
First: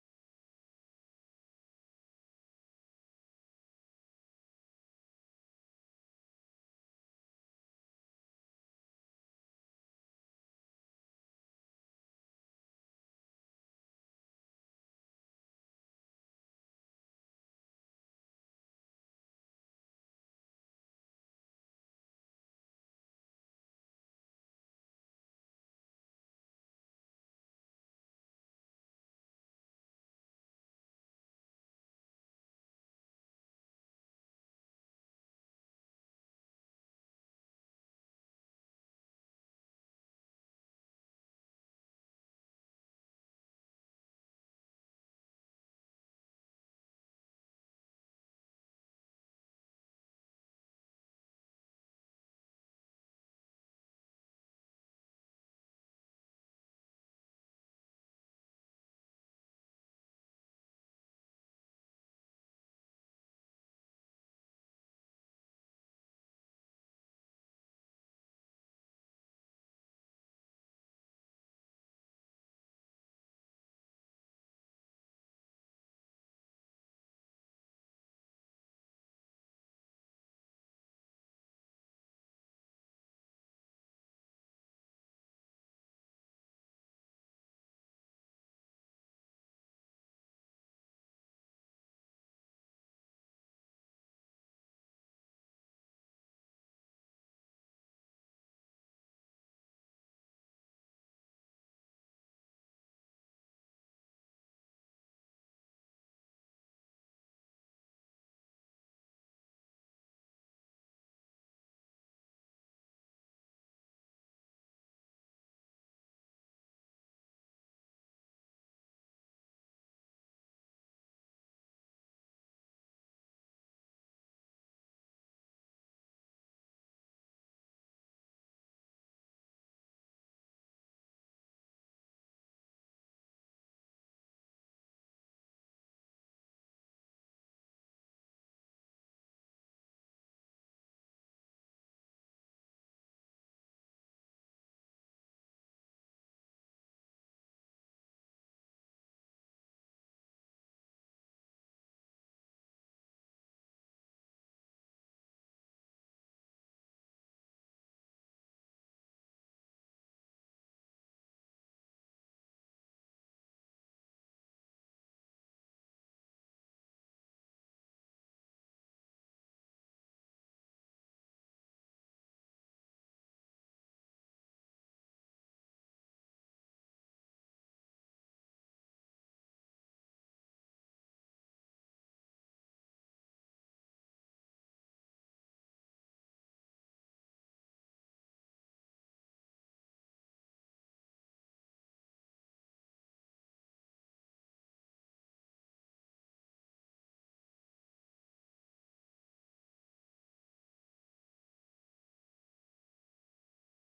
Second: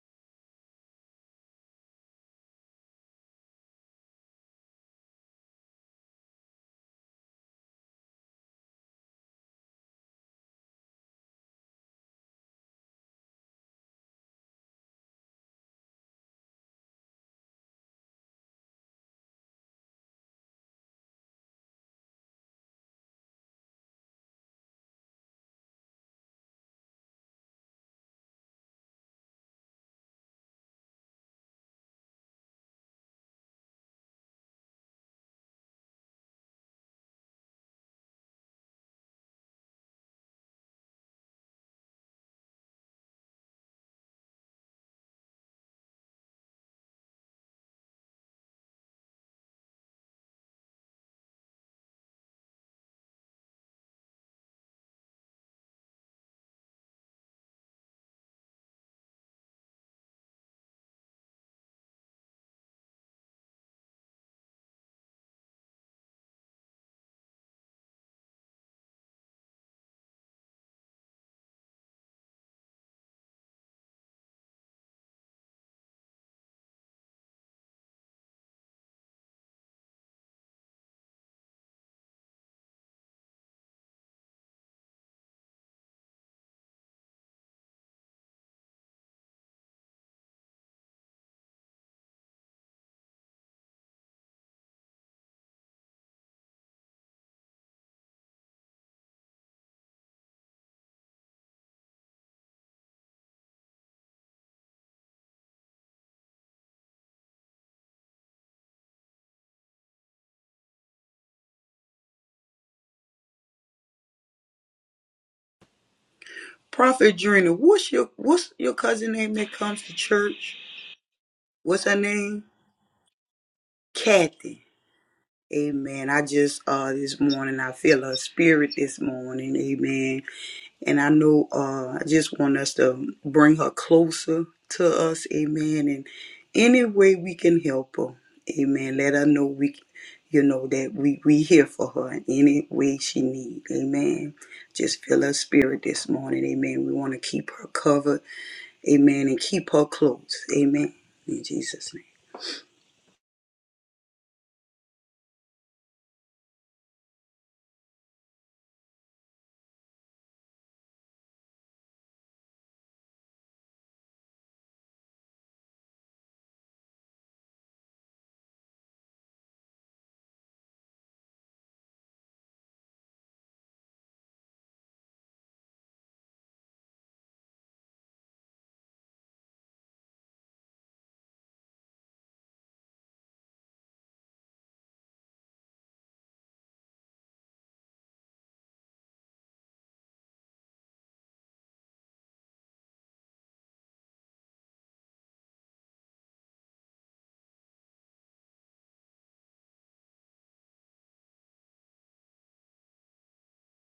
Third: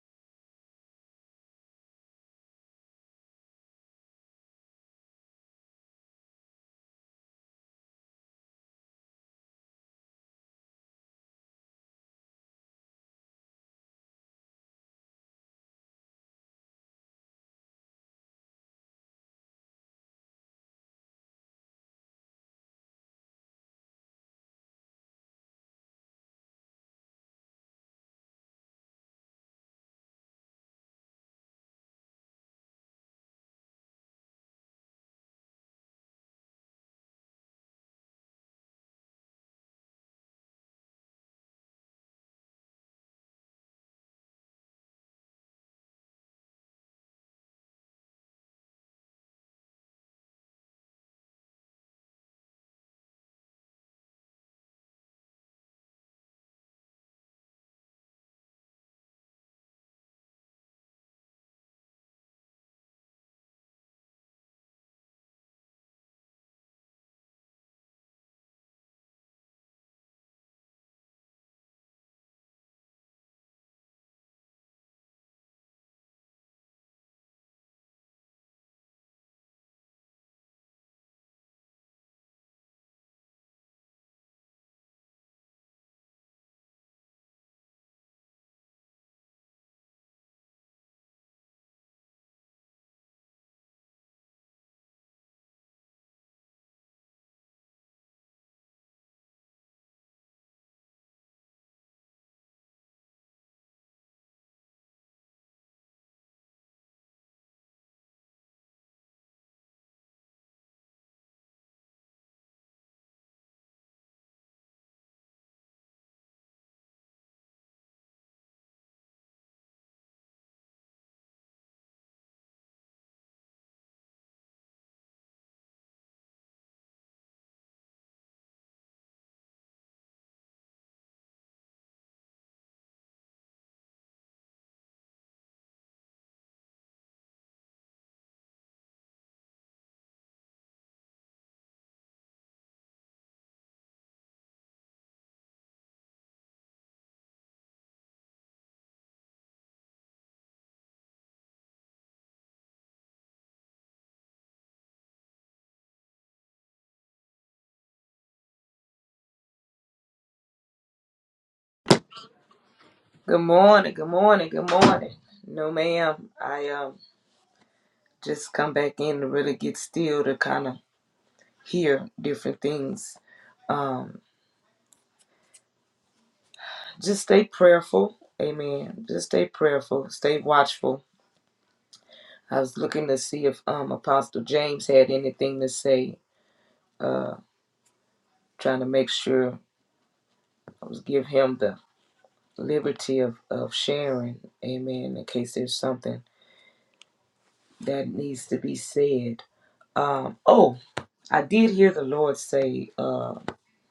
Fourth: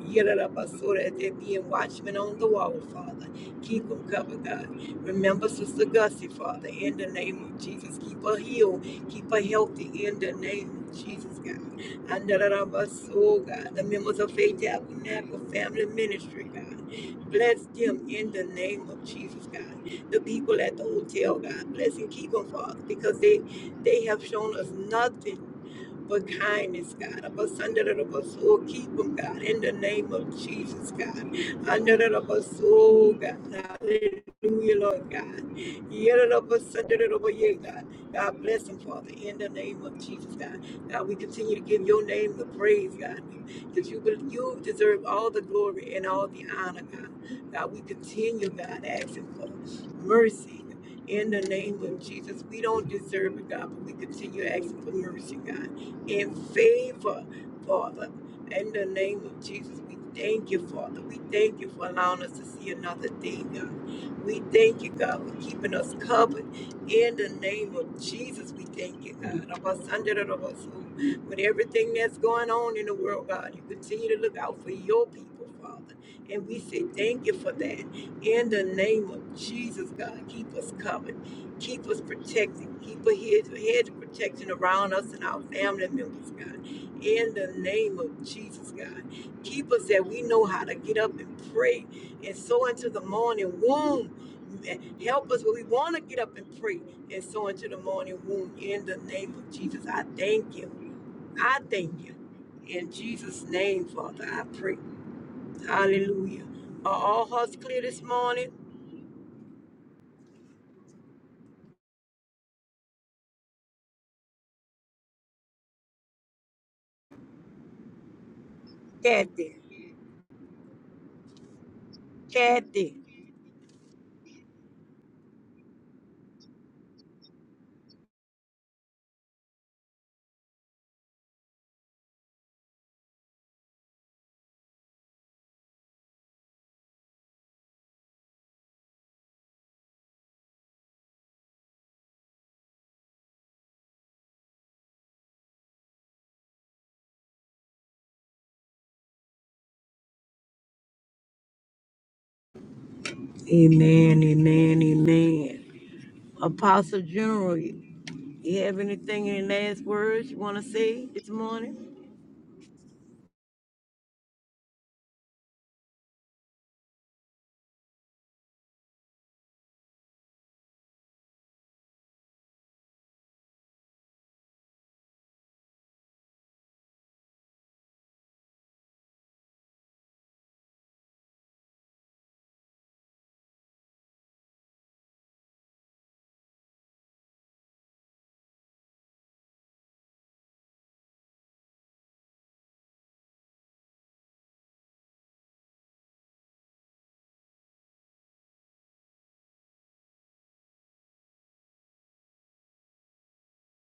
A: Yeah, da da ba so that they are being watchmen on the wall, Father. Keep them covered, God. Remember Sister Gussie, Father, in the name of Jesus. Keep her healed, keep her healthy in the name of Jesus, God. And da da da ba so, God. The members of Faith Tabernacle Family Ministry, God. Bless them in the name of Jesus, God the people at the hotel, God bless and keep them, Father, because they they have shown us nothing but kindness, God. Of us under the bus, oh, keep them, God, in the name of Jesus, God. Under the bus, oh, God. Hallelujah, Lord God. Yeah, the bus, under the bus, yeah, God. God bless them, Father, in the name of Jesus, God. God, we continue to give your name the praise, God, because you, you deserve all the glory and all the honor, God. God, we continue, God, asking for mercy in the name of Jesus. We don't deserve it, God, but we continue asking for mercy, God, in favor, Father. In the name of Jesus, we thank you, Father. We thank you for allowing us to see another day, God. We thank you, God, for keeping us covered. In the name of Jesus, we thank you, God. Of us, under of us, who- with everything that's going on in the world, God, you continue to look out for your people, Father. And we say thank you for that in the name of Jesus, God, keep us covered. Keep us protected. Keep a hedge, a hedge of protection around us and our family members, God. In the name of Jesus, God. Keep us that we know how to get up and pray and sow into the morning womb. Help us when we want to get up and pray and sow into the morning womb. In the name of Jesus, I thank you. I thank you. In Jesus' name, Father, I pray. Hallelujah. Are all hearts clear this morning?
B: Prophet Drina, what's your what's your cousin name that
A: Kathy.
B: comes to church? What's her name?
A: Kathy.
B: Kathy. Amen. I just uh this morning I feel her spirit this morning, amen. And I know uh I just want us to bring her closer to us, amen. And any way we can help her, amen. Let her know we you know that we we here for her in any way she need, amen. Just feel her spirit this morning, amen. We want to keep her covered Amen. And keep her close. Amen. In Jesus'
A: Amen, amen, amen. Apostle General, you have anything in the last words you want to say this morning?
D: Good morning, good morning, good morning. No, ma'am. I um just come back in to really get still to kind of hear different things. Um, just stay prayerful, amen. Just stay prayerful, stay watchful. I was looking to see if um Apostle James had anything to say. Uh, trying to make sure I was give him the liberty of of sharing, amen. In case there's something that needs to be said. Um, oh. I did hear the Lord say uh,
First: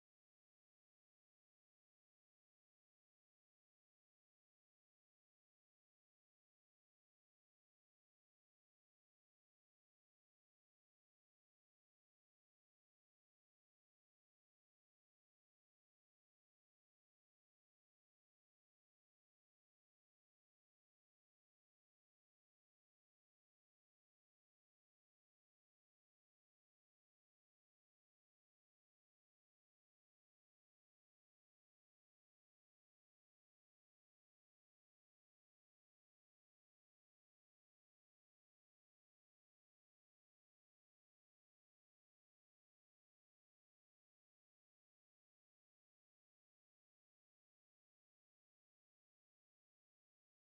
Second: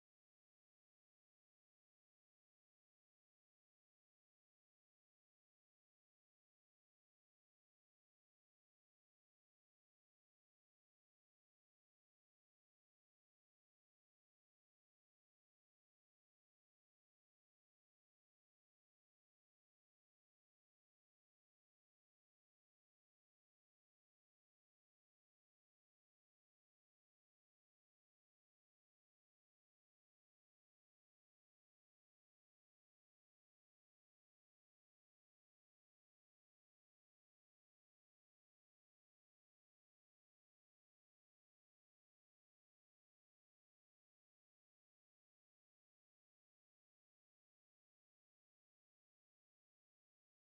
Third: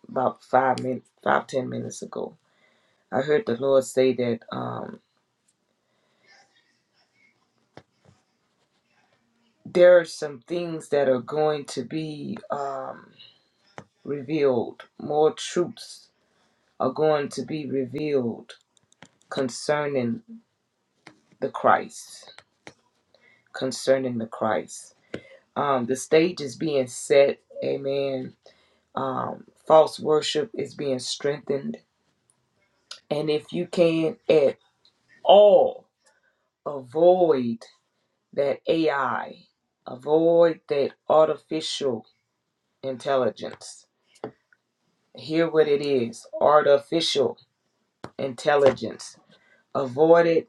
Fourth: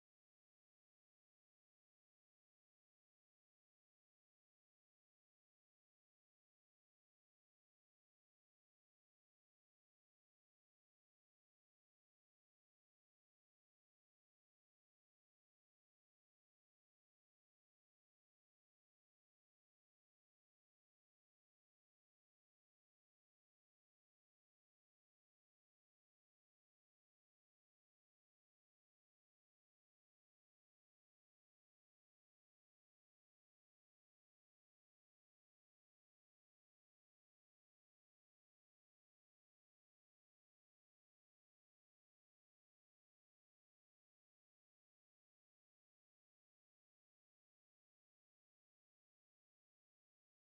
D: about five minutes, five ten minutes ago. I heard the Lord say that um, there are some things that are going to be um, revealed. More truths are going to be revealed concerning the Christ. Concerning the Christ, um, the stage is being set. Amen. Um, false worship is being strengthened, and if you can at all avoid that AI, avoid that artificial intelligence. Hear what it is artificial intelligence. Avoid it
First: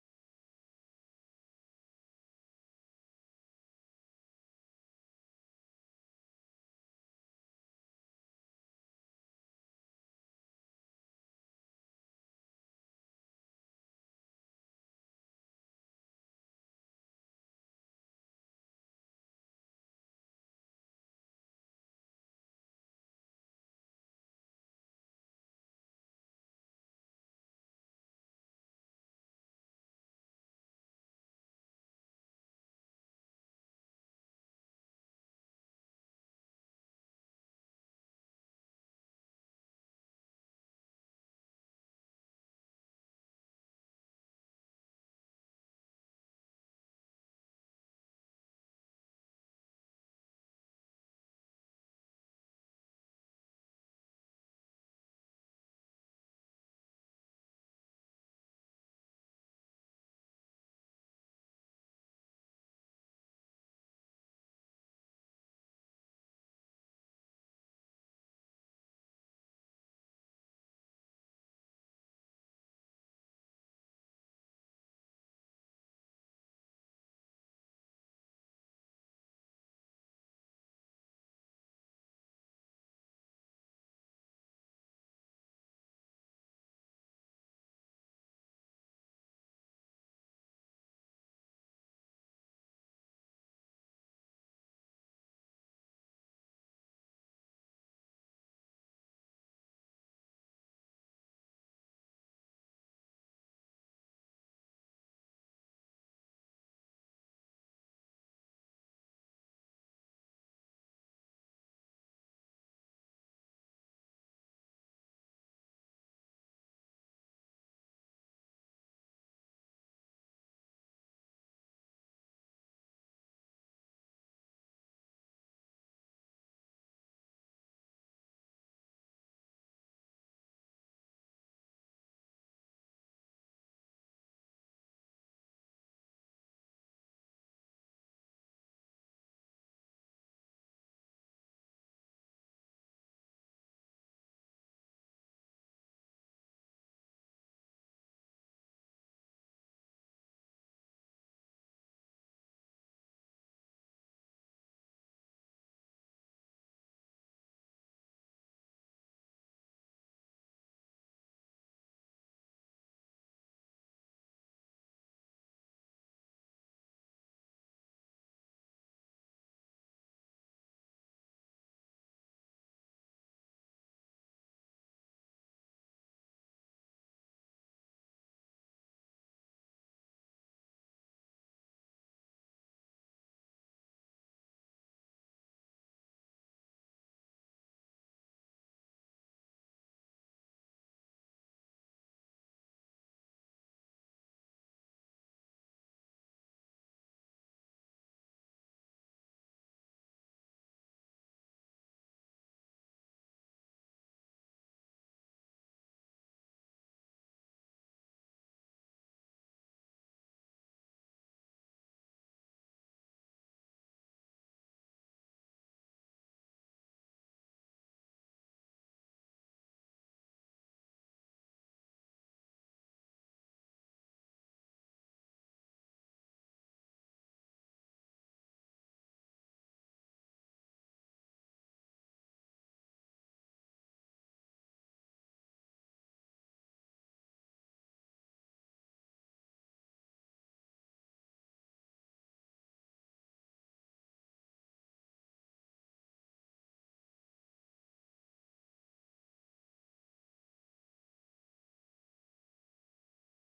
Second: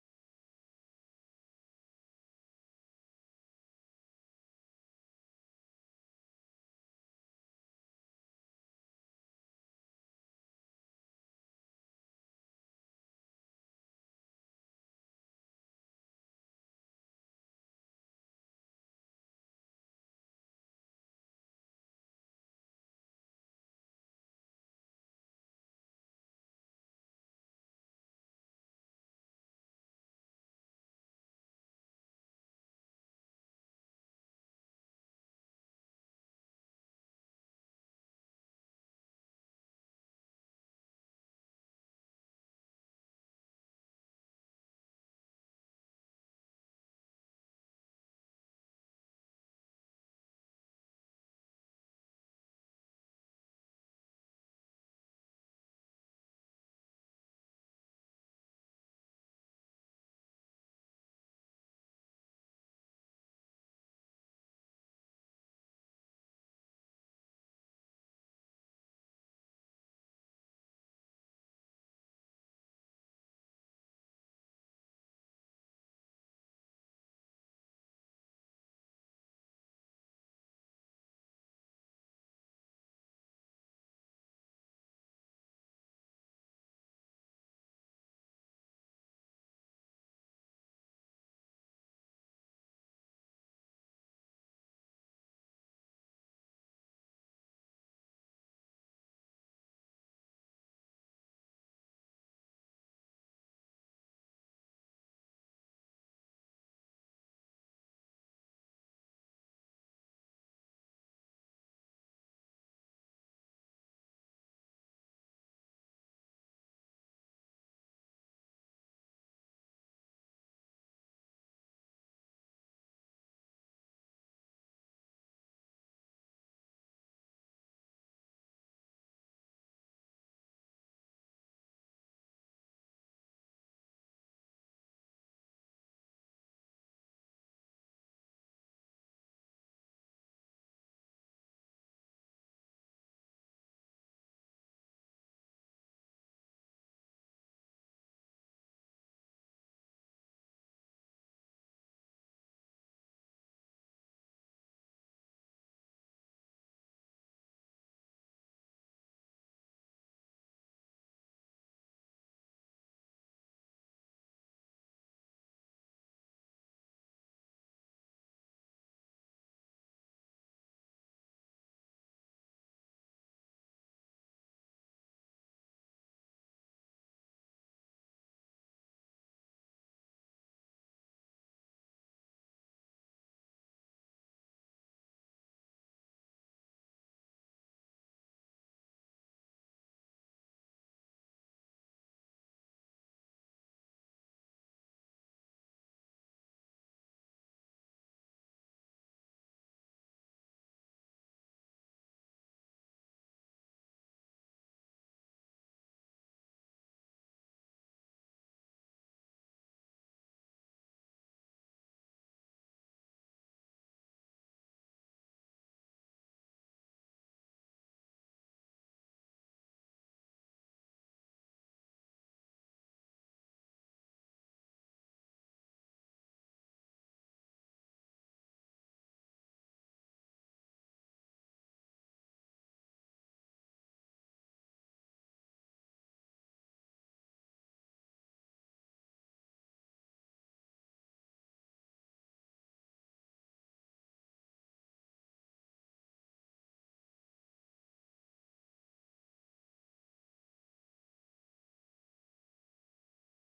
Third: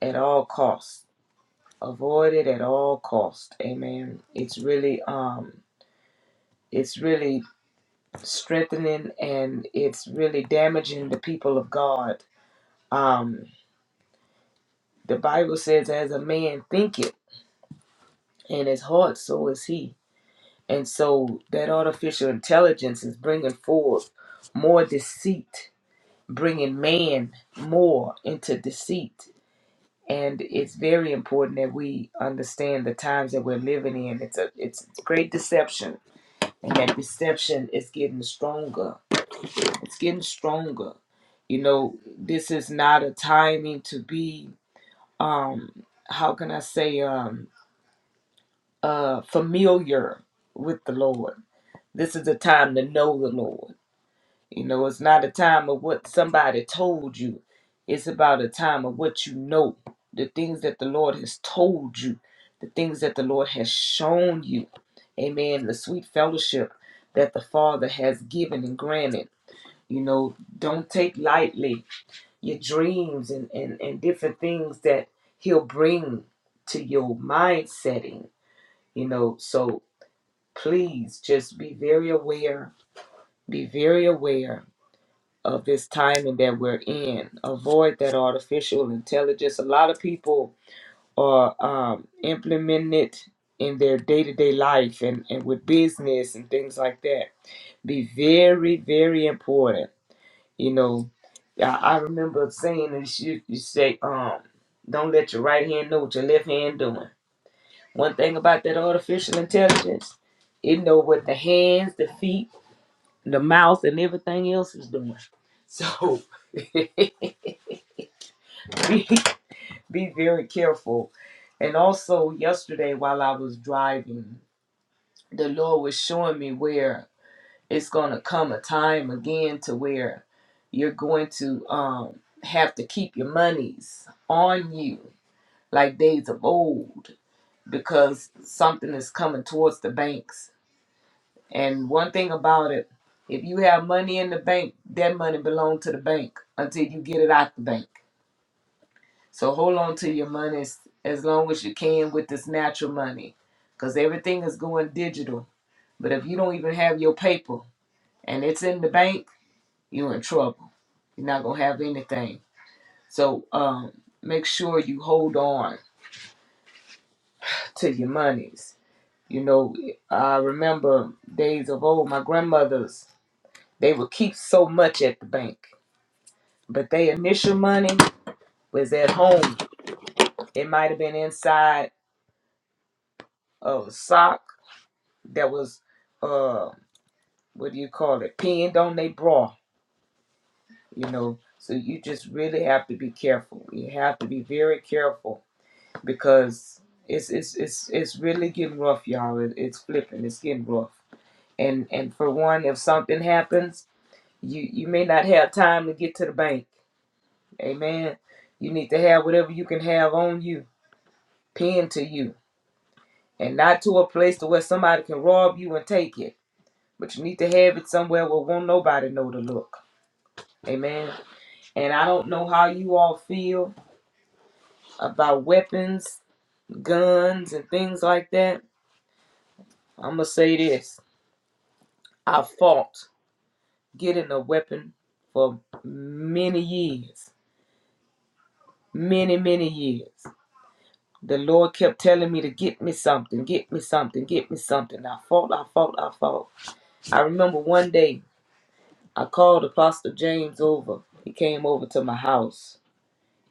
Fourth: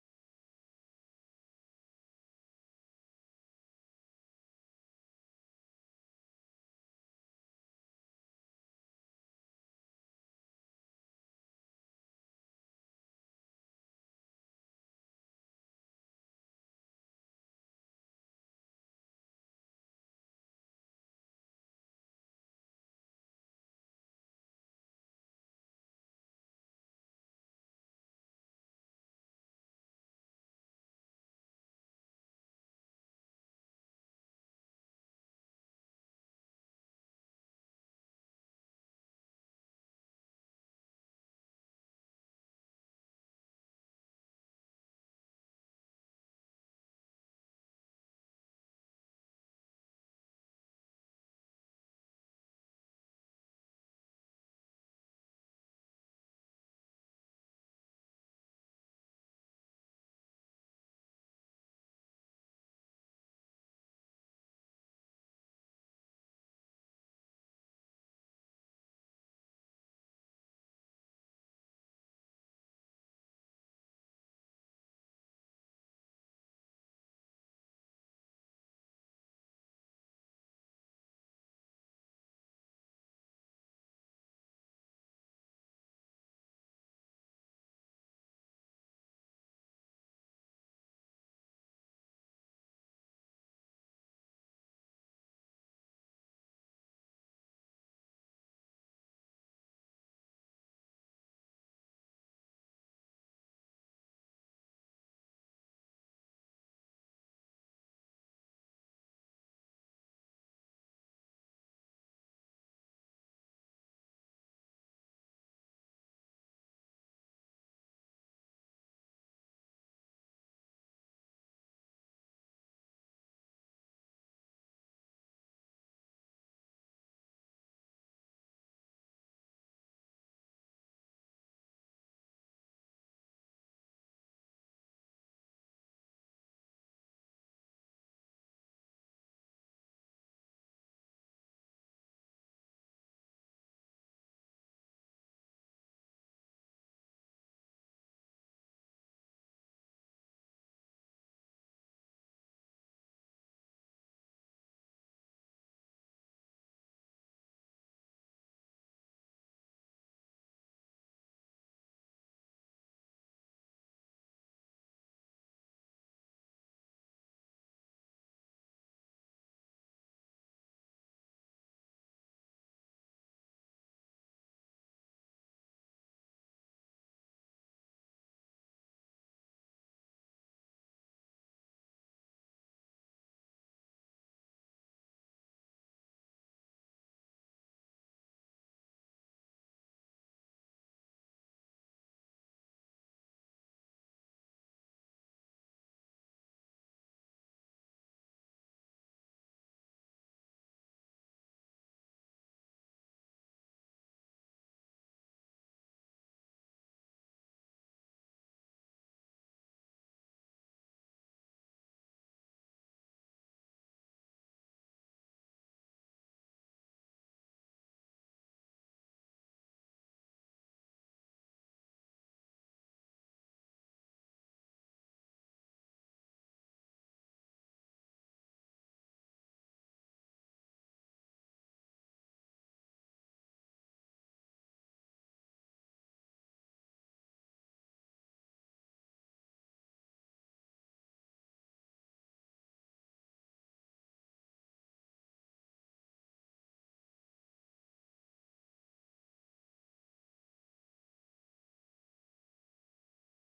D: at all costs. Avoid it at all costs. Amen. It's really um it's really strengthening and it's really damaging the people of God. Um the Bible says as a man thinketh in his heart so is he. And so that artificial intelligence is bringing forth more deceit, bringing man more into deceit. And it's very important that we understand the times that we're living in. It's a it's great deception, and that deception is getting stronger. It's getting stronger. You know, this is not a timing to be um how can I say um uh familiar with the Lord. This is a time to know the Lord You know, it's not a time of what somebody told you. It's about a time of what you know, the things that the Lord has told you, the things that the Lord has shown you. Amen. The sweet fellowship that the Father has given and granted. You know, don't take lightly your dreams and, and, and different things that He'll bring to your mind setting. You know, so please just be very aware. Be very aware of this timing that we're in. Avoid that artificial intelligence. A lot of people are um, implementing it in their day to day life and, and with business and things like that. Be very, very important. You know, I, I remember saying this you, you say, um, don't let your right hand know what your left hand doing. One thing about that artificial intelligence, it know what the hands, the feet, the mouth, and everything else is doing. So be very careful. And also, yesterday while I was driving, the Lord was showing me where it's going to come a time again to where you're going to um, have to keep your monies on you like days of old because something is coming towards the banks. And one thing about it, if you have money in the bank, that money belongs to the bank until you get it out the bank. So hold on to your money as, as long as you can with this natural money because everything is going digital. But if you don't even have your paper and it's in the bank, you're in trouble. You're not going to have anything. So um, make sure you hold on to your monies. You know, I remember days of old, my grandmothers, they would keep so much at the bank, but their initial money was at home. It might have been inside of a sock that was uh. what do you call it, pinned on their bra, you know. So you just really have to be careful. You have to be very careful because it's it's it's it's really getting rough, y'all. It, it's flipping. It's getting rough. And and for one, if something happens, you you may not have time to get to the bank. Amen. You need to have whatever you can have on you, pinned to you, and not to a place to where somebody can rob you and take it. But you need to have it somewhere where won't nobody know to look. Amen. And I don't know how you all feel about weapons, guns, and things like that. I'm going to say this I fought getting a weapon for many years, many, many years. The Lord kept telling me to get me something, get me something, get me something. I fought, I fought, I fought. I remember one day I called Apostle James over. He came over to my house.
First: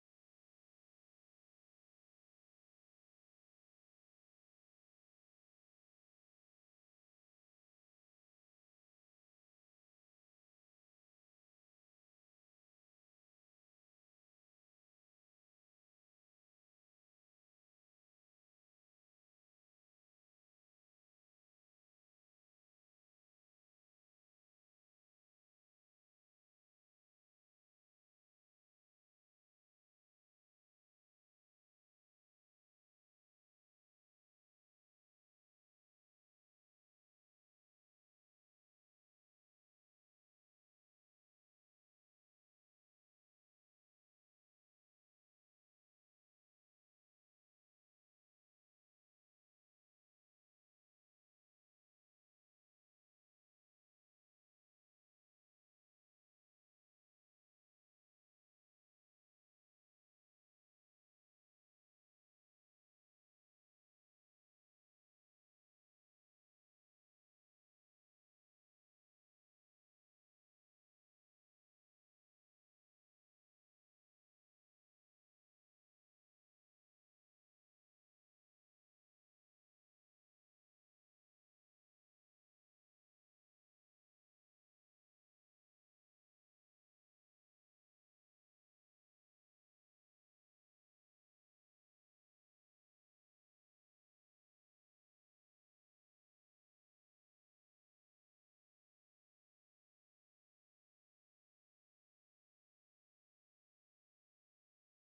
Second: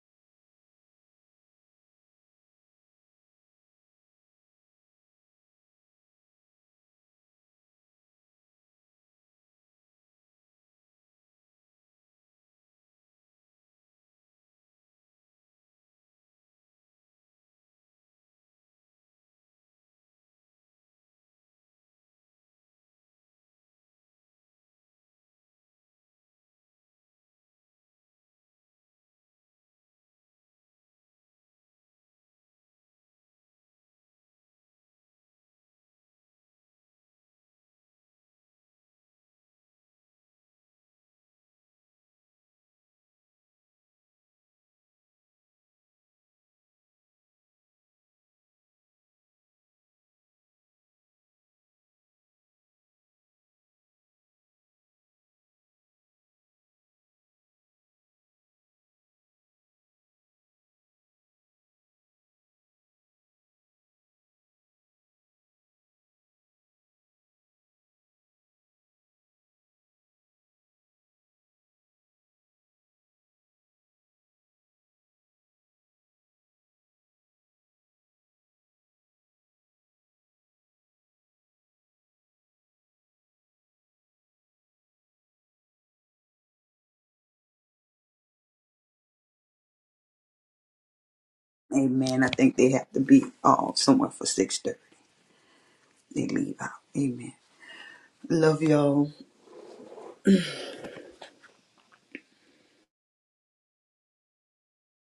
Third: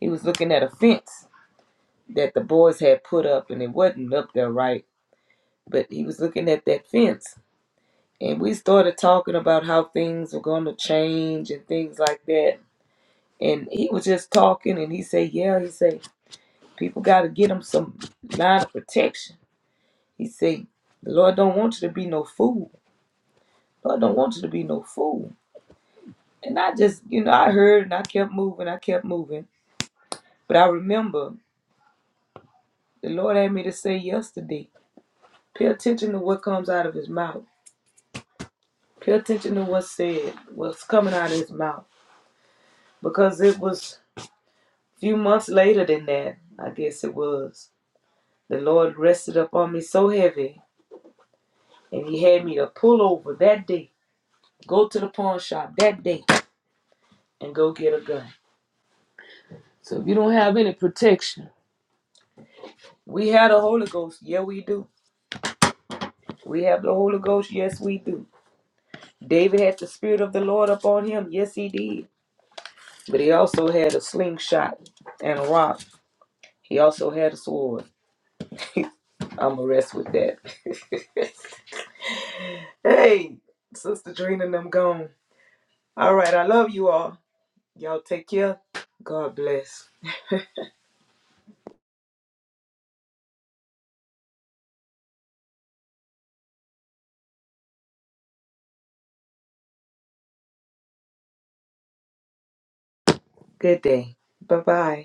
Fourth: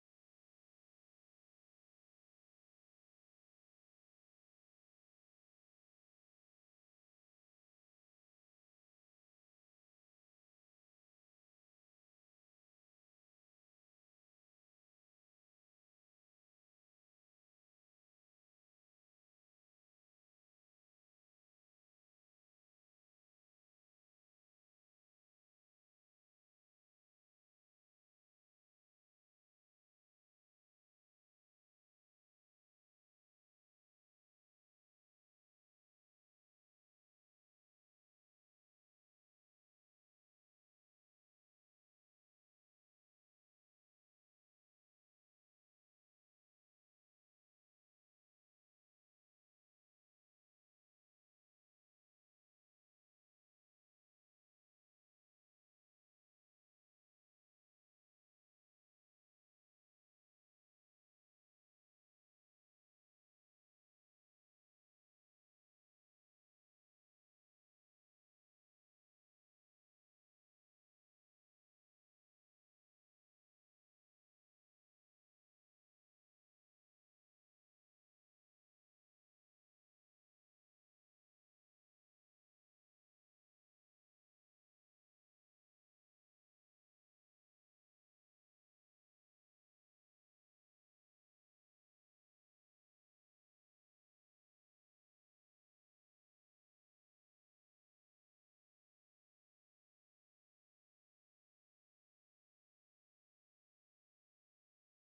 D: He was looking at a fence that the boys had put up, and it wasn't up there right but he was looking at that fence and we started talking about how things were going to change and things like that and he was just talking and he said yeah he said people got to get them some line of protection he said the lord don't want you to be no fool lord don't want you to be no fool and i just you know i heard and i kept moving i kept moving but i remember the lord had me to say yesterday pay attention to what comes out of his mouth pay attention to what's said what's coming out of his mouth because it was few months later than that, I guess it was, the Lord rested upon me so heavy, and He had me to pull over that day, go to the pawn shop that day, and go get a gun. So if you don't have any protection, we have the Holy Ghost. Yeah, we do. We have the Holy Ghost. Yes, we do. David had the Spirit of the Lord upon him. Yes, he did. But he also had a slingshot and a rock. He also had a sword. I'm going to rest with that. Hey, Sister Trina, and I'm gone. All right. I love you all. Y'all take care. God bless.
B: name. Amen. I think they have to be all somewhere for 6.30. They leave out. Amen. Love y'all.
D: Good day. Bye bye.